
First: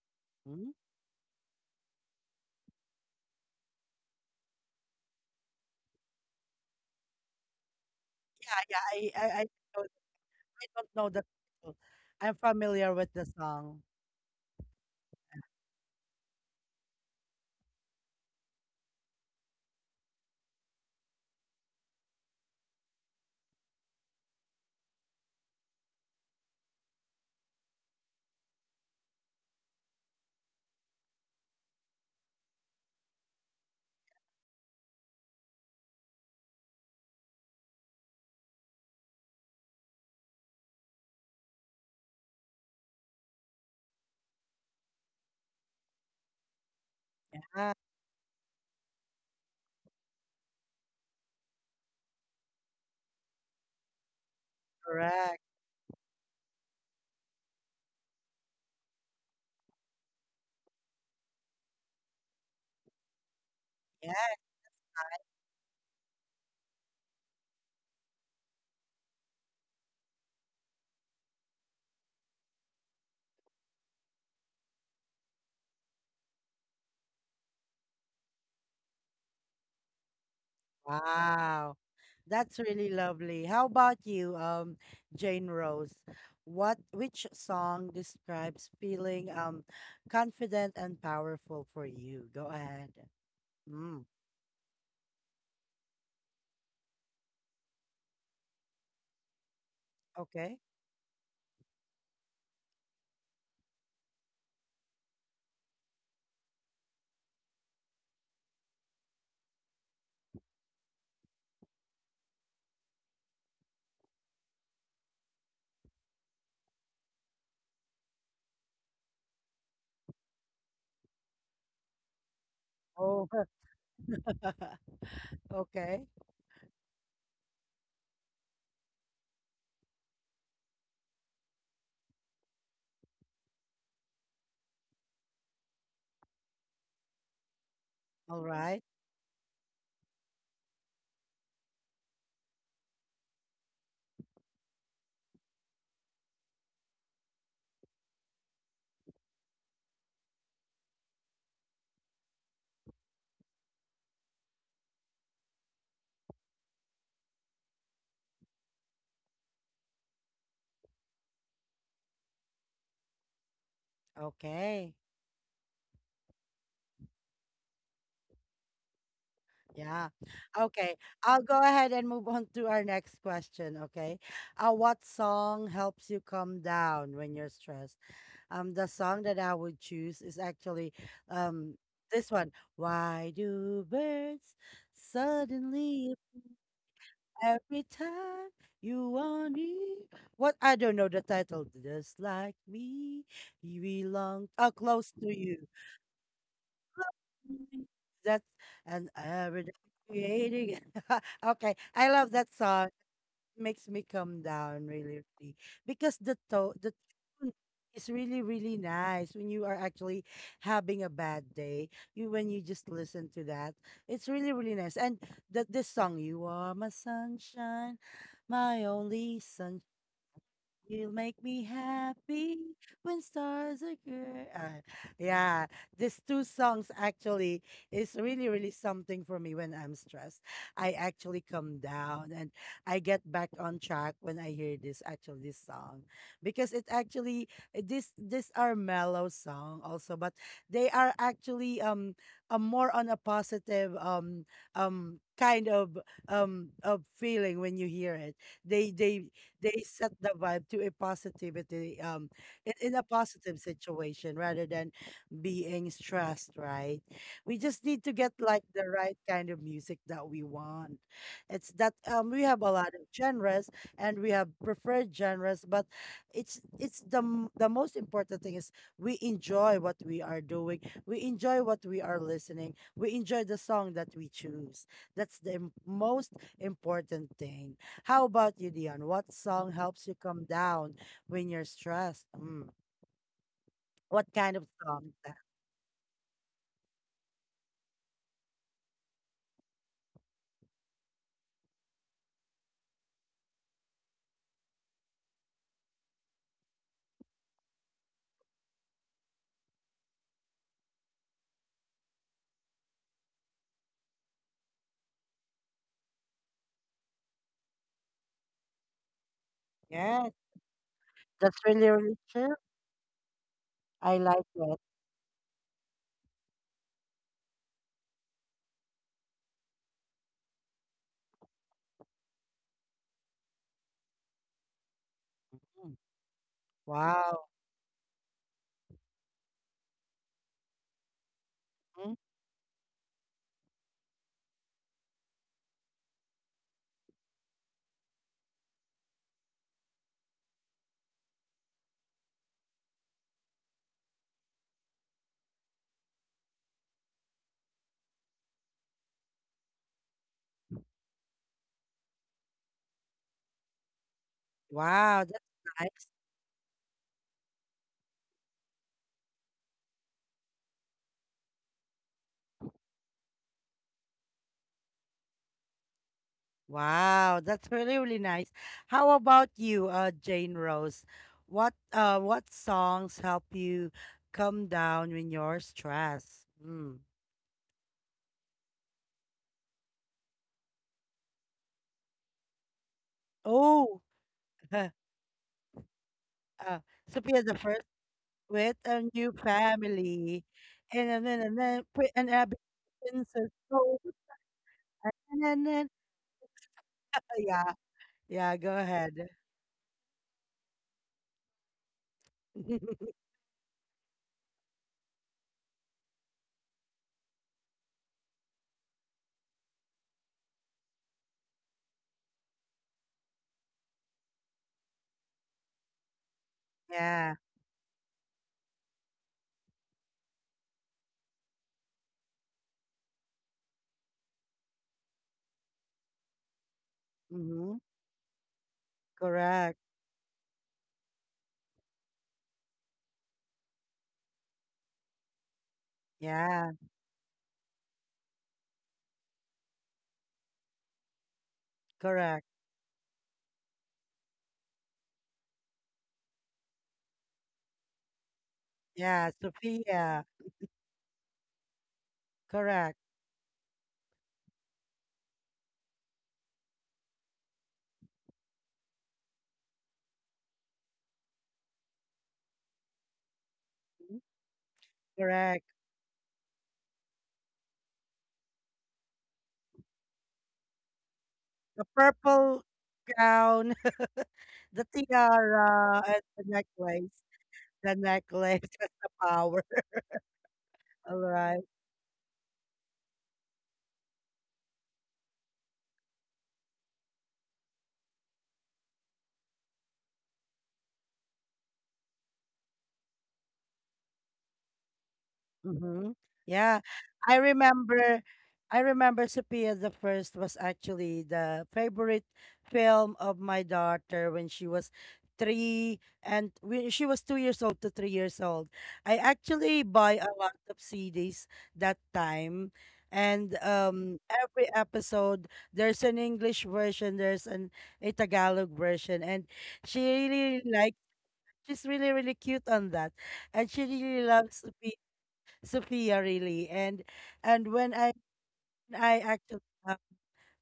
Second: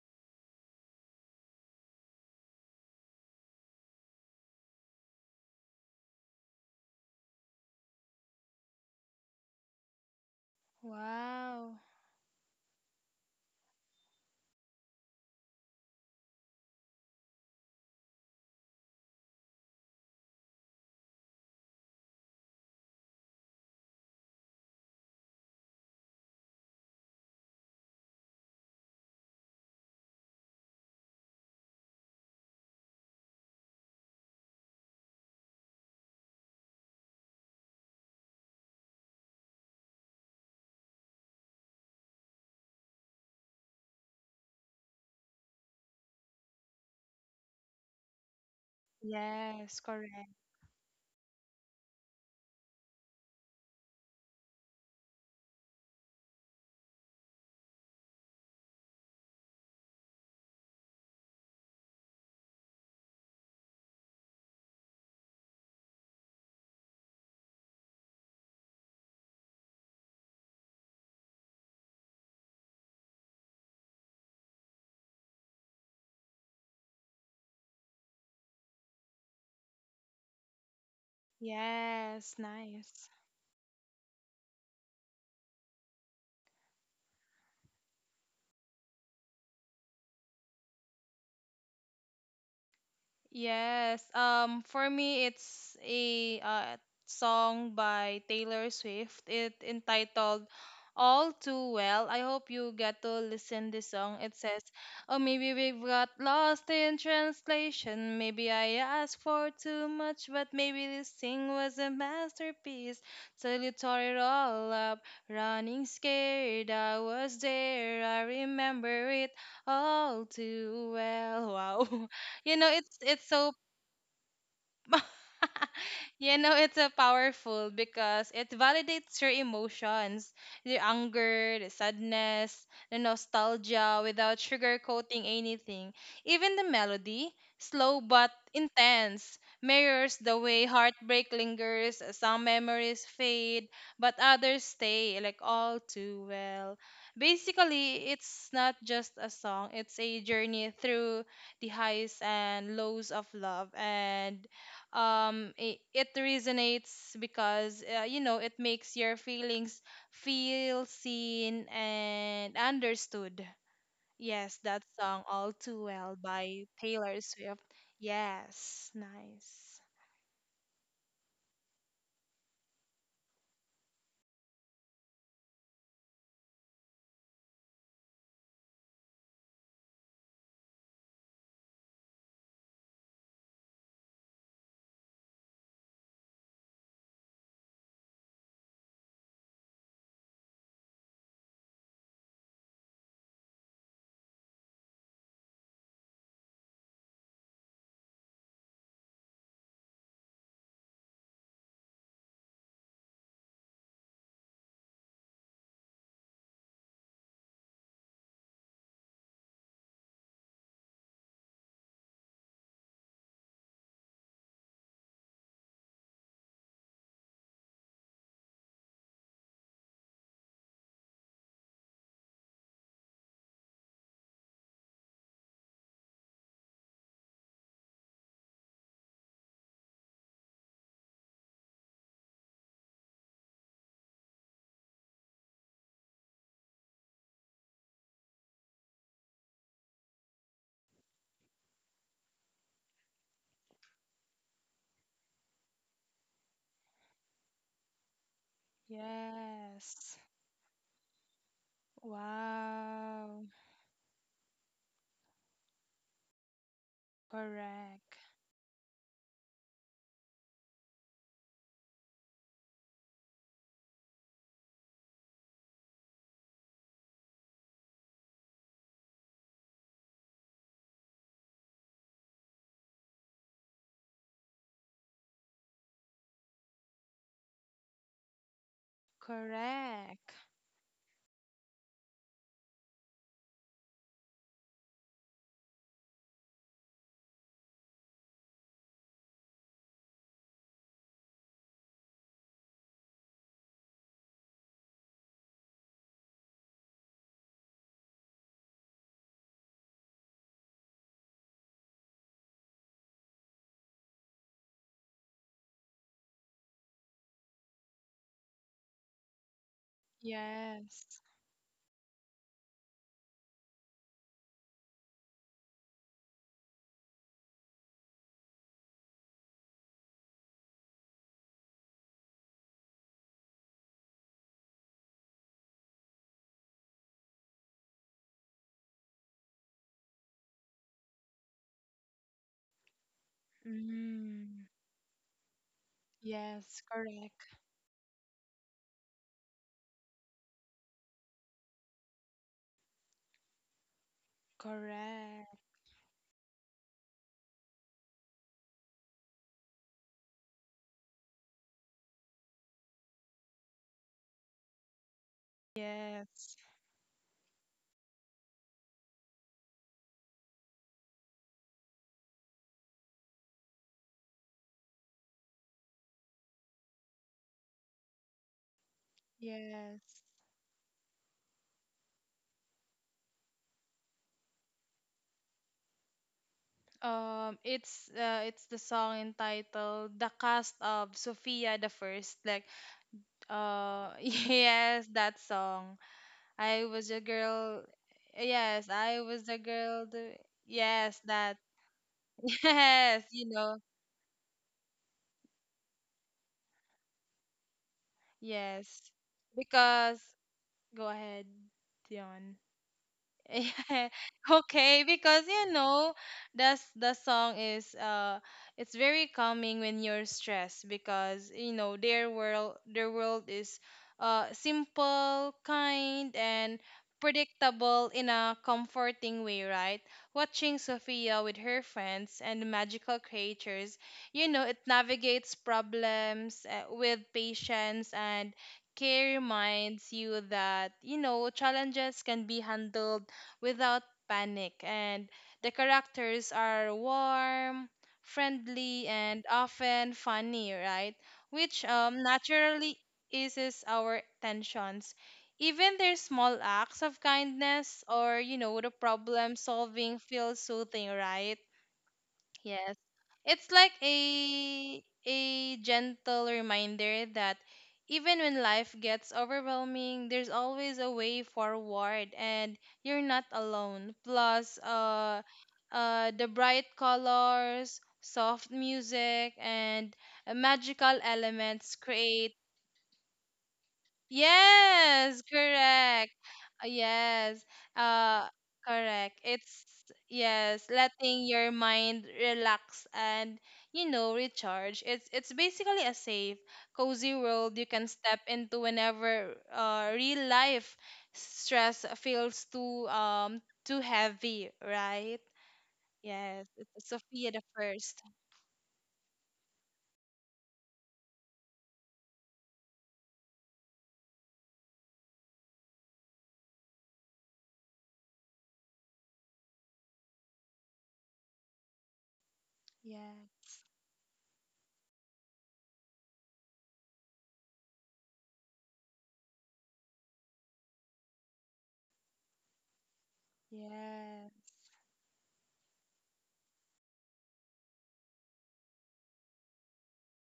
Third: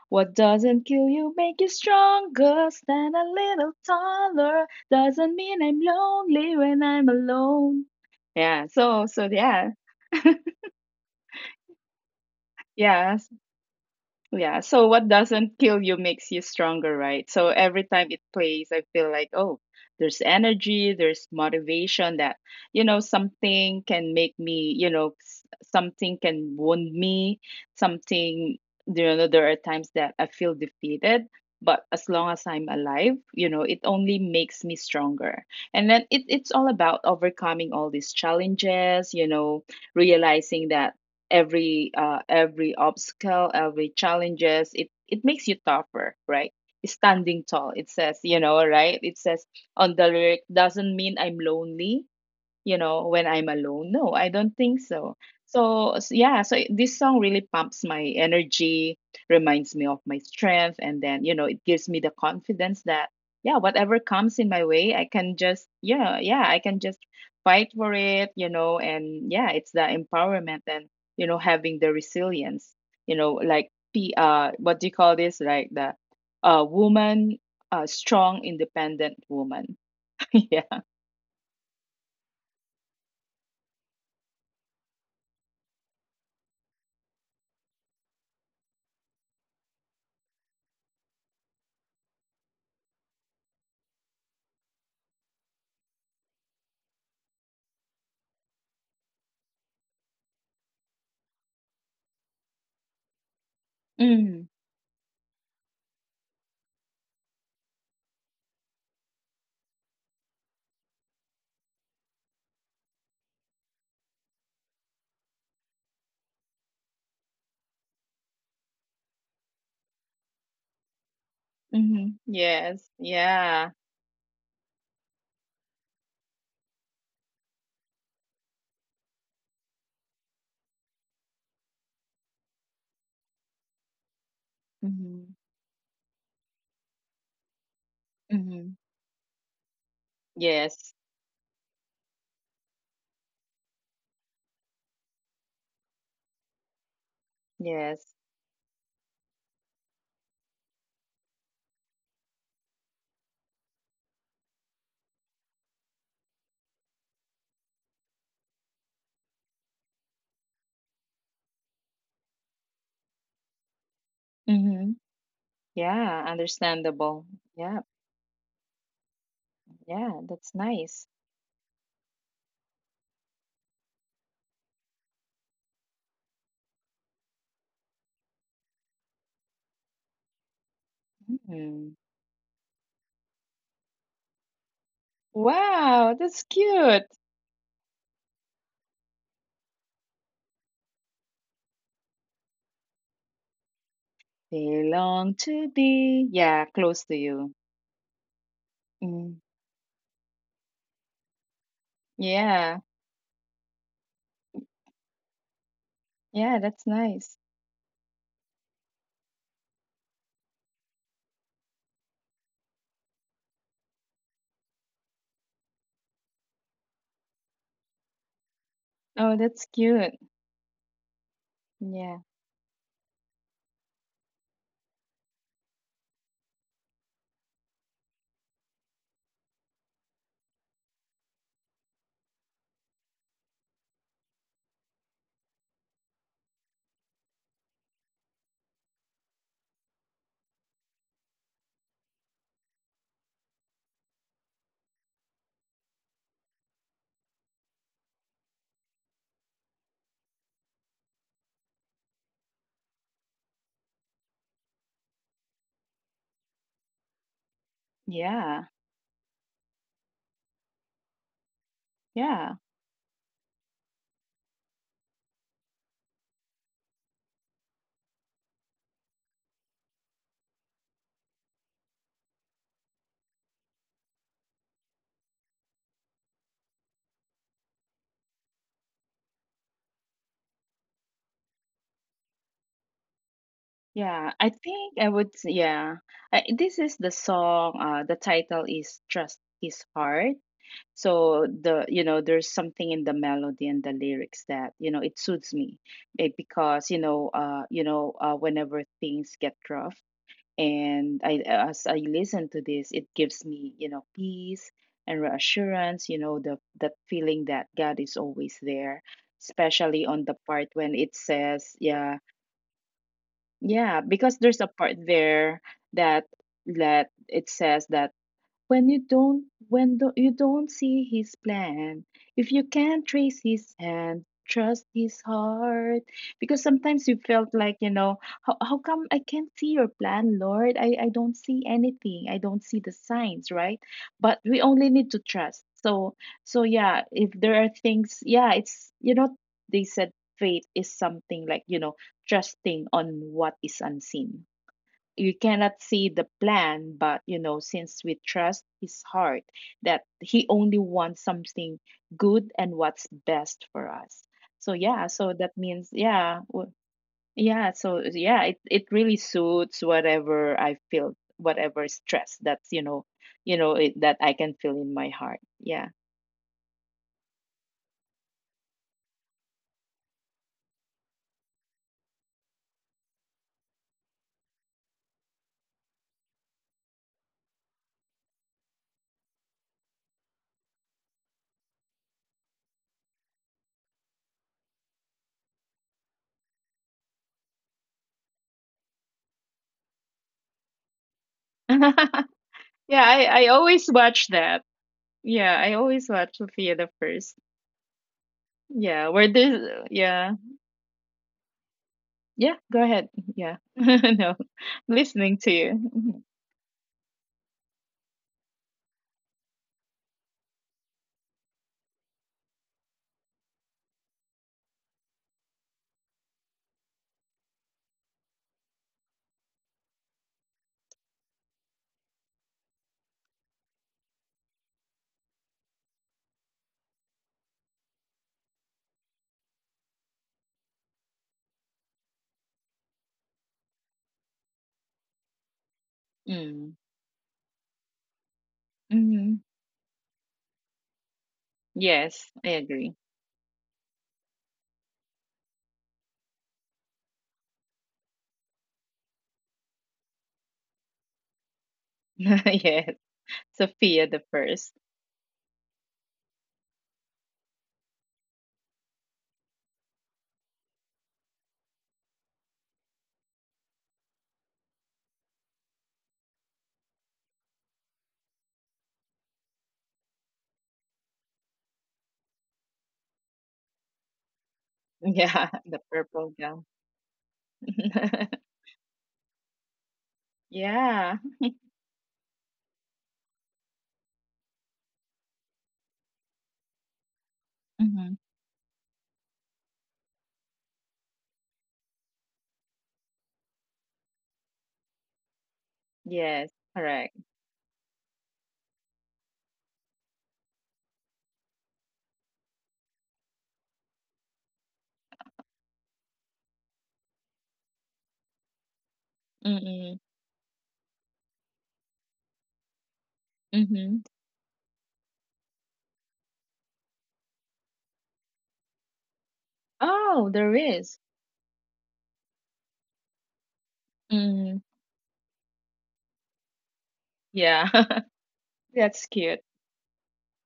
What Mhm. doesn't kill you make you stronger. Stand a little taller. Doesn't mean I'm lonely when I'm alone. Yeah, Yeah. yeah. Don't I don't know the title. Wow. I'm familiar with Yeah. the song. Yeah, so what doesn't kill you makes you stronger, right? So every time it plays, I feel like, oh, there's energy, there's motivation that, you know, something can make me, you know, something can wound me, something, you know, there are times that I feel defeated, but as long as I'm alive, you know, it only makes me stronger. And then it's all about overcoming all these challenges, you know, realizing that every obstacle, every challenges, it makes you tougher, right? Standing Ah, tall, it says, you know, right? It says Yes, on the correct. lyric doesn't mean I'm lonely, you know, when I'm alone. No, I don't think so. correct. So, yeah, so this song really pumps my energy, reminds me of my strength, and then, you know, it gives me the confidence that, yeah, whatever Yeah. comes in my way, I can just, yeah, I can just fight for it, you know, and yeah, it's the empowerment and, you know, having the resilience, you know, like, what do you call this? Like the woman, strong, independent woman. (laughs) Yeah. Wow. Yes, That's really nice. lovely. How about you, Jane Rose? What which song describes feeling confident and powerful for you? Go ahead. Yes. Mm, For me, it's a song by Taylor Swift. It entitled okay. "All Too Well." I hope you get to listen this song. It Mm. says, "Oh, maybe we've got lost in translation. Maybe I asked for too much, but maybe this thing was a masterpiece. Till you tore it all up, running scared. I was there. I remember it all too well." Wow. (laughs) Mhm. you know Yes. Oh, it's so Yeah. (laughs) (laughs) okay. you know it's a powerful because it validates your emotions, the anger, the sadness, the nostalgia without sugarcoating Mhm. anything. Even the melody, slow but All right. Mhm. intense, mirrors the way Yes. heartbreak lingers. Some memories fade, but others stay like all too well. Basically Yes. it's not just a song, it's a journey through the highs and lows of love, and it resonates because you know it makes your feelings feel seen and understood. Yes, that Okay. Mhm. song, All Too Well Yeah, by Taylor understandable. Swift. Yeah. Yes, nice. Yeah. Yeah, that's Okay. nice. I'll go ahead and move on to our next question. Okay. What song helps you calm down when you're stressed? The song that I would choose is actually um Mhm. this one. Why do birds suddenly Wow, that's cute. every time you want me? What I don't know the title. Just like me, you belong oh They close to long you. to be. Yeah, close to you. That's an Mm. every day creating. (laughs) Okay, I love that Yeah. song. Makes me calm down really, really, because the Yeah, to that's the nice. tune is really really nice. When you are actually having a bad day, you when you just listen to that, it's really really nice. And that this song, you are my sunshine, my only Oh, that's sun, cute. you make me Yeah. happy when stars are good. Yeah, these two songs actually is really, really something for me when I'm stressed. I actually come down and I get back on track when I hear this actually this song. Because it actually this these are mellow song also, but they are actually a more on a positive kind of feeling when you hear it. they they they set Yes. the vibe to a positivity, in a Wow. positive situation rather than being stressed, right? We just need to Correct. get like Yeah. the right kind of music that we want. It's that we Yeah. have a lot of genres and we have preferred genres. But it's the the most important thing is we enjoy what we are doing, we enjoy what we are listening, we enjoy the song that we choose. That's the most important thing. How about you, Dion? What song helps you Correct. come down when you're stressed? Mm. What Yeah, I kind of think song I is would, that? Yeah. I, this is the song, the title is Trust His Heart. So the you know there's something in the melody and the lyrics that you know it suits me. Because you know whenever things get rough, and I as I listen to this it gives me you know peace and reassurance, you know the that feeling that God is always there, especially on Yeah, the part when Yes. it that's says, really, really yeah, true. yeah, I because like there's a it. part there that that it says that when you don't you don't see his plan, if you can't trace his hand, trust his Mm. heart. Because sometimes you Wow. felt like you know how come I can't see your plan, Lord? I don't see Mm. anything, I don't see the signs, right? But we Mm. only need to trust. So so Yes, yeah, if correct. there are things, yeah it's you know they said faith is something like you know trusting on what is unseen. You Correct. cannot see the plan, but you know since we trust his heart, that he only wants something good and what's best for us. So yeah, Wow, so that's that means nice. Yes. Yeah, so yeah it really suits whatever I feel, whatever stress that's you know, you know that I can feel in my heart. Yeah. Wow, that's really, really nice. How about you, Yes. Jane Rose? What songs help you come down when you're stressed? Mm. It's the song entitled "The Cast of Sophia the First." Like, Oh, (laughs) (laughs) yes, that song. uh, I was a Sophia the First girl. with Yes, a I new was a girl. The, family, yes, and then that. (laughs) Yeah, and (laughs) Abby Yes, i you princess. i know. Oh, always watch that. and then Yeah, I always watch Sophia the oh, First. yeah, yeah. Go Yes, Yeah ahead. where this, because yeah. go ahead, Dion. Yeah, go (laughs) ahead. Yeah. (laughs) Yeah, No, (laughs) okay, because listening to you you. know, Mhm. that's the song is it's very calming when you're stressed because you know their world is simple, kind, and Yeah. predictable in a comforting way, right? Watching Sophia with her friends and magical creatures, you know, it navigates problems with Mm-hmm. patience and care, Correct. reminds you that you know challenges can be handled without panic, and the characters Yeah. Mm. are warm, friendly, and Mhm. often funny, right? Which Correct. Yes, I naturally agree. eases our tensions. Even their small acts of kindness or, you know, the Yeah. problem solving Sophia. feels soothing, right? (laughs) Correct. Yes. It's like Sophia the first. A gentle reminder that even when life gets overwhelming, there's always a way forward and you're not alone. Mhm. Plus Correct. The bright colors, soft music, and magical The elements create. purple gown, (laughs) the Yes, Yeah, (laughs) the tiara, and correct. the purple gown. Necklace. Yes. The Uh necklace (laughs) (laughs) has the correct. power. It's yes, (laughs) All Yeah. letting right. your mind relax and you know recharge. It's basically a safe, cozy world you can Mm-hmm. step into whenever real life stress feels too heavy, right? Mm-hmm. Yes, Yes, Yeah. it's I correct. Sophia the remember First. I remember Sophia the First was actually the favorite film of my daughter when she was three, and when she was 2 years old to 3 years old. I actually buy Mm-mm. a lot of CDs that time. Yeah. And Mm-hmm. every episode, there's an English version, there's an a Tagalog version, and she Oh, really there likes. is. She's really really cute on that, and she really Yeah. loves Mm. Sophia. Sophia really, and Yeah. when (laughs) I That's cute. actually uh,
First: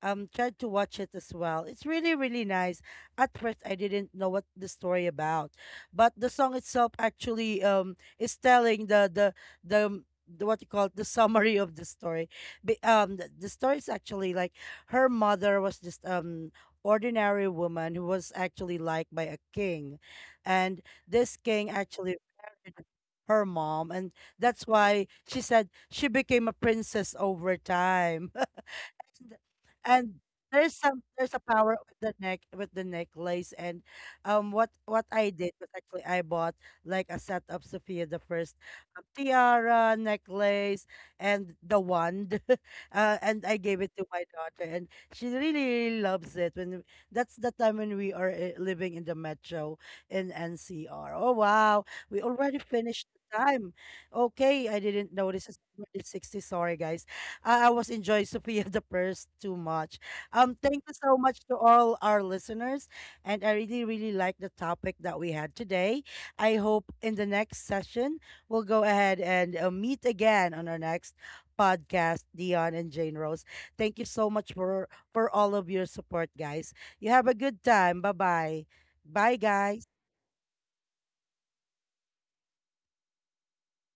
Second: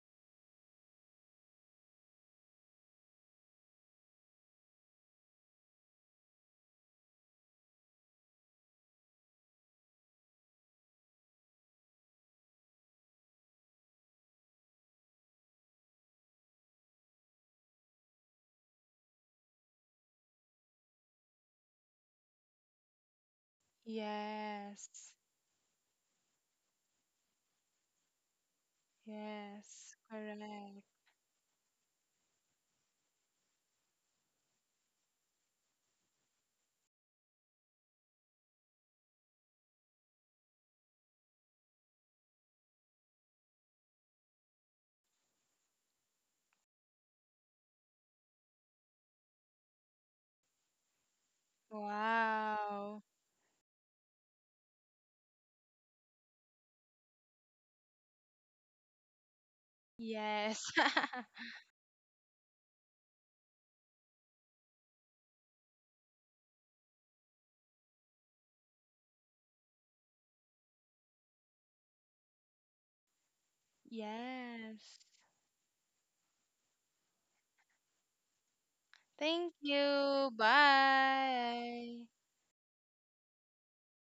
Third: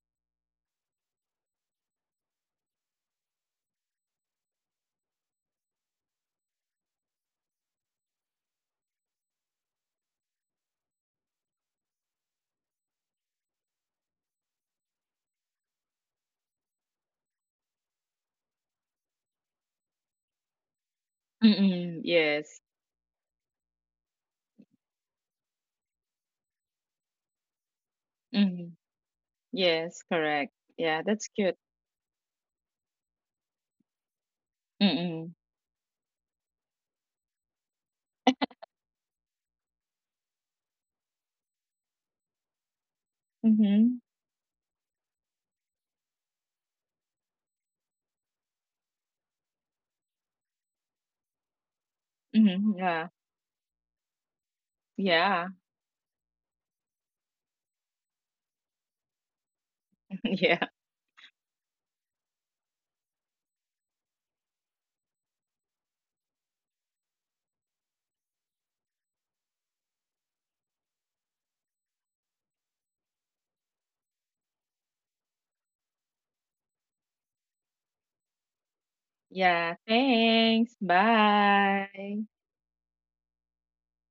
tried to watch it as well. It's really really nice. At first I didn't know what the story about, but the song itself actually is telling the what you call it, the summary of the story. The story is actually like her mother was just ordinary woman who was actually liked by a king, and this king Mm-mm. actually Yes. married her mom. And that's Yes. why she said she became a princess over time. (laughs) Mm. th- Yes. Yes, and correct. there's Correct. Yeah, some that's there's a cute. power with the neck with the necklace. And what I Mm-mm. did was actually I bought like a set of Sophia the First tiara necklace and the wand. (laughs) And I gave it Mm-hmm. to my daughter, and she really, really loves it when that's the time when we are living in the metro in NCR. Oh wow, we already Mm-hmm. Wow. Yeah. finished the time. Okay, I didn't Yeah. notice it's already 60. Sorry guys, I was enjoying (laughs) Sophia the First too much. (laughs) Yeah. Yes. (laughs) Thank you so much to all our listeners, and I really, really like the topic that we had today. I hope in the next session we'll go ahead and meet again on our next podcast, Dion and Jane Rose. Thank you so much for Yes. for all of your support, guys. You have a good time. Bye bye. Bye, Thank Yeah, guys. you. thanks. Bye. Bye.